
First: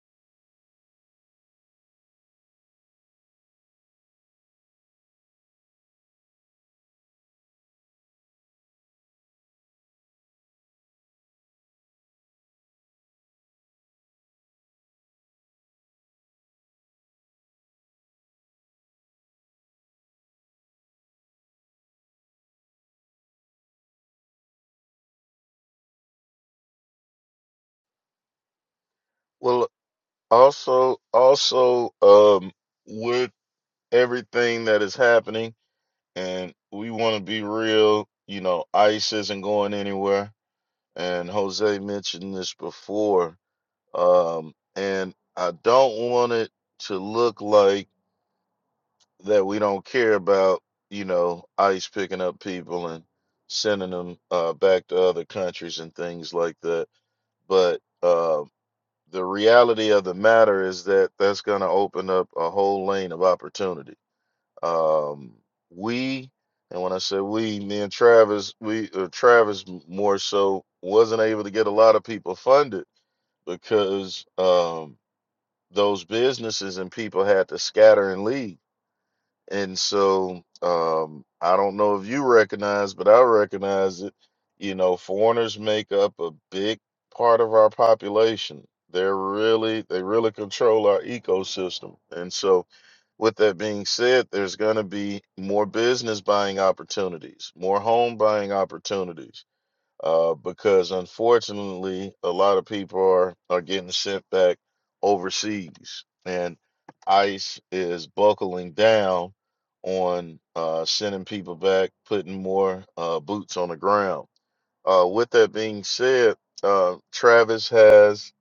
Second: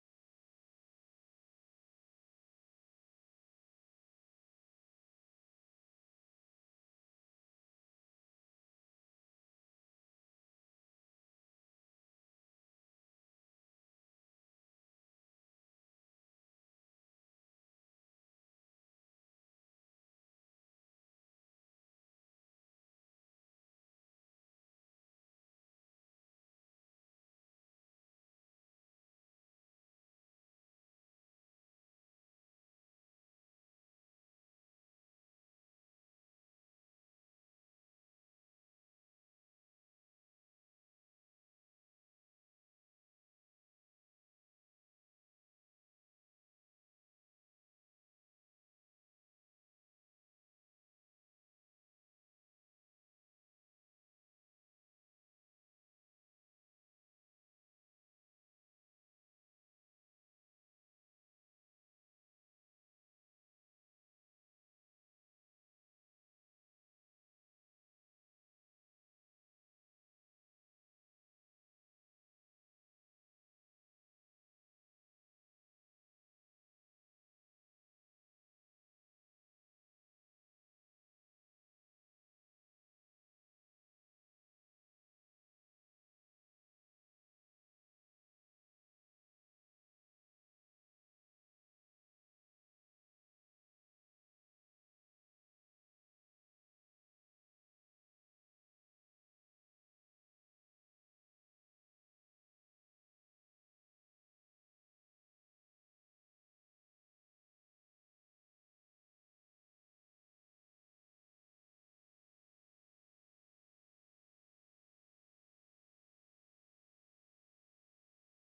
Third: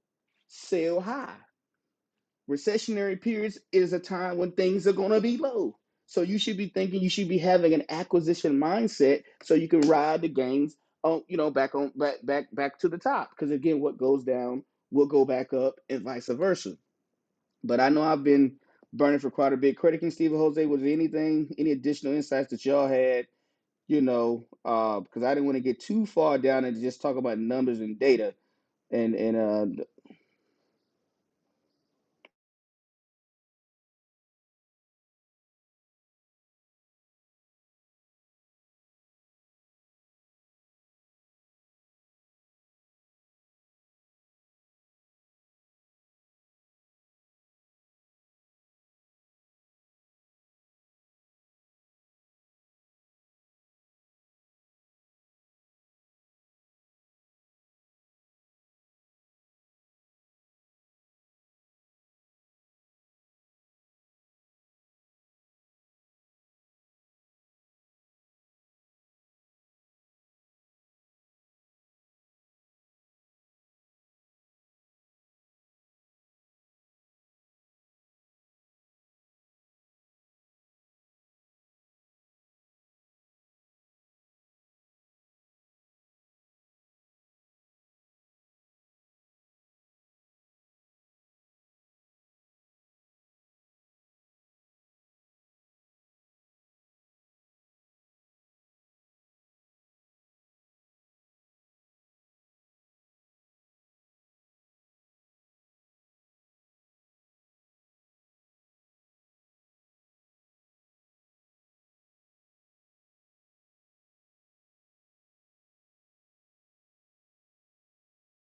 [SPEAKER 1] sell high. Recessionary periods is a time when things are going to be low. So you should be thinking you should be having an acquisition mindset so you can ride the gains on you know back on back back back to the top because again what goes down will go back up and vice versa. But I know I've been burning for quite a bit. critiquing Stephen Jose was there anything any additional insights that y'all had you know uh, because I didn't want to get too far down and just talk about numbers and data and and
[SPEAKER 2] Well,
[SPEAKER 1] uh,
[SPEAKER 2] also, also, um, with everything that is happening, and we want to be real, you know, ICE isn't going anywhere and Jose mentioned this before, um, and I don't want it to look like that we don't care about, you know, ICE picking up people and sending them uh, back to other countries and things like that. But uh, the reality of the matter is that that's going to open up a whole lane of opportunity. Um, we, and when I say we, me and Travis, we, or Travis more so, wasn't able to get a lot of people funded because um, those businesses and people had to scatter and leave. And so um, I don't know if you recognize, but I recognize it. You know, foreigners make up a big part of our population. They're really they really control our ecosystem. And so with that being said, there's going to be more business buying opportunities, more home buying opportunities uh, because unfortunately, a lot of people are, are getting sent back overseas, and ICE is buckling down on uh, sending people back, putting more uh, boots on the ground. Uh, with that being said, uh, Travis has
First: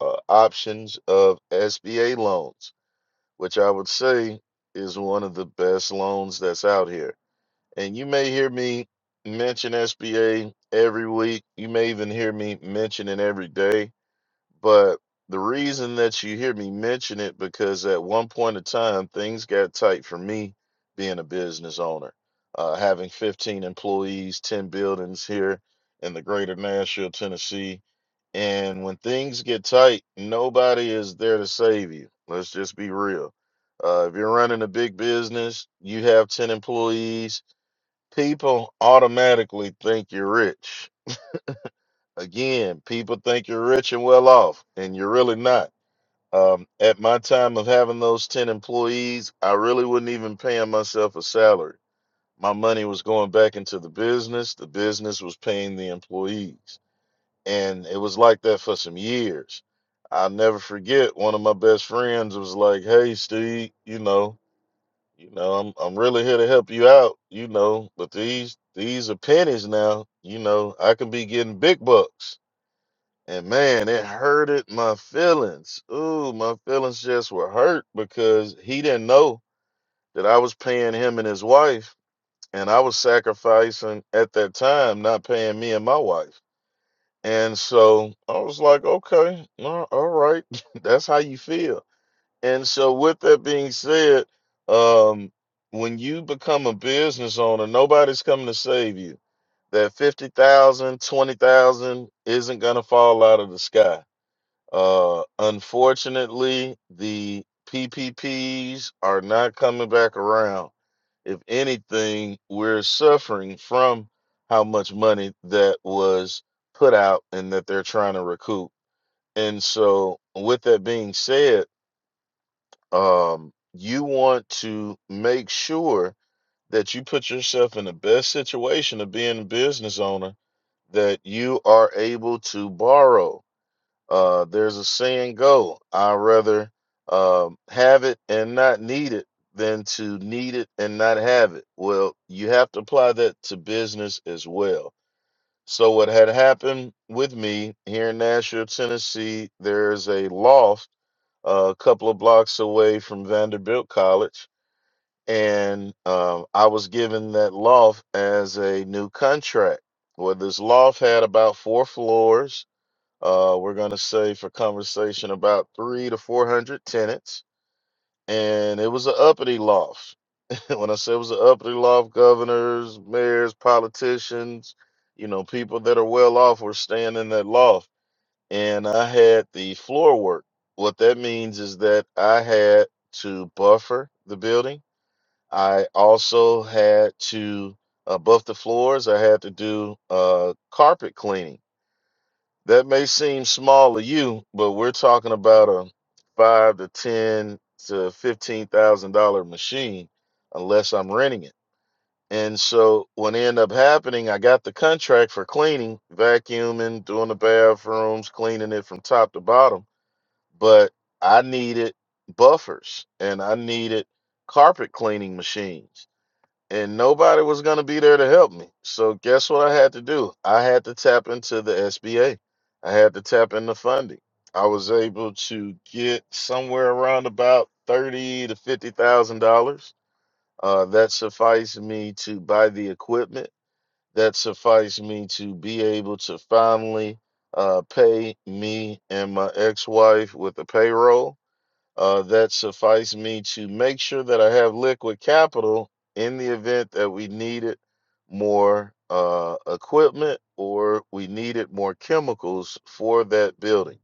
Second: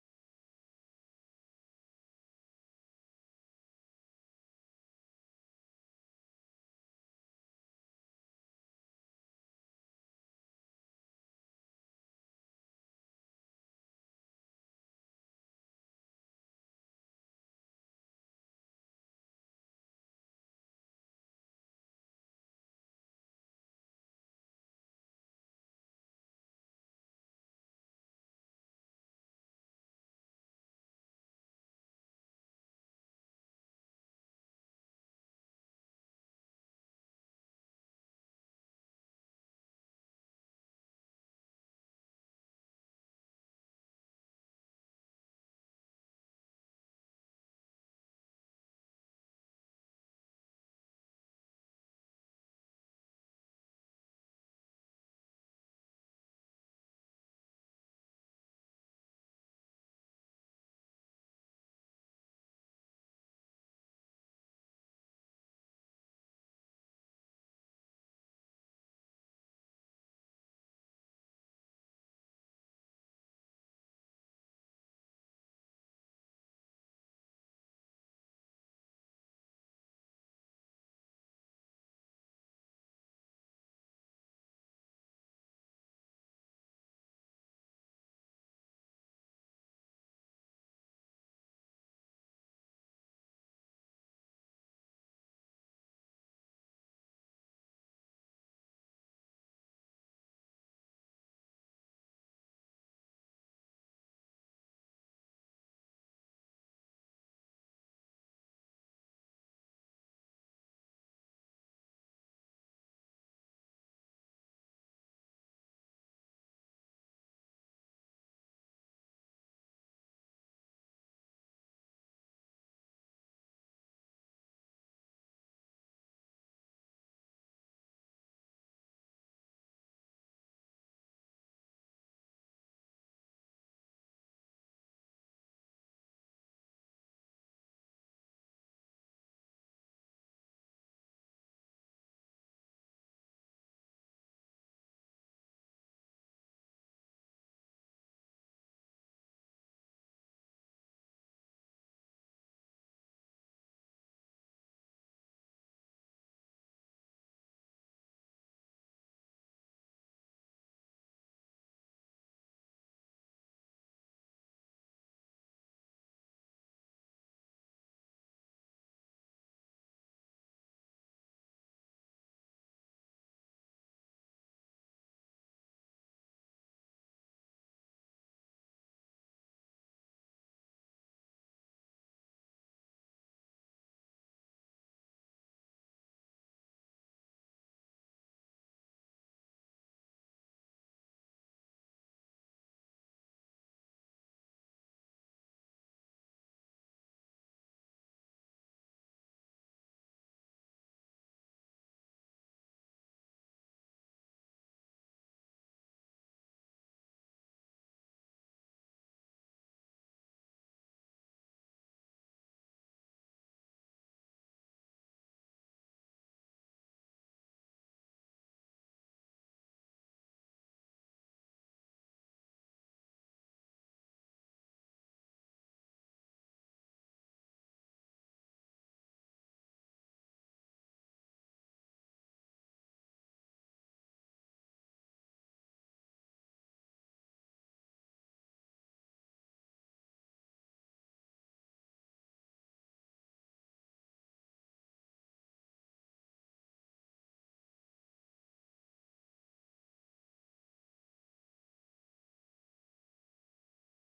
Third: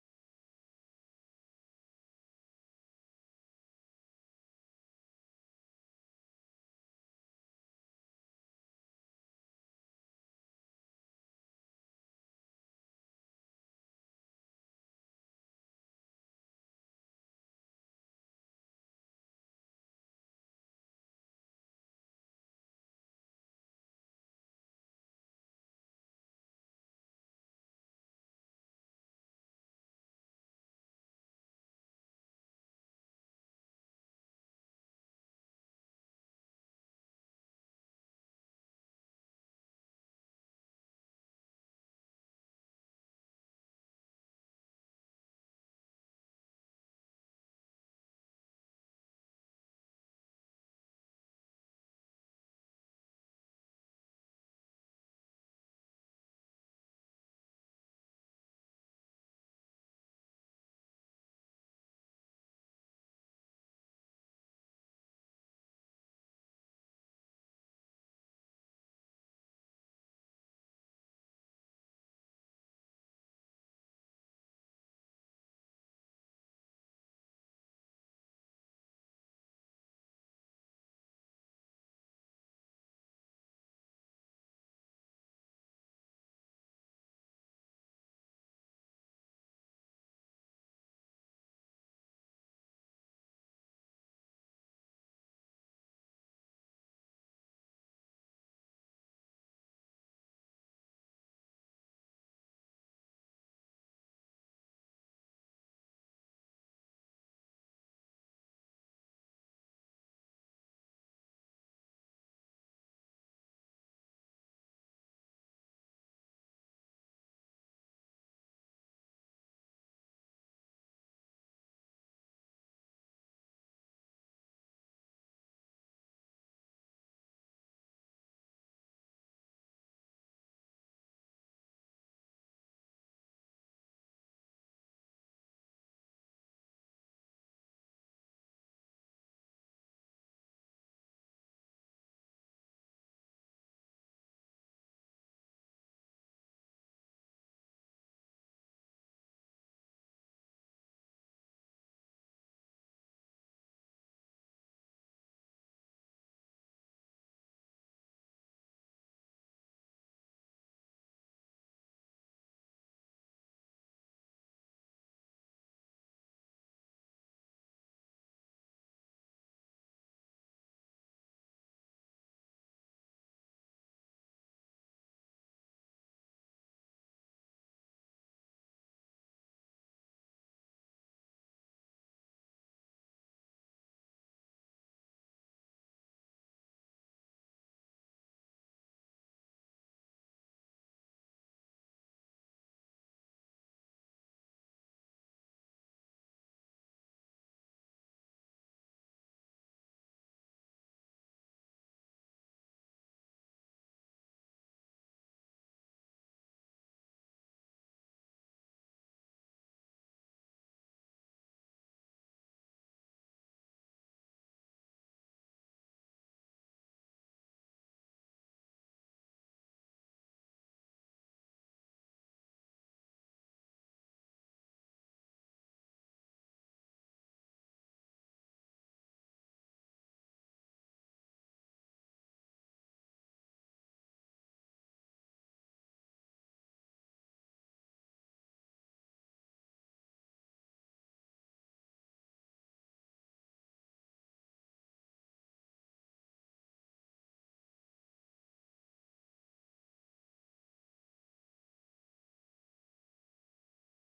[SPEAKER 2] uh, options of SBA loans, which I would say is one of the best loans that's out here and you may hear me mention SBA every week. You may even hear me mention it every day. But the reason that you hear me mention it because at one point in time things got tight for me being a business owner. Uh, having 15 employees, 10 buildings here in the greater Nashville, Tennessee. And when things get tight, nobody is there to save you. Let's just be real. Uh, if you're running a big business, you have 10 employees, People automatically think you're rich. Again, people think you're rich and well off, and you're really not. Um, at my time of having those 10 employees, I really wasn't even paying myself a salary. My money was going back into the business, the business was paying the employees. And it was like that for some years. I'll never forget one of my best friends was like, Hey, Steve, you know. You know, I'm I'm really here to help you out, you know, but these these are pennies now, you know. I can be getting big bucks. And man, it hurted my feelings. Ooh, my feelings just were hurt because he didn't know that I was paying him and his wife, and I was sacrificing at that time not paying me and my wife. And so I was like, okay, all all right, that's how you feel and so, with that being said, um, when you become a business owner, nobody's coming to save you. That fifty thousand, twenty thousand isn't going to fall out of the sky. Uh, unfortunately, the PPPs are not coming back around. If anything, we're suffering from how much money that was put out and that they're trying to recoup. And so, with that being said, um, you want to make sure that you put yourself in the best situation of being a business owner that you are able to borrow. Uh, there's a saying go, I rather um, have it and not need it than to need it and not have it. Well, you have to apply that to business as well. So, what had happened with me here in Nashville, Tennessee, there's a loft uh, a couple of blocks away from Vanderbilt College and um, I was given that loft as a new contract. Well, this loft had about four floors. Uh, we're gonna say for conversation about three to four hundred tenants, and it was an uppity loft. when I say it was an uppity loft, governors, mayors, politicians, you know, people that are well off were staying in that loft, and I had the floor work. What that means is that I had to buffer the building. I also had to above the floors. I had to do uh, carpet cleaning. That may seem small to you, but we're talking about a five to ten to fifteen thousand dollar machine, unless I'm renting it. And so what ended up happening, I got the contract for cleaning, vacuuming, doing the bathrooms, cleaning it from top to bottom. But I needed buffers and I needed carpet cleaning machines and nobody was going to be there to help me. So guess what I had to do? I had to tap into the SBA. I had to tap into funding. I was able to get somewhere around about thirty to fifty thousand dollars. Uh, that sufficed me to buy the equipment. That sufficed me to be able to finally uh, pay me and my ex-wife with the payroll uh, that suffice me to make sure that I have liquid capital in the event that we needed more uh, equipment or we needed more chemicals for that building.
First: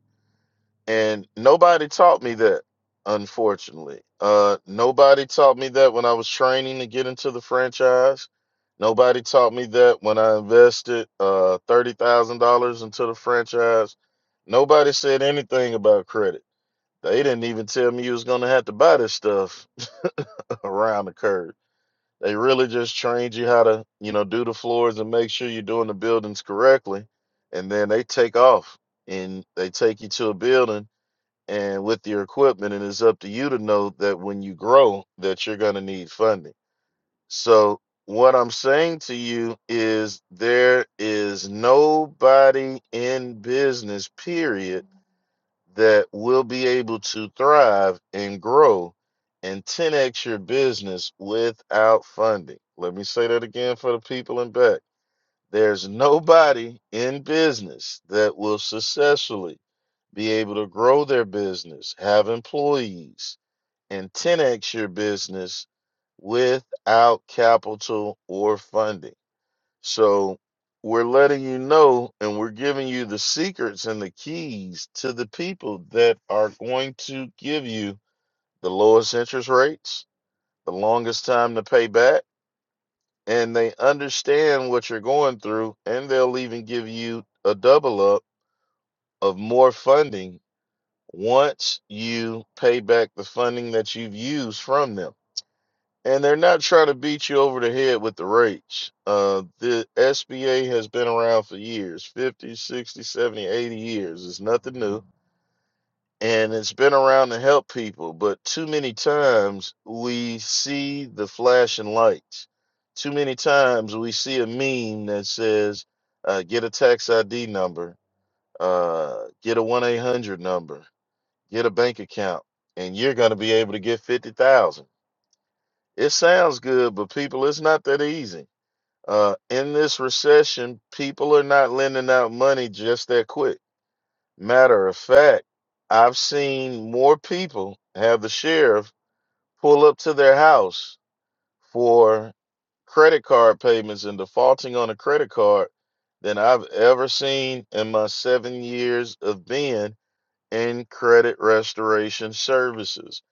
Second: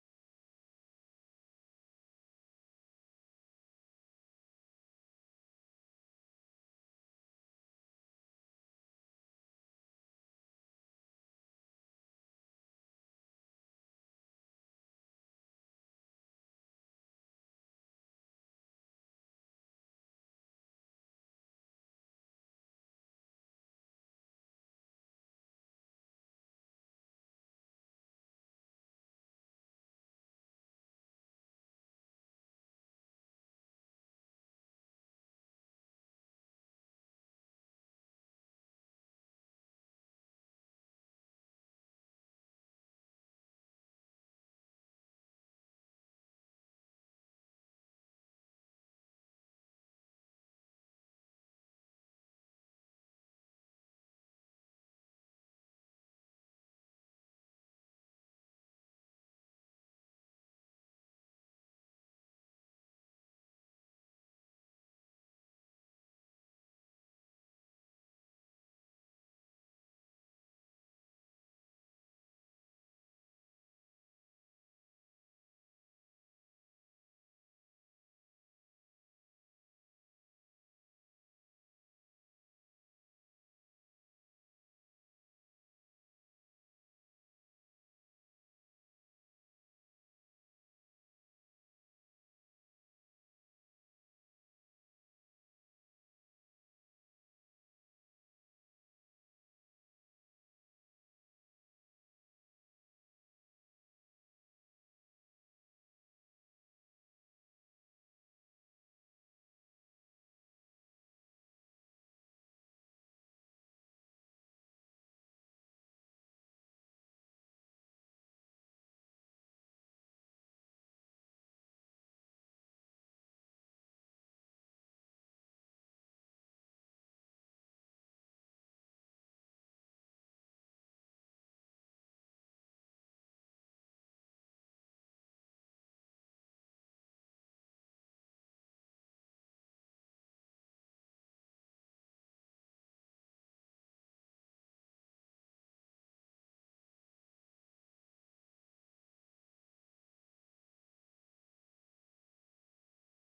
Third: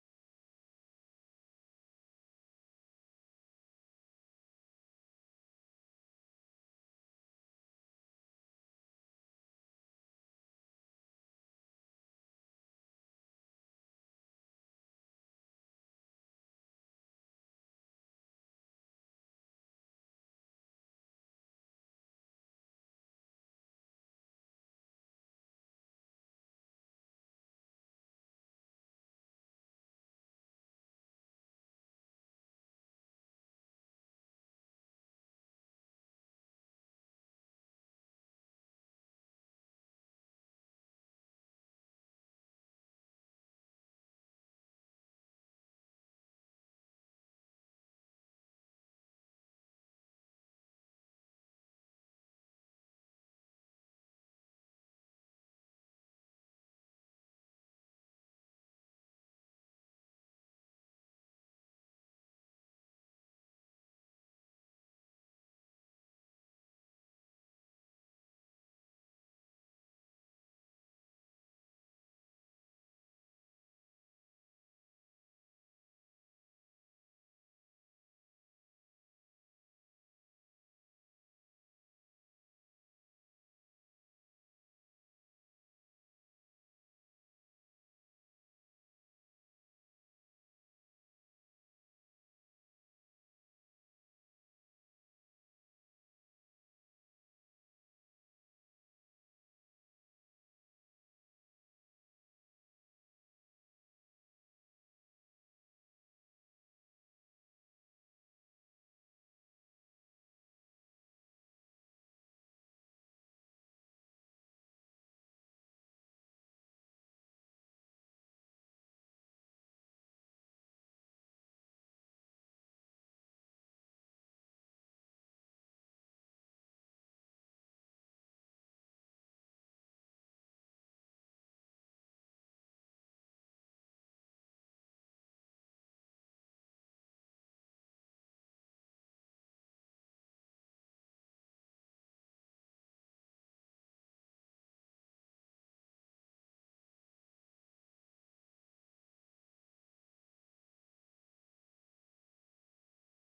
[SPEAKER 2] And nobody taught me that, unfortunately. Uh, nobody taught me that when I was training to get into the franchise. Nobody taught me that when I invested uh, $30,000 into the franchise. Nobody said anything about credit they didn't even tell me you was gonna have to buy this stuff around the curb. They really just trained you how to, you know, do the floors and make sure you're doing the buildings correctly. And then they take off and they take you to a building and with your equipment, and it's up to you to know that when you grow that you're gonna need funding. So what I'm saying to you is there is nobody in business, period that will be able to thrive and grow and 10x your business without funding. Let me say that again for the people in back. There's nobody in business that will successfully be able to grow their business, have employees, and 10x your business without capital or funding. So we're letting you know and we're giving you the secrets and the keys to the people that are going to give you the lowest interest rates, the longest time to pay back, and they understand what you're going through and they'll even give you a double up of more funding once you pay back the funding that you've used from them. and they're not trying to beat you over the head with the rates. Uh, the SBA has been around for years fifty, sixty, seventy, eighty years. It's nothing new. And it's been around to help people, but too many times we see the flashing lights. Too many times we see a meme that says, uh, get a tax ID number, uh, get a 1 800 number, get a bank account, and you're going to be able to get 50,000 it sounds good, but people, it's not that easy. Uh, in this recession, people are not lending out money just that quick. Matter of fact, I've seen more people have the sheriff pull up to their house for credit card payments and defaulting on a credit card than I've ever seen in my seven years of being in credit restoration services.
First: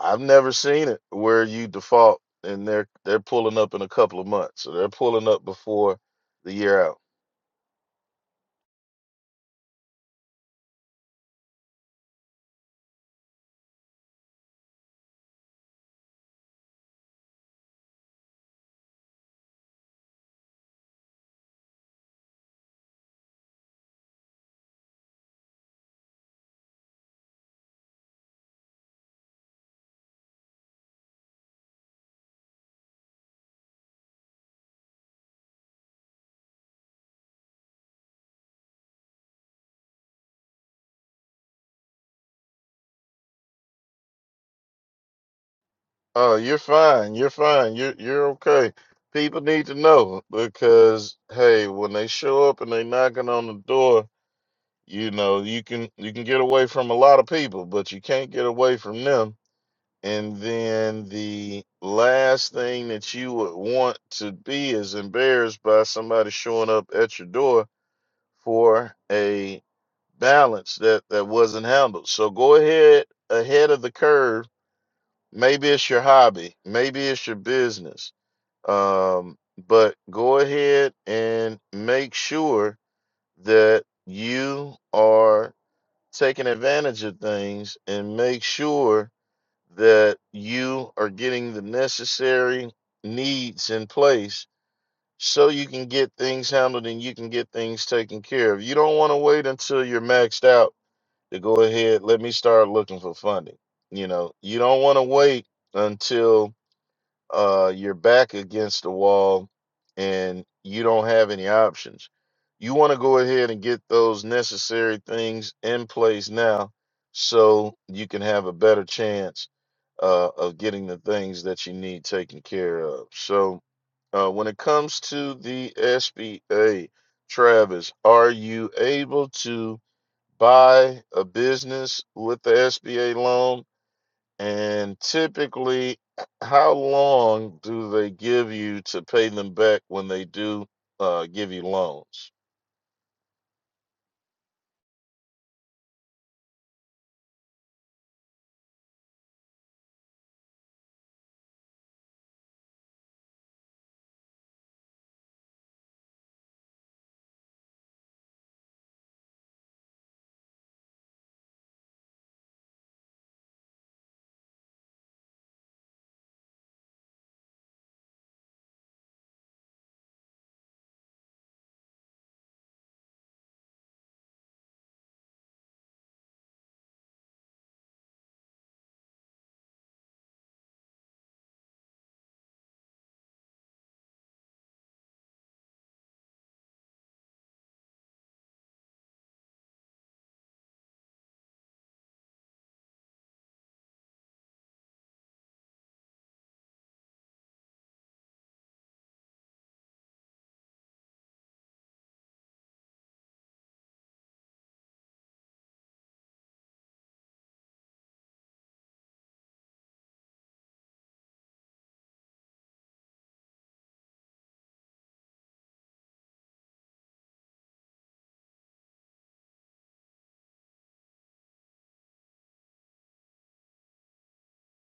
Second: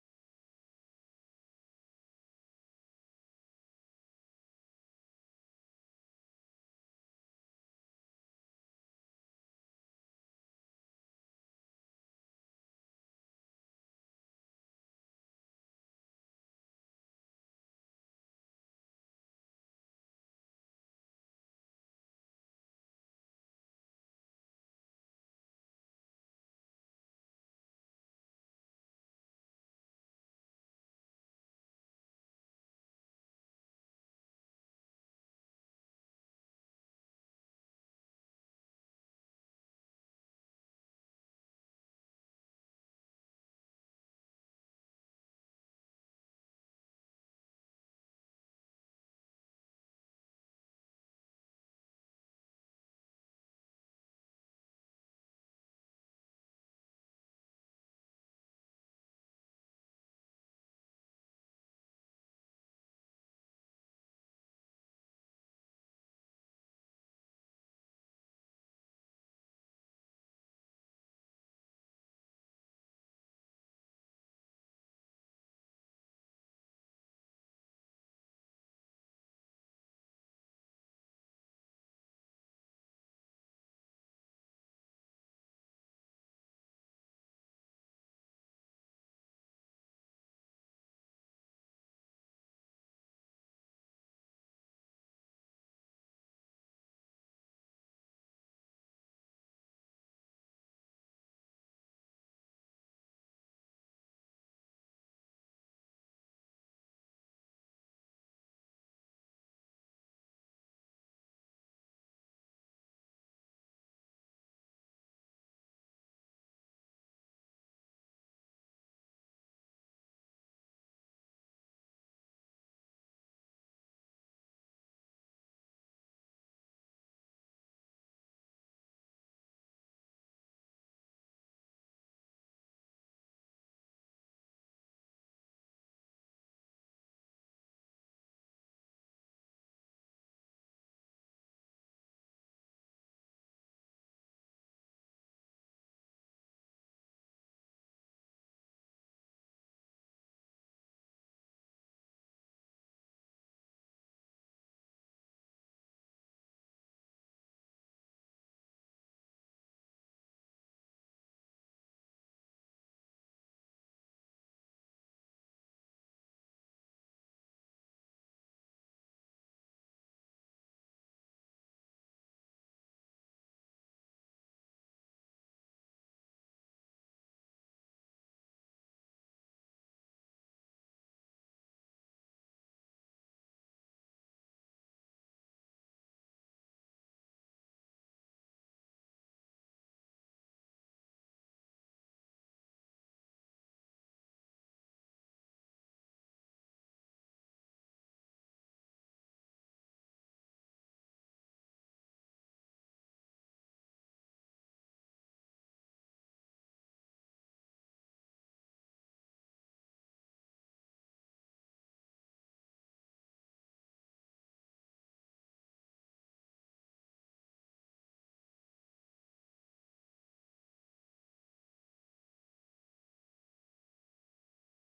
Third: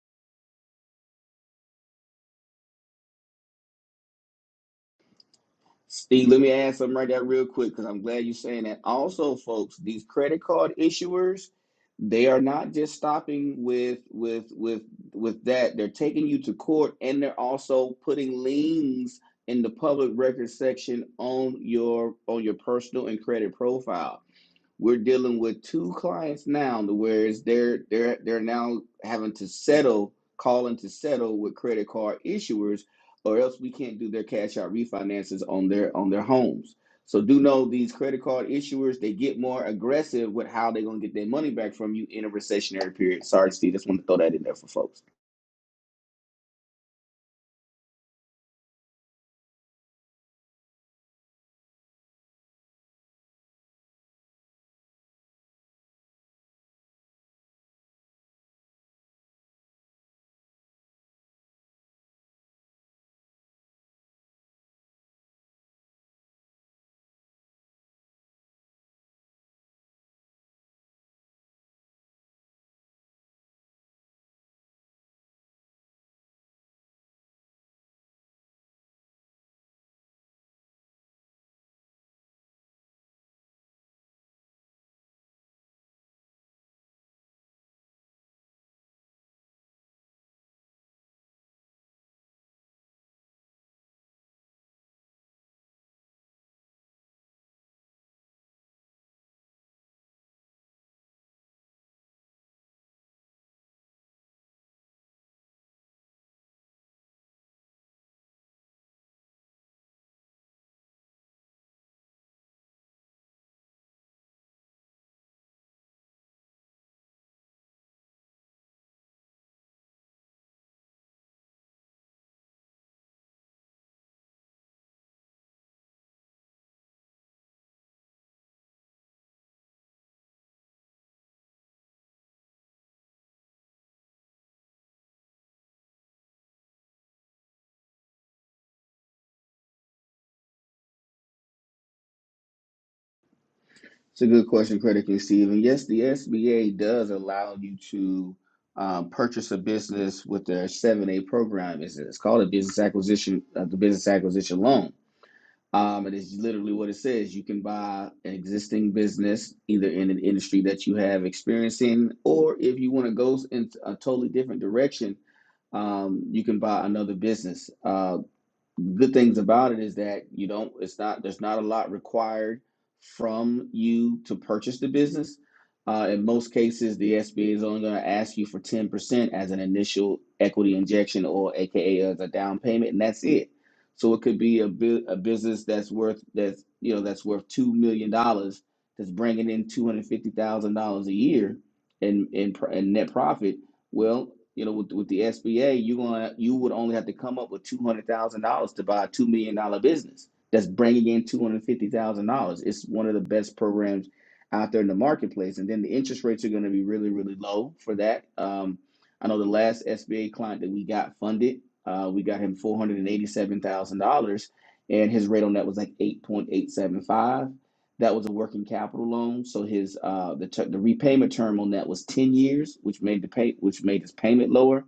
[SPEAKER 2] I've never seen it where you default and they're they're pulling up in a couple of months, or they're pulling up before
[SPEAKER 1] Steve, let me
[SPEAKER 2] the
[SPEAKER 1] add
[SPEAKER 2] year
[SPEAKER 1] something
[SPEAKER 2] out.
[SPEAKER 1] right there real quick because I'm glad you're saying that. Also, folks, these credit card issuers, they are not just stopping with with with with that. They're taking you to court and they're also putting liens in the public record section on your on your personal and credit profile. We're dealing with two clients now, to where it's they're they're they're now having to settle, calling to settle with credit card issuers, or else we can't do their cash out refinances on their on their homes. So do know these credit card issuers, they get more aggressive with how they're gonna get their money back from you in a recessionary period. Sorry, Steve, just want to throw that in there for folks.
[SPEAKER 2] Oh, you're fine. You're fine. You're you're okay. People need to know because hey, when they show up and they knocking on the door, you know you can you can get away from a lot of people, but you can't get away from them And then the last thing that you would want to be is embarrassed by somebody showing up at your door for a balance that, that wasn't handled. So go ahead ahead of the curve. Maybe it's your hobby, maybe it's your business. Um, but go ahead and make sure that you are taking advantage of things and make sure that you are getting the necessary needs in place so you can get things handled and you can get things taken care of. You don't want to wait until you're maxed out to go ahead, let me start looking for funding. You know, you don't want to wait until uh, are back against the wall and you don't have any options. You want to go ahead and get those necessary things in place now so you can have a better chance uh, of getting the things that you need taken care of. So, uh, when it comes to the SBA, Travis, are you able to buy a business with the SBA loan? And typically, how long do they give you to pay them back when they do uh, give you loans?
[SPEAKER 1] It's a good question, critically, Steve. And yes, the SBA does allow you to um, purchase a business with their 7A program. It's, it's called a business acquisition, uh, the business acquisition loan. Um, it is literally what it says. You can buy an existing business either in an industry that you have experience in, or if you want to go in a totally different direction, um, you can buy another business. Uh, good things about it is that you don't it's not there's not a lot required from you to purchase the business uh, in most cases the sba is only going to ask you for 10% as an initial equity injection or aka as a down payment and that's it so it could be a, bu- a business that's worth that's you know that's worth $2 million dollars, that's bringing in $250000 a year in, in, pr- in net profit well, you know, with, with the SBA, you're gonna you would only have to come up with two hundred thousand dollars to buy a two million dollar business that's bringing in two hundred fifty thousand dollars. It's one of the best programs out there in the marketplace, and then the interest rates are going to be really really low for that. Um, I know the last SBA client that we got funded, uh, we got him four hundred and eighty seven thousand dollars, and his rate on that was like eight point eight seven five. That was a working capital loan, so his uh, the ter- the repayment term on that was ten years, which made the pay which made his payment lower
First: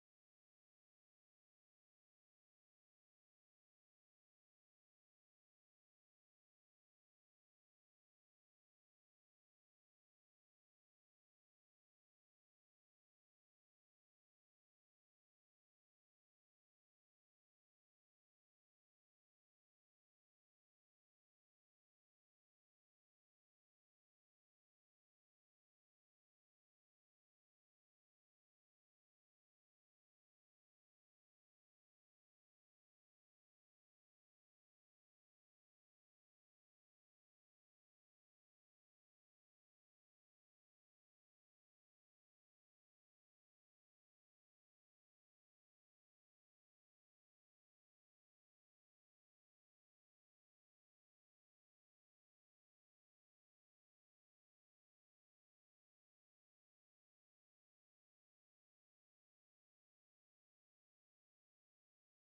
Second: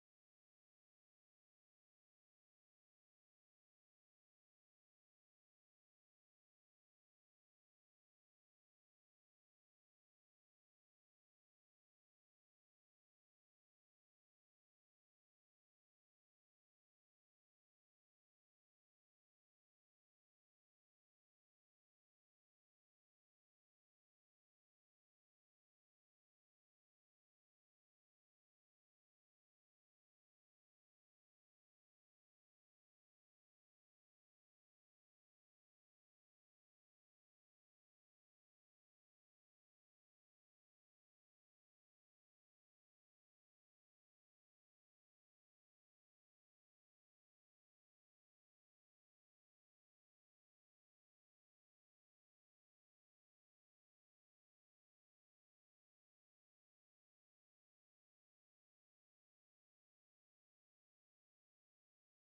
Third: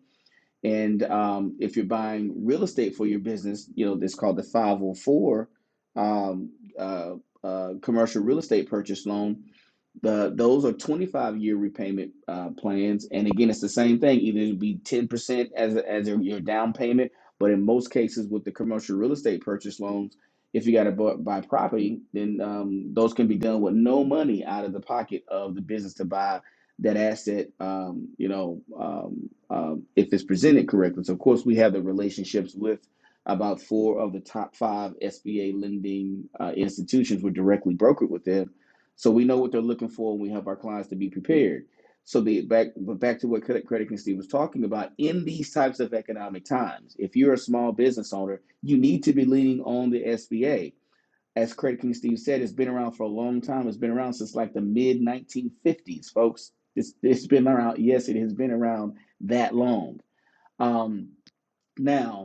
[SPEAKER 1] and um, if you're buying real estate for your business, you know, it's called the 504 um, uh, uh, commercial real estate purchase loan. The, those are 25 year repayment uh, plans. And again, it's the same thing. Either it'll be 10% as, a, as a, your down payment, but in most cases with the commercial real estate purchase loans, if you got to buy, buy property, then um, those can be done with no money out of the pocket of the business to buy that asset, um, you know, um, um, if it's presented correctly. So, of course, we have the relationships with about four of the top five SBA lending uh, institutions. We're directly brokered with them, so we know what they're looking for, and we help our clients to be prepared. So, the back but back to what Credit Credit King Steve was talking about in these types of economic times, if you're a small business owner, you need to be leaning on the SBA as Credit King Steve said, it's been around for a long time. It's been around since like the mid 1950s, folks. It's, it's been around. Yes, it has been around that long. Um, now,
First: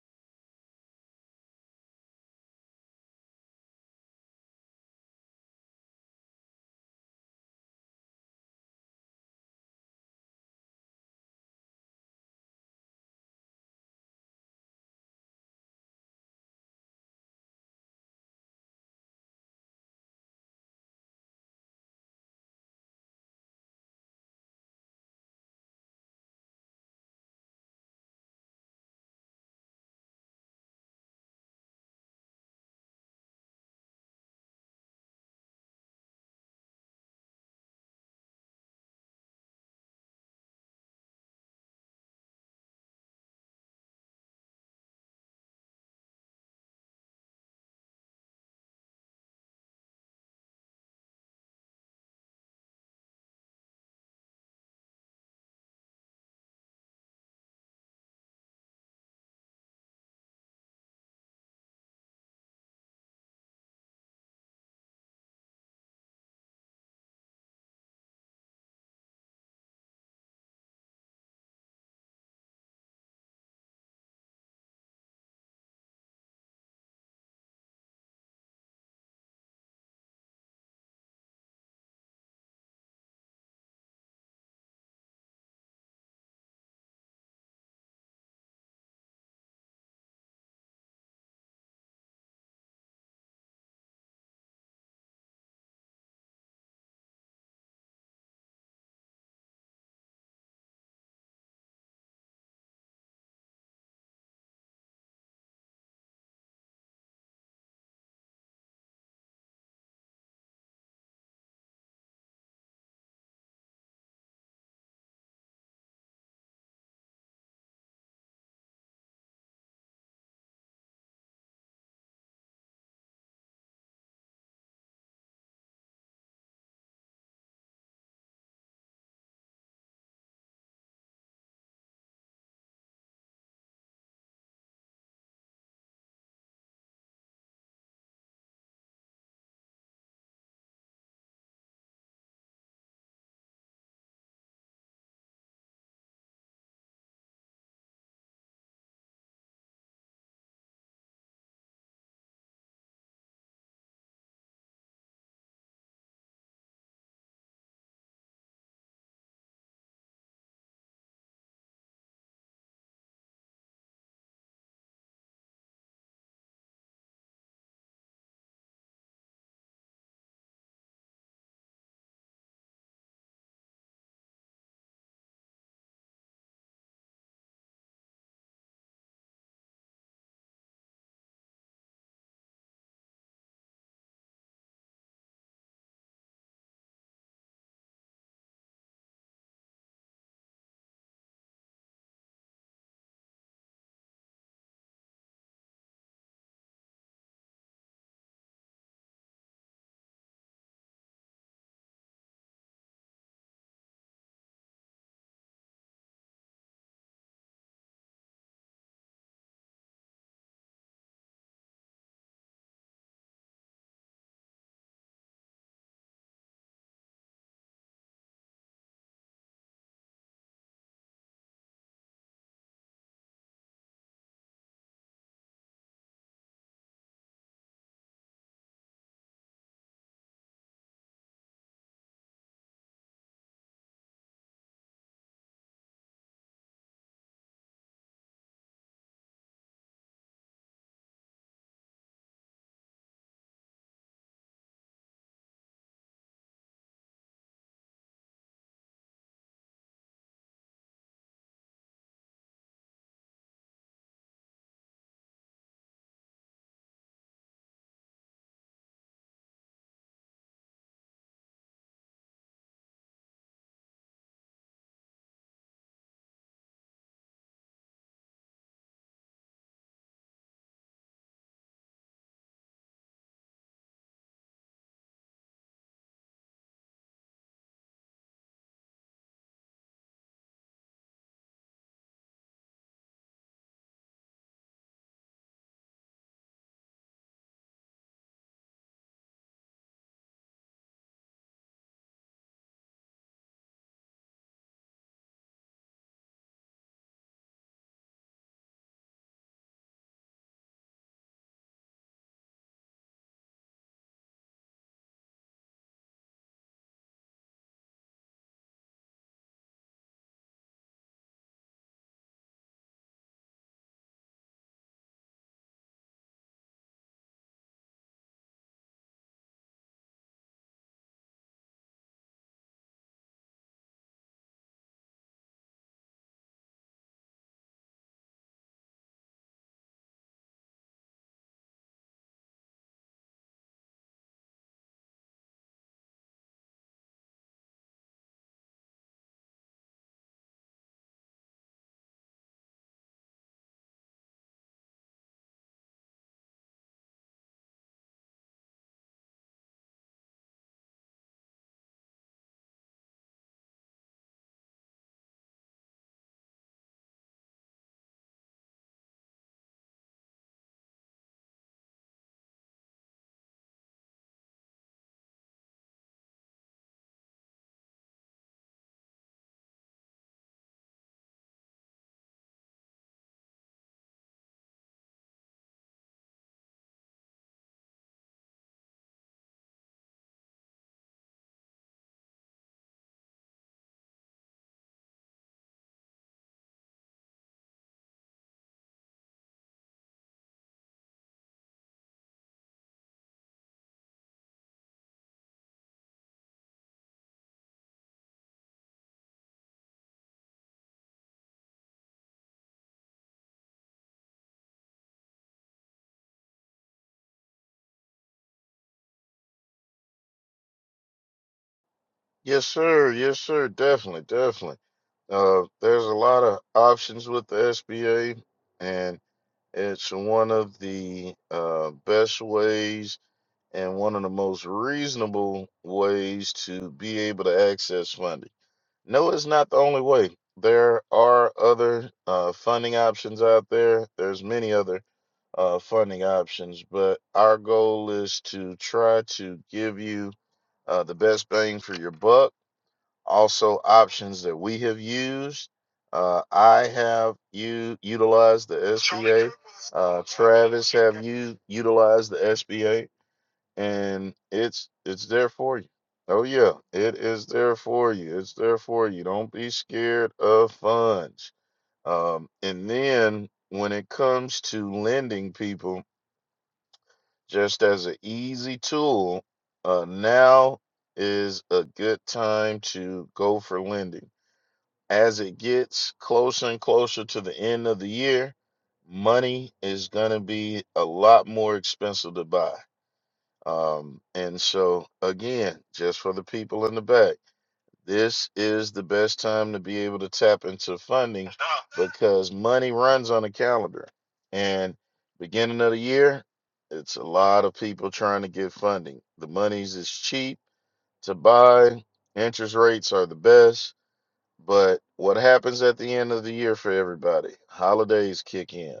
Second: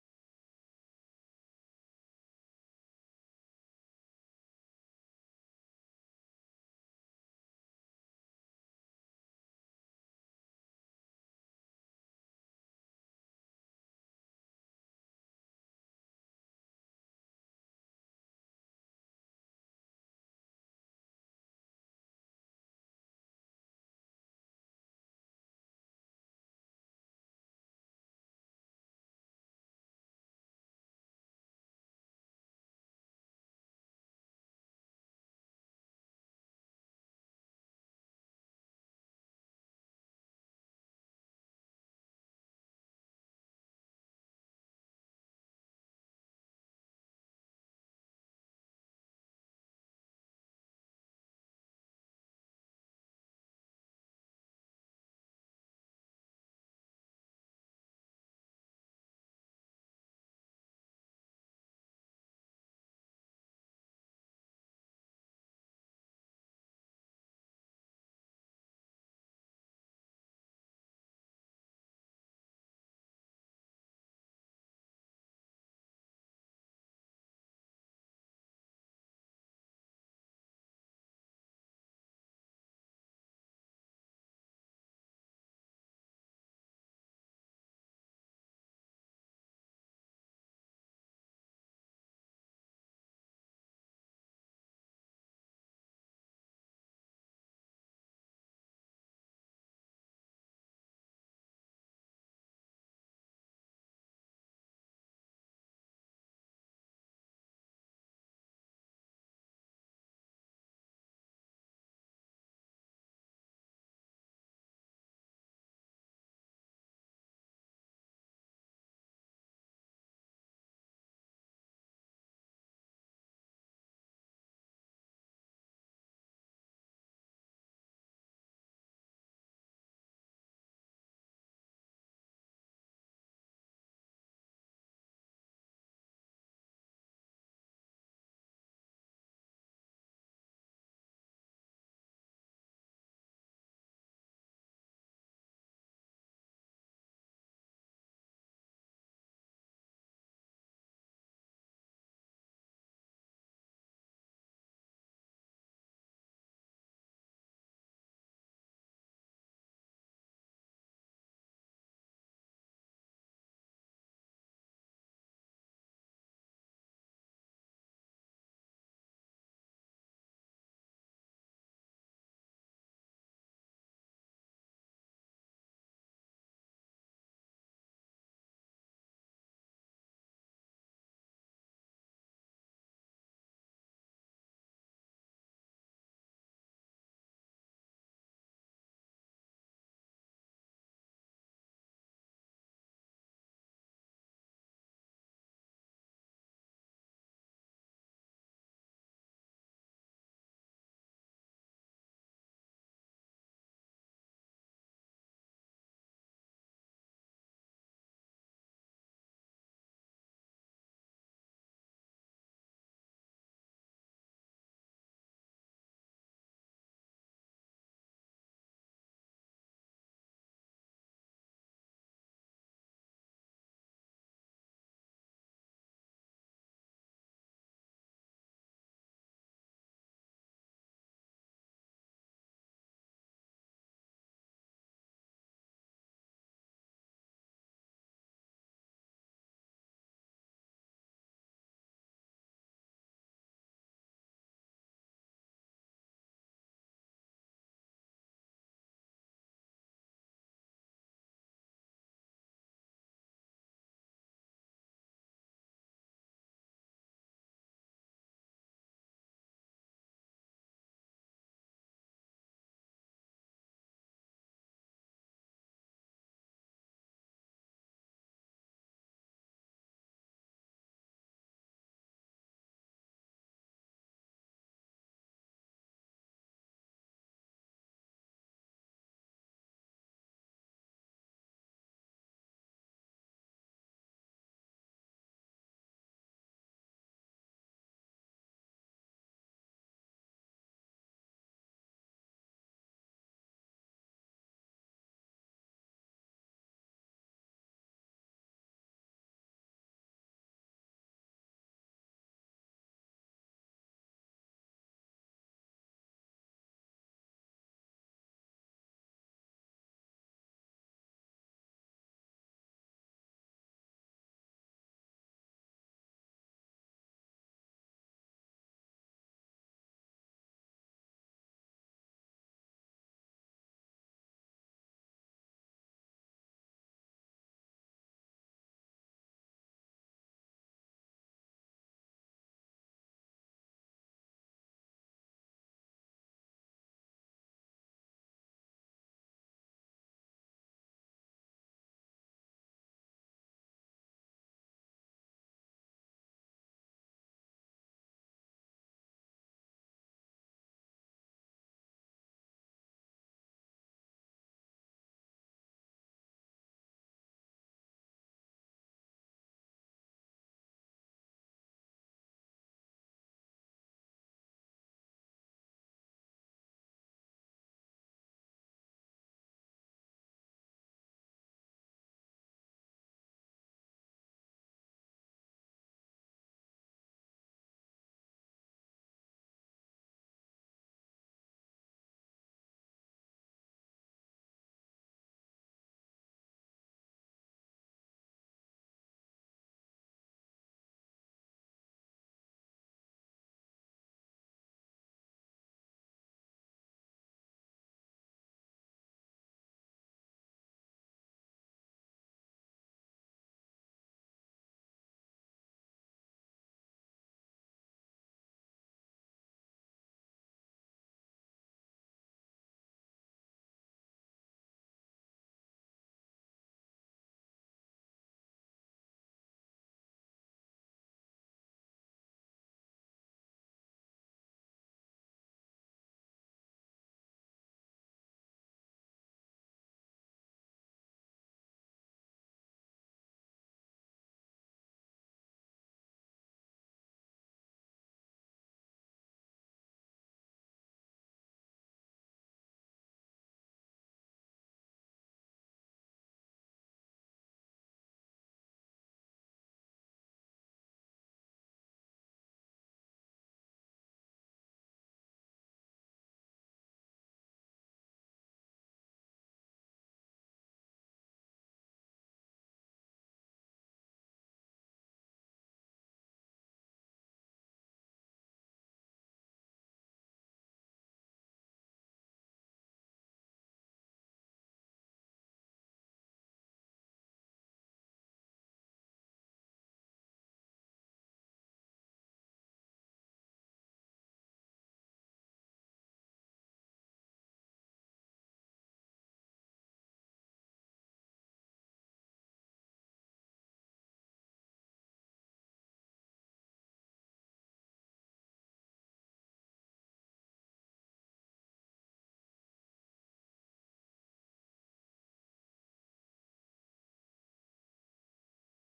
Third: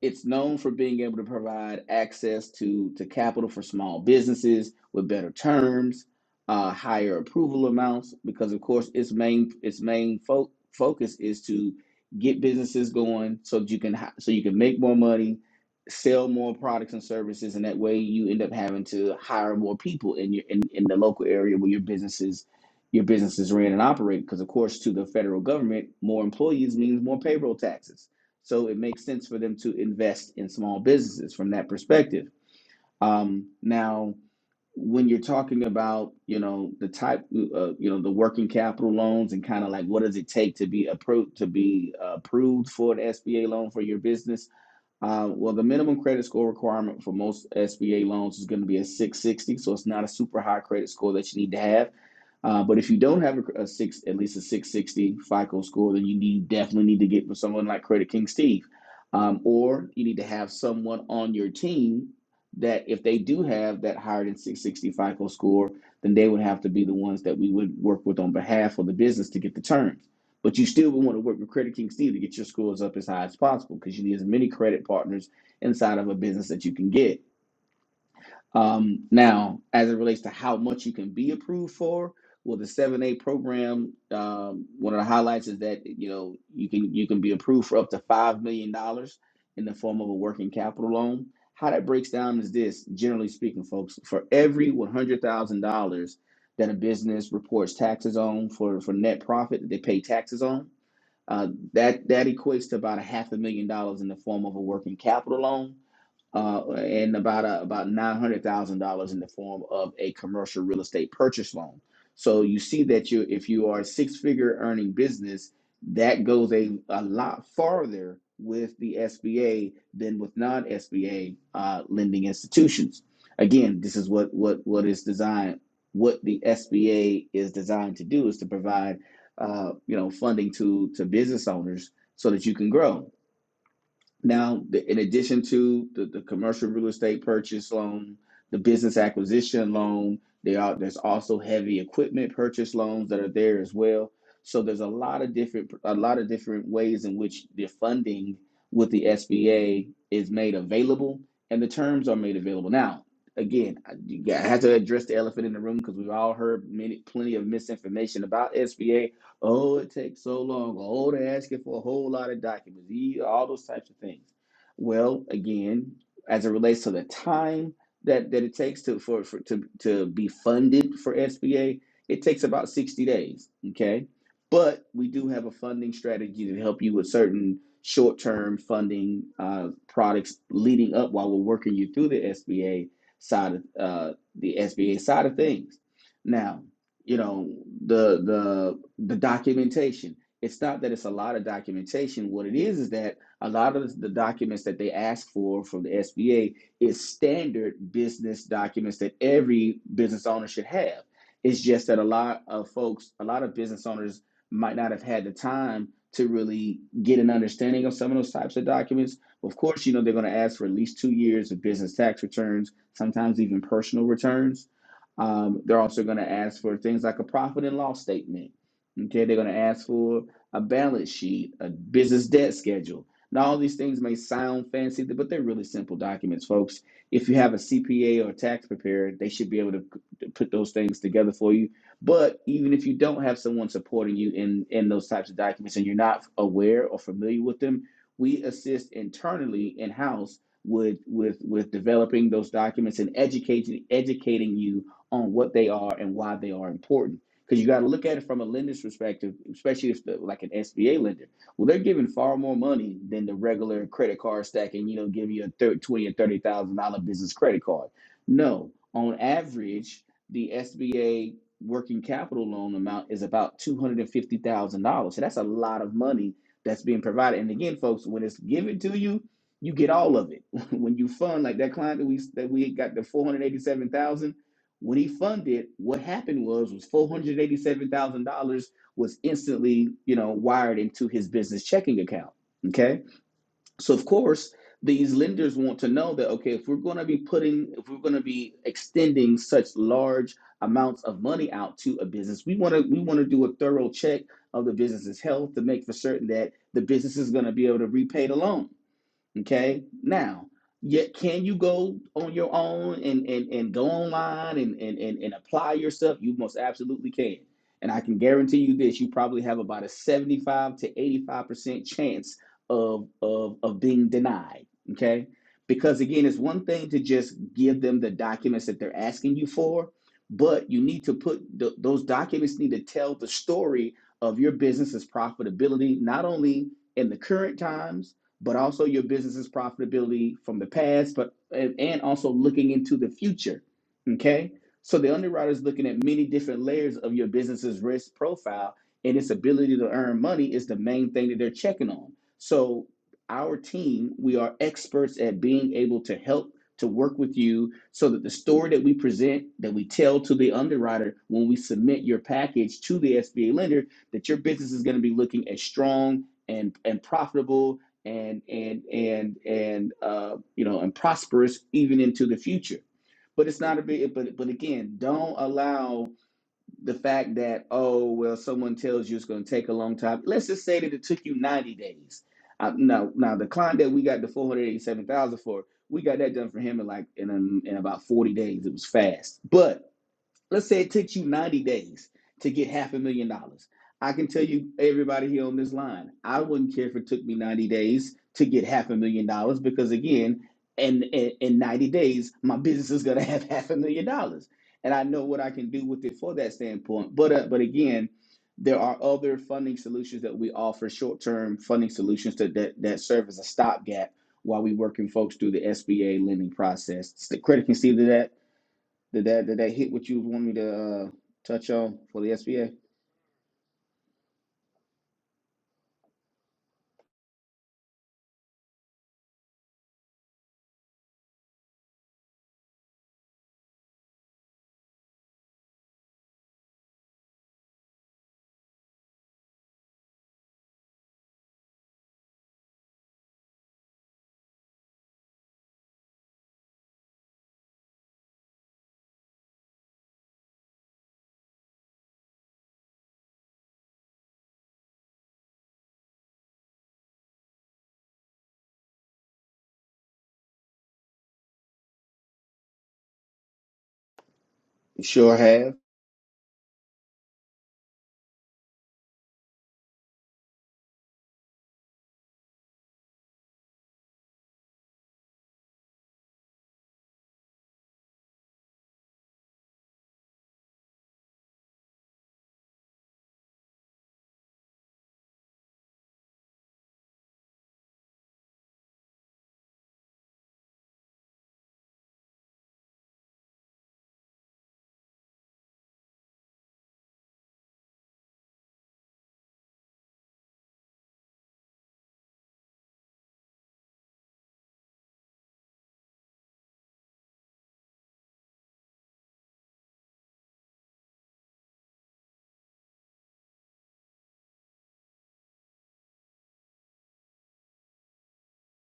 [SPEAKER 1] it's known for being able to provide access to to capital for small businesses with better terms, uh, higher approval amounts, because of course its main its main fo- focus is to get businesses going so that you can hi- so you can make more money, sell more products and services, and that way you end up having to hire more people in your in, in the local area where your businesses your businesses ran and operate. Because of course to the federal government, more employees means more payroll taxes so it makes sense for them to invest in small businesses from that perspective. Um, now, when you're talking about, you know, the type, uh, you know, the working capital loans and kind of like what does it take to be approved to be uh, approved for an SBA loan for your business? Uh, well, the minimum credit score requirement for most SBA loans is going to be a 660, so it's not a super high credit score that you need to have. Uh, but if you don't have a, a six, at least a 660 FICO score, then you need, definitely need to get with someone like Credit King Steve, um, or you need to have someone on your team that if they do have that higher than 660 FICO score, then they would have to be the ones that we would work with on behalf of the business to get the terms. But you still would want to work with Credit King Steve to get your scores up as high as possible because you need as many credit partners inside of a business that you can get. Um, now, as it relates to how much you can be approved for, well, the 7A program, um, one of the highlights is that you know you can you can be approved for up to five million dollars in the form of a working capital loan. How that breaks down is this: generally speaking, folks, for every one hundred thousand dollars that a business reports taxes on for for net profit that they pay taxes on, uh, that that equates to about a half a million dollars in the form of a working capital loan uh, and about uh, about nine hundred thousand dollars in the form of a commercial real estate purchase loan. So you see that you, if you are a six figure earning business, that goes a, a lot farther with the SBA than with non SBA uh, lending institutions. Again, this is what what what is designed. What the SBA is designed to do is to provide, uh, you know, funding to to business owners so that you can grow. Now, the- in addition to the, the commercial real estate purchase loan, the business acquisition loan, there are there's also heavy equipment purchase loans that are there as well. So there's a lot of different a lot of different ways in which the funding with the SBA is made available and the terms are made available. Now, again, I, I have to address the elephant in the room because we've all heard many plenty of misinformation about SBA Oh, it takes so long. Oh, they're asking for a whole lot of documents. E- All those types of things. Well, again, as it relates to the time that, that it takes to for, for to, to be funded for SBA, it takes about 60 days. Okay. But we do have a funding strategy to help you with certain short-term funding uh, products leading up while we're working you through the SBA side of uh, the SBA side of things. Now, you know the the the documentation it's not that it's a lot of documentation what it is is that a lot of the documents that they ask for from the sba is standard business documents that every business owner should have it's just that a lot of folks a lot of business owners might not have had the time to really get an understanding of some of those types of documents of course you know they're going to ask for at least two years of business tax returns sometimes even personal returns um, they're also going to ask for things like a profit and loss statement. Okay, they're going to ask for a balance sheet, a business debt schedule. Now, all these things may sound fancy, but they're really simple documents, folks. If you have a CPA or a tax preparer, they should be able to put those things together for you. But even if you don't have someone supporting you in, in those types of documents and you're not aware or familiar with them, we assist internally in house with with with developing those documents and educating educating you on what they are and why they are important. Because you got to look at it from a lender's perspective, especially if the, like an SBA lender. Well, they're giving far more money than the regular credit card stacking, you know, giving you a thir- twenty or thirty thousand dollar business credit card. No, on average, the SBA working capital loan amount is about two hundred and fifty thousand dollars. So that's a lot of money that's being provided. And again, folks, when it's given to you, you get all of it. when you fund like that client that we that we got the four hundred eighty seven thousand when he funded, what happened was was four hundred eighty seven thousand dollars was instantly you know wired into his business checking account. Okay, so of course these lenders want to know that okay, if we're going to be putting, if we're going to be extending such large amounts of money out to a business, we want to we want to do a thorough check of the business's health to make for certain that the business is going to be able to repay the loan. Okay. Now, yet can you go on your own and and, and go online and, and and and apply yourself? You most absolutely can. And I can guarantee you this, you probably have about a 75 to 85% chance of of of being denied. Okay. Because again, it's one thing to just give them the documents that they're asking you for, but you need to put th- those documents need to tell the story of your business's profitability, not only in the current times, but also your business's profitability from the past, but and also looking into the future. Okay. So the underwriter is looking at many different layers of your business's risk profile and its ability to earn money is the main thing that they're checking on. So our team, we are experts at being able to help to work with you so that the story that we present that we tell to the underwriter when we submit your package to the SBA lender that your business is going to be looking as strong and and profitable and and and and uh, you know and prosperous even into the future. But it's not a big. But but again, don't allow the fact that oh well, someone tells you it's going to take a long time. Let's just say that it took you ninety days. Uh, now now the client that we got the four hundred eighty seven thousand for, we got that done for him in like in um in about forty days. It was fast, but Let's say it took you 90 days to get half a million dollars. I can tell you, everybody here on this line, I wouldn't care if it took me 90 days to get half a million dollars because, again, in, in, in 90 days, my business is going to have half a million dollars. And I know what I can do with it for that standpoint. But, uh, but again, there are other funding solutions that we offer, short term funding solutions to, that, that serve as a stopgap while we working folks through the SBA lending process. The credit can see that. Did that did that hit what you want me to uh, touch on for the
[SPEAKER 2] Yes,
[SPEAKER 1] SBA?
[SPEAKER 2] sir. Yes, sir. Definitely. Definitely. Uh, there's a lot of options with the SBA, and it's one of the uh, best ways and one of the most reasonable ways to be able to access funding. No, it's not the only way. There are other uh, funding options out there. There's many other uh, funding options, but our goal is to try to give you uh, the best bang for your buck. Also, options that we have used. Uh, I have you utilized the SBA. Uh, Travis have you utilized the SBA? and it's it's
[SPEAKER 1] Sure
[SPEAKER 2] there
[SPEAKER 1] have.
[SPEAKER 2] for you. Oh yeah, it is there for you. It's there for you. Don't be scared of funds. Um, and then when it comes to lending people, just as an easy tool, uh, now is a good time to go for lending. As it gets closer and closer to the end of the year, money is going to be a lot more expensive to buy um, and so, again, just for the people in the back, this is the best time to be able to tap into funding because money runs on a calendar. And beginning of the year, it's a lot of people trying to get funding. The monies is cheap to buy, interest rates are the best. But what happens at the end of the year for everybody? Holidays kick in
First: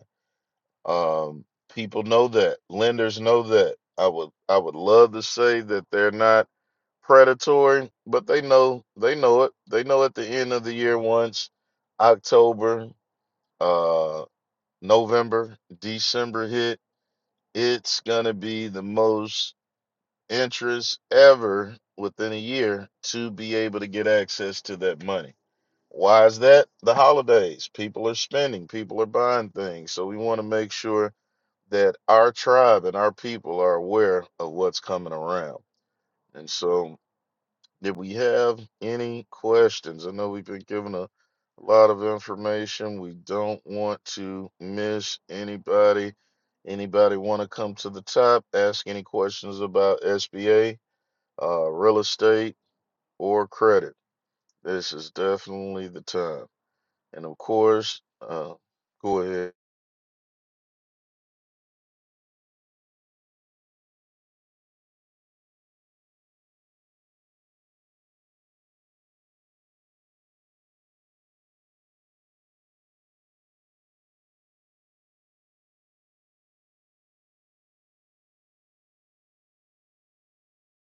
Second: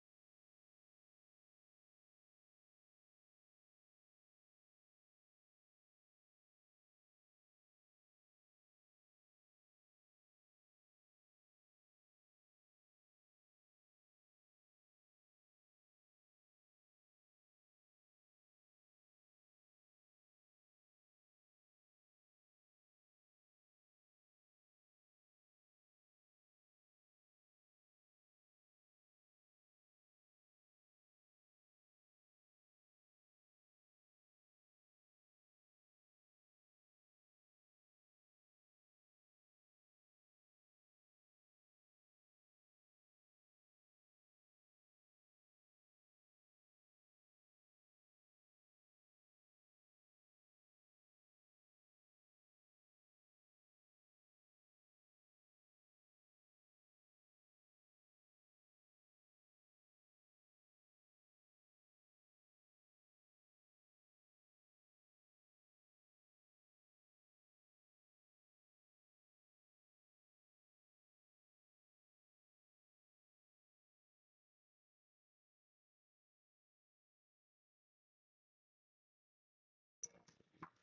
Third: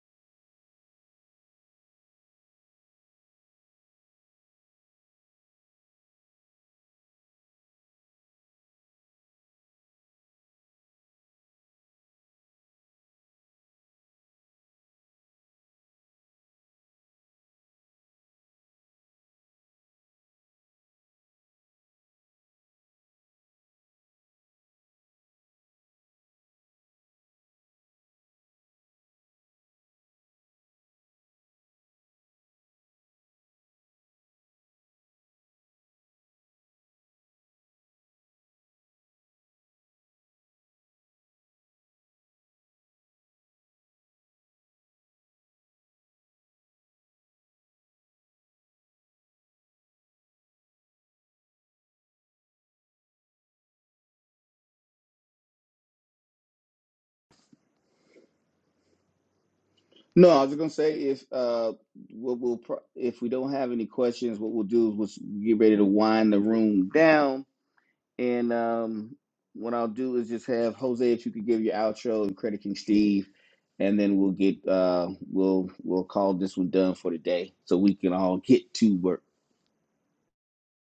[SPEAKER 2] um, people know that. Lenders know that. I would I would love to say that they're not predatory, but they know they know it. They know at the end of the year once October, uh November, December hit, it's gonna be the most interest ever within a year to be able to get access to that money. Why is that? The holidays. People are spending, people are buying things. So we want to make sure that our tribe and our people are aware of what's coming around. And so, if we have any questions, I know we've been given a lot of information. We don't want to miss anybody. Anybody want to come to the top, ask any questions about SBA, uh, real estate, or credit? This is definitely the time. And of course, uh, go ahead.
[SPEAKER 1] No, I was just gonna say if uh what we'll pro- if we don't have any questions, what we'll do is we'll s- get ready to wind the room down. And um, what I'll do is just have Jose, if you could give your outro and Credit King Steve, and then we'll get uh, we'll we'll call this one done for today, so we can all get to work.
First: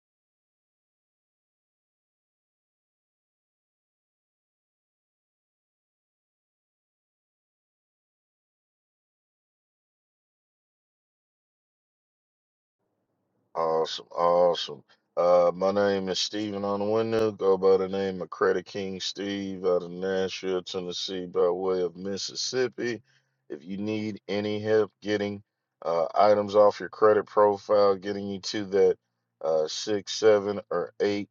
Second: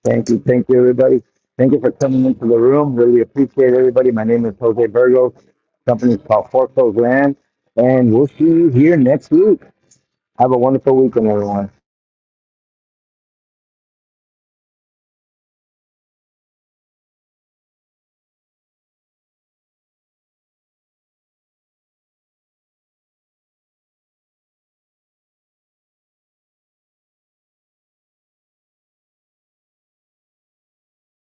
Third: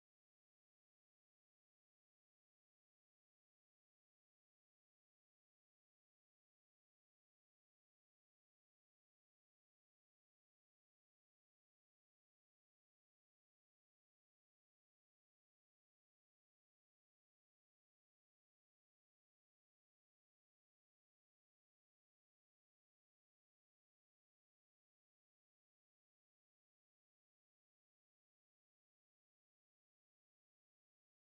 [SPEAKER 3] Thank you. Thank you, everybody. Thank you for coming into the room. Really appreciate everybody. My name is Jose Virgo. Company is called Foreclosed Land. And we'll see you here next week. Have a wonderful weekend, everyone.
[SPEAKER 2] Awesome, awesome. Uh, my name is Stephen on the window. Go by the name of Credit King Steve out of Nashville, Tennessee, by way of Mississippi. If you need any help getting uh, items off your credit profile, getting you to that uh, six, seven, or eight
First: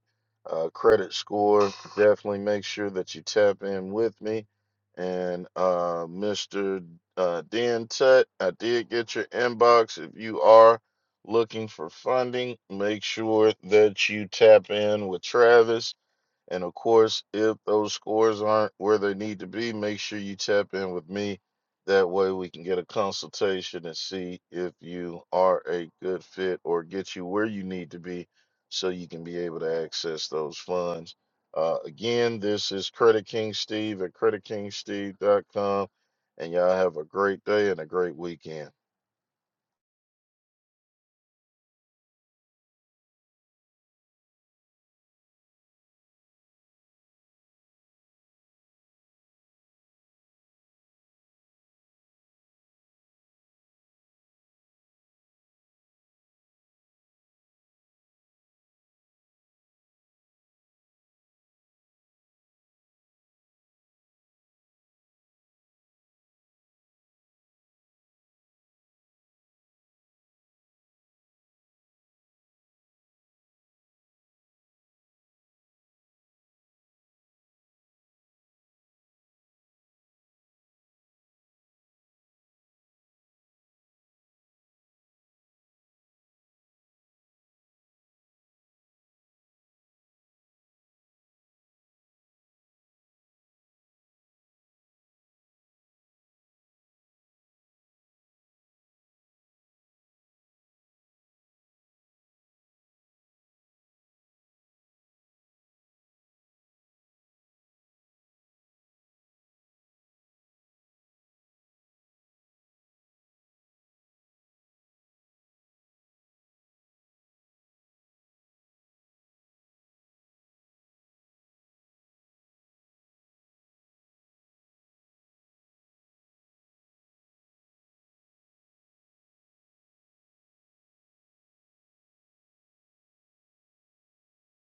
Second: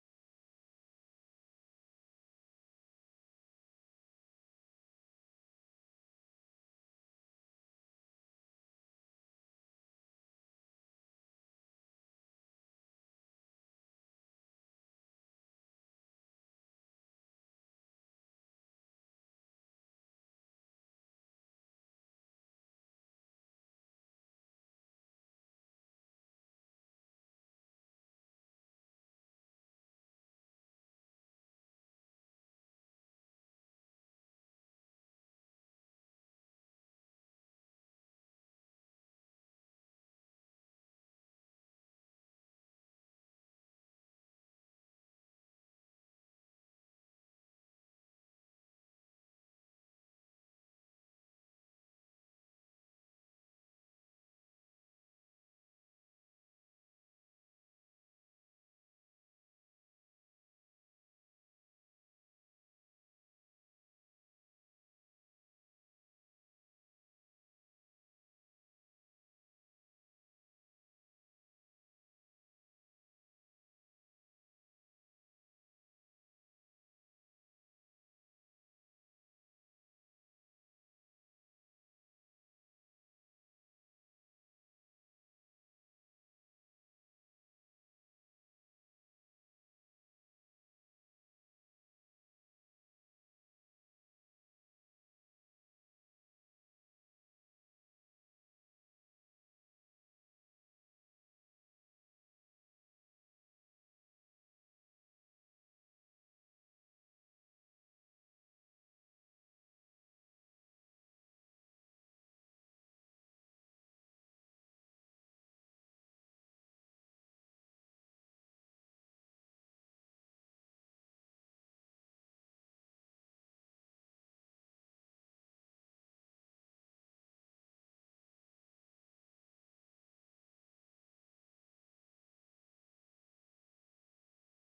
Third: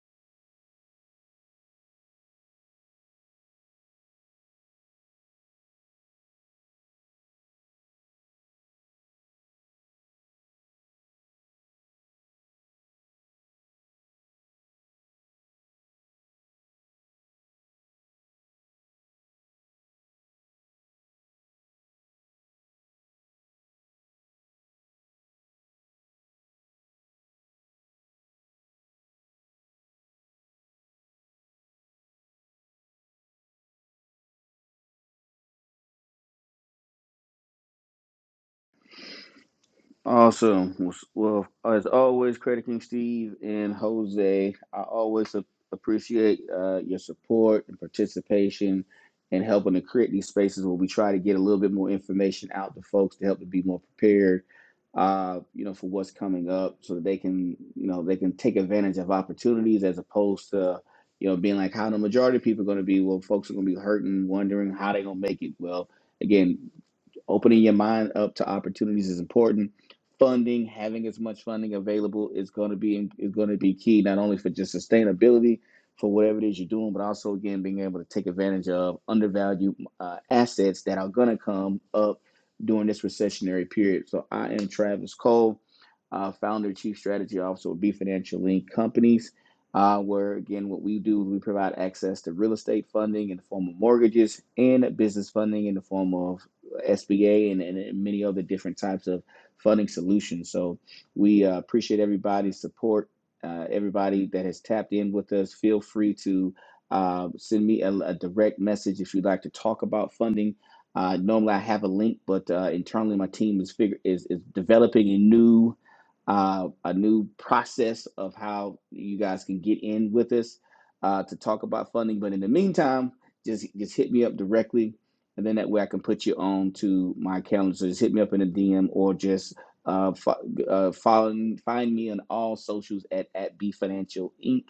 [SPEAKER 2] uh, credit score, definitely make sure that you tap in with me. And uh, Mr. Uh, Dan Tut, I did get your inbox. If you are looking for funding, make sure that you tap in with Travis. And of course, if those scores aren't where they need to be, make sure you tap in with me. That way, we can get a consultation and see if you are a good fit or get you where you need to be so you can be able to access those funds. Uh, again, this is Credit King Steve at creditkingsteve.com. And y'all have a great day and a great weekend.
[SPEAKER 1] Awesome. Well, well, as always, Credit King Steve and Jose, I always a- appreciate uh, your support and participation and helping to create these spaces where we try to get a little bit more information out to folks to help them be more prepared, uh, you know, for what's coming up so that they can, you know, they can take advantage of opportunities as opposed to, you know, being like how the majority of people are going to be. Well, folks are going to be hurting, wondering how they're going to make it. Well, again, opening your mind up to opportunities is important funding, having as much funding available is going to be is going to be key not only for just sustainability for whatever it is you're doing, but also again being able to take advantage of undervalued uh, assets that are going to come up during this recessionary period. So I am Travis Cole, uh, founder, chief strategy officer of B Financial Link Companies. Uh, where again, what we do, we provide access to real estate funding in the form of mortgages and business funding in the form of SBA and, and many other different types of funding solutions. So we uh, appreciate everybody's support, uh, everybody that has tapped in with us. Feel free to uh, send me a, a direct message if you'd like to talk about funding. Uh, normally I have a link, but uh, internally my team is figure is, is developing a new uh, a new process of how you guys can get in with us uh, to talk about funding. But in the meantime, just just hit me up directly and then that way I can put you on to my calendar. So just hit me up in a DM or just uh, fo- uh follow find me on all socials at at B Financial Inc.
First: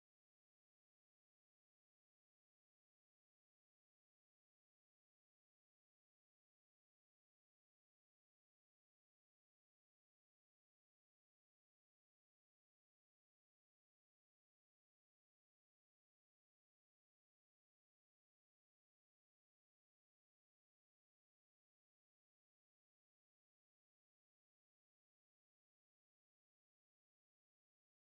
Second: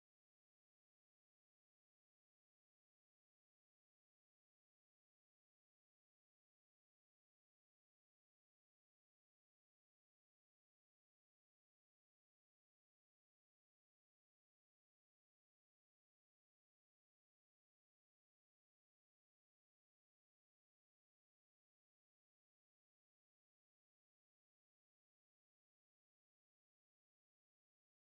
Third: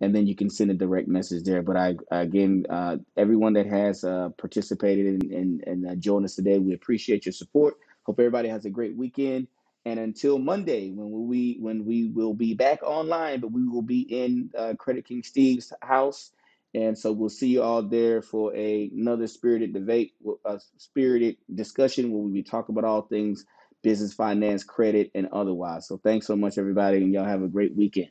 [SPEAKER 1] And then you can send a direct message there. But I again, uh, everyone that has uh, participated and and, and uh, joined us today, we appreciate your support. Hope everybody has a great weekend. And until Monday, when we when we will be back online, but we will be in uh, Credit King Steve's house and so we'll see you all there for a, another spirited debate, a spirited discussion where we be talking about all things business, finance, credit, and otherwise. So thanks so much, everybody, and y'all have a great weekend.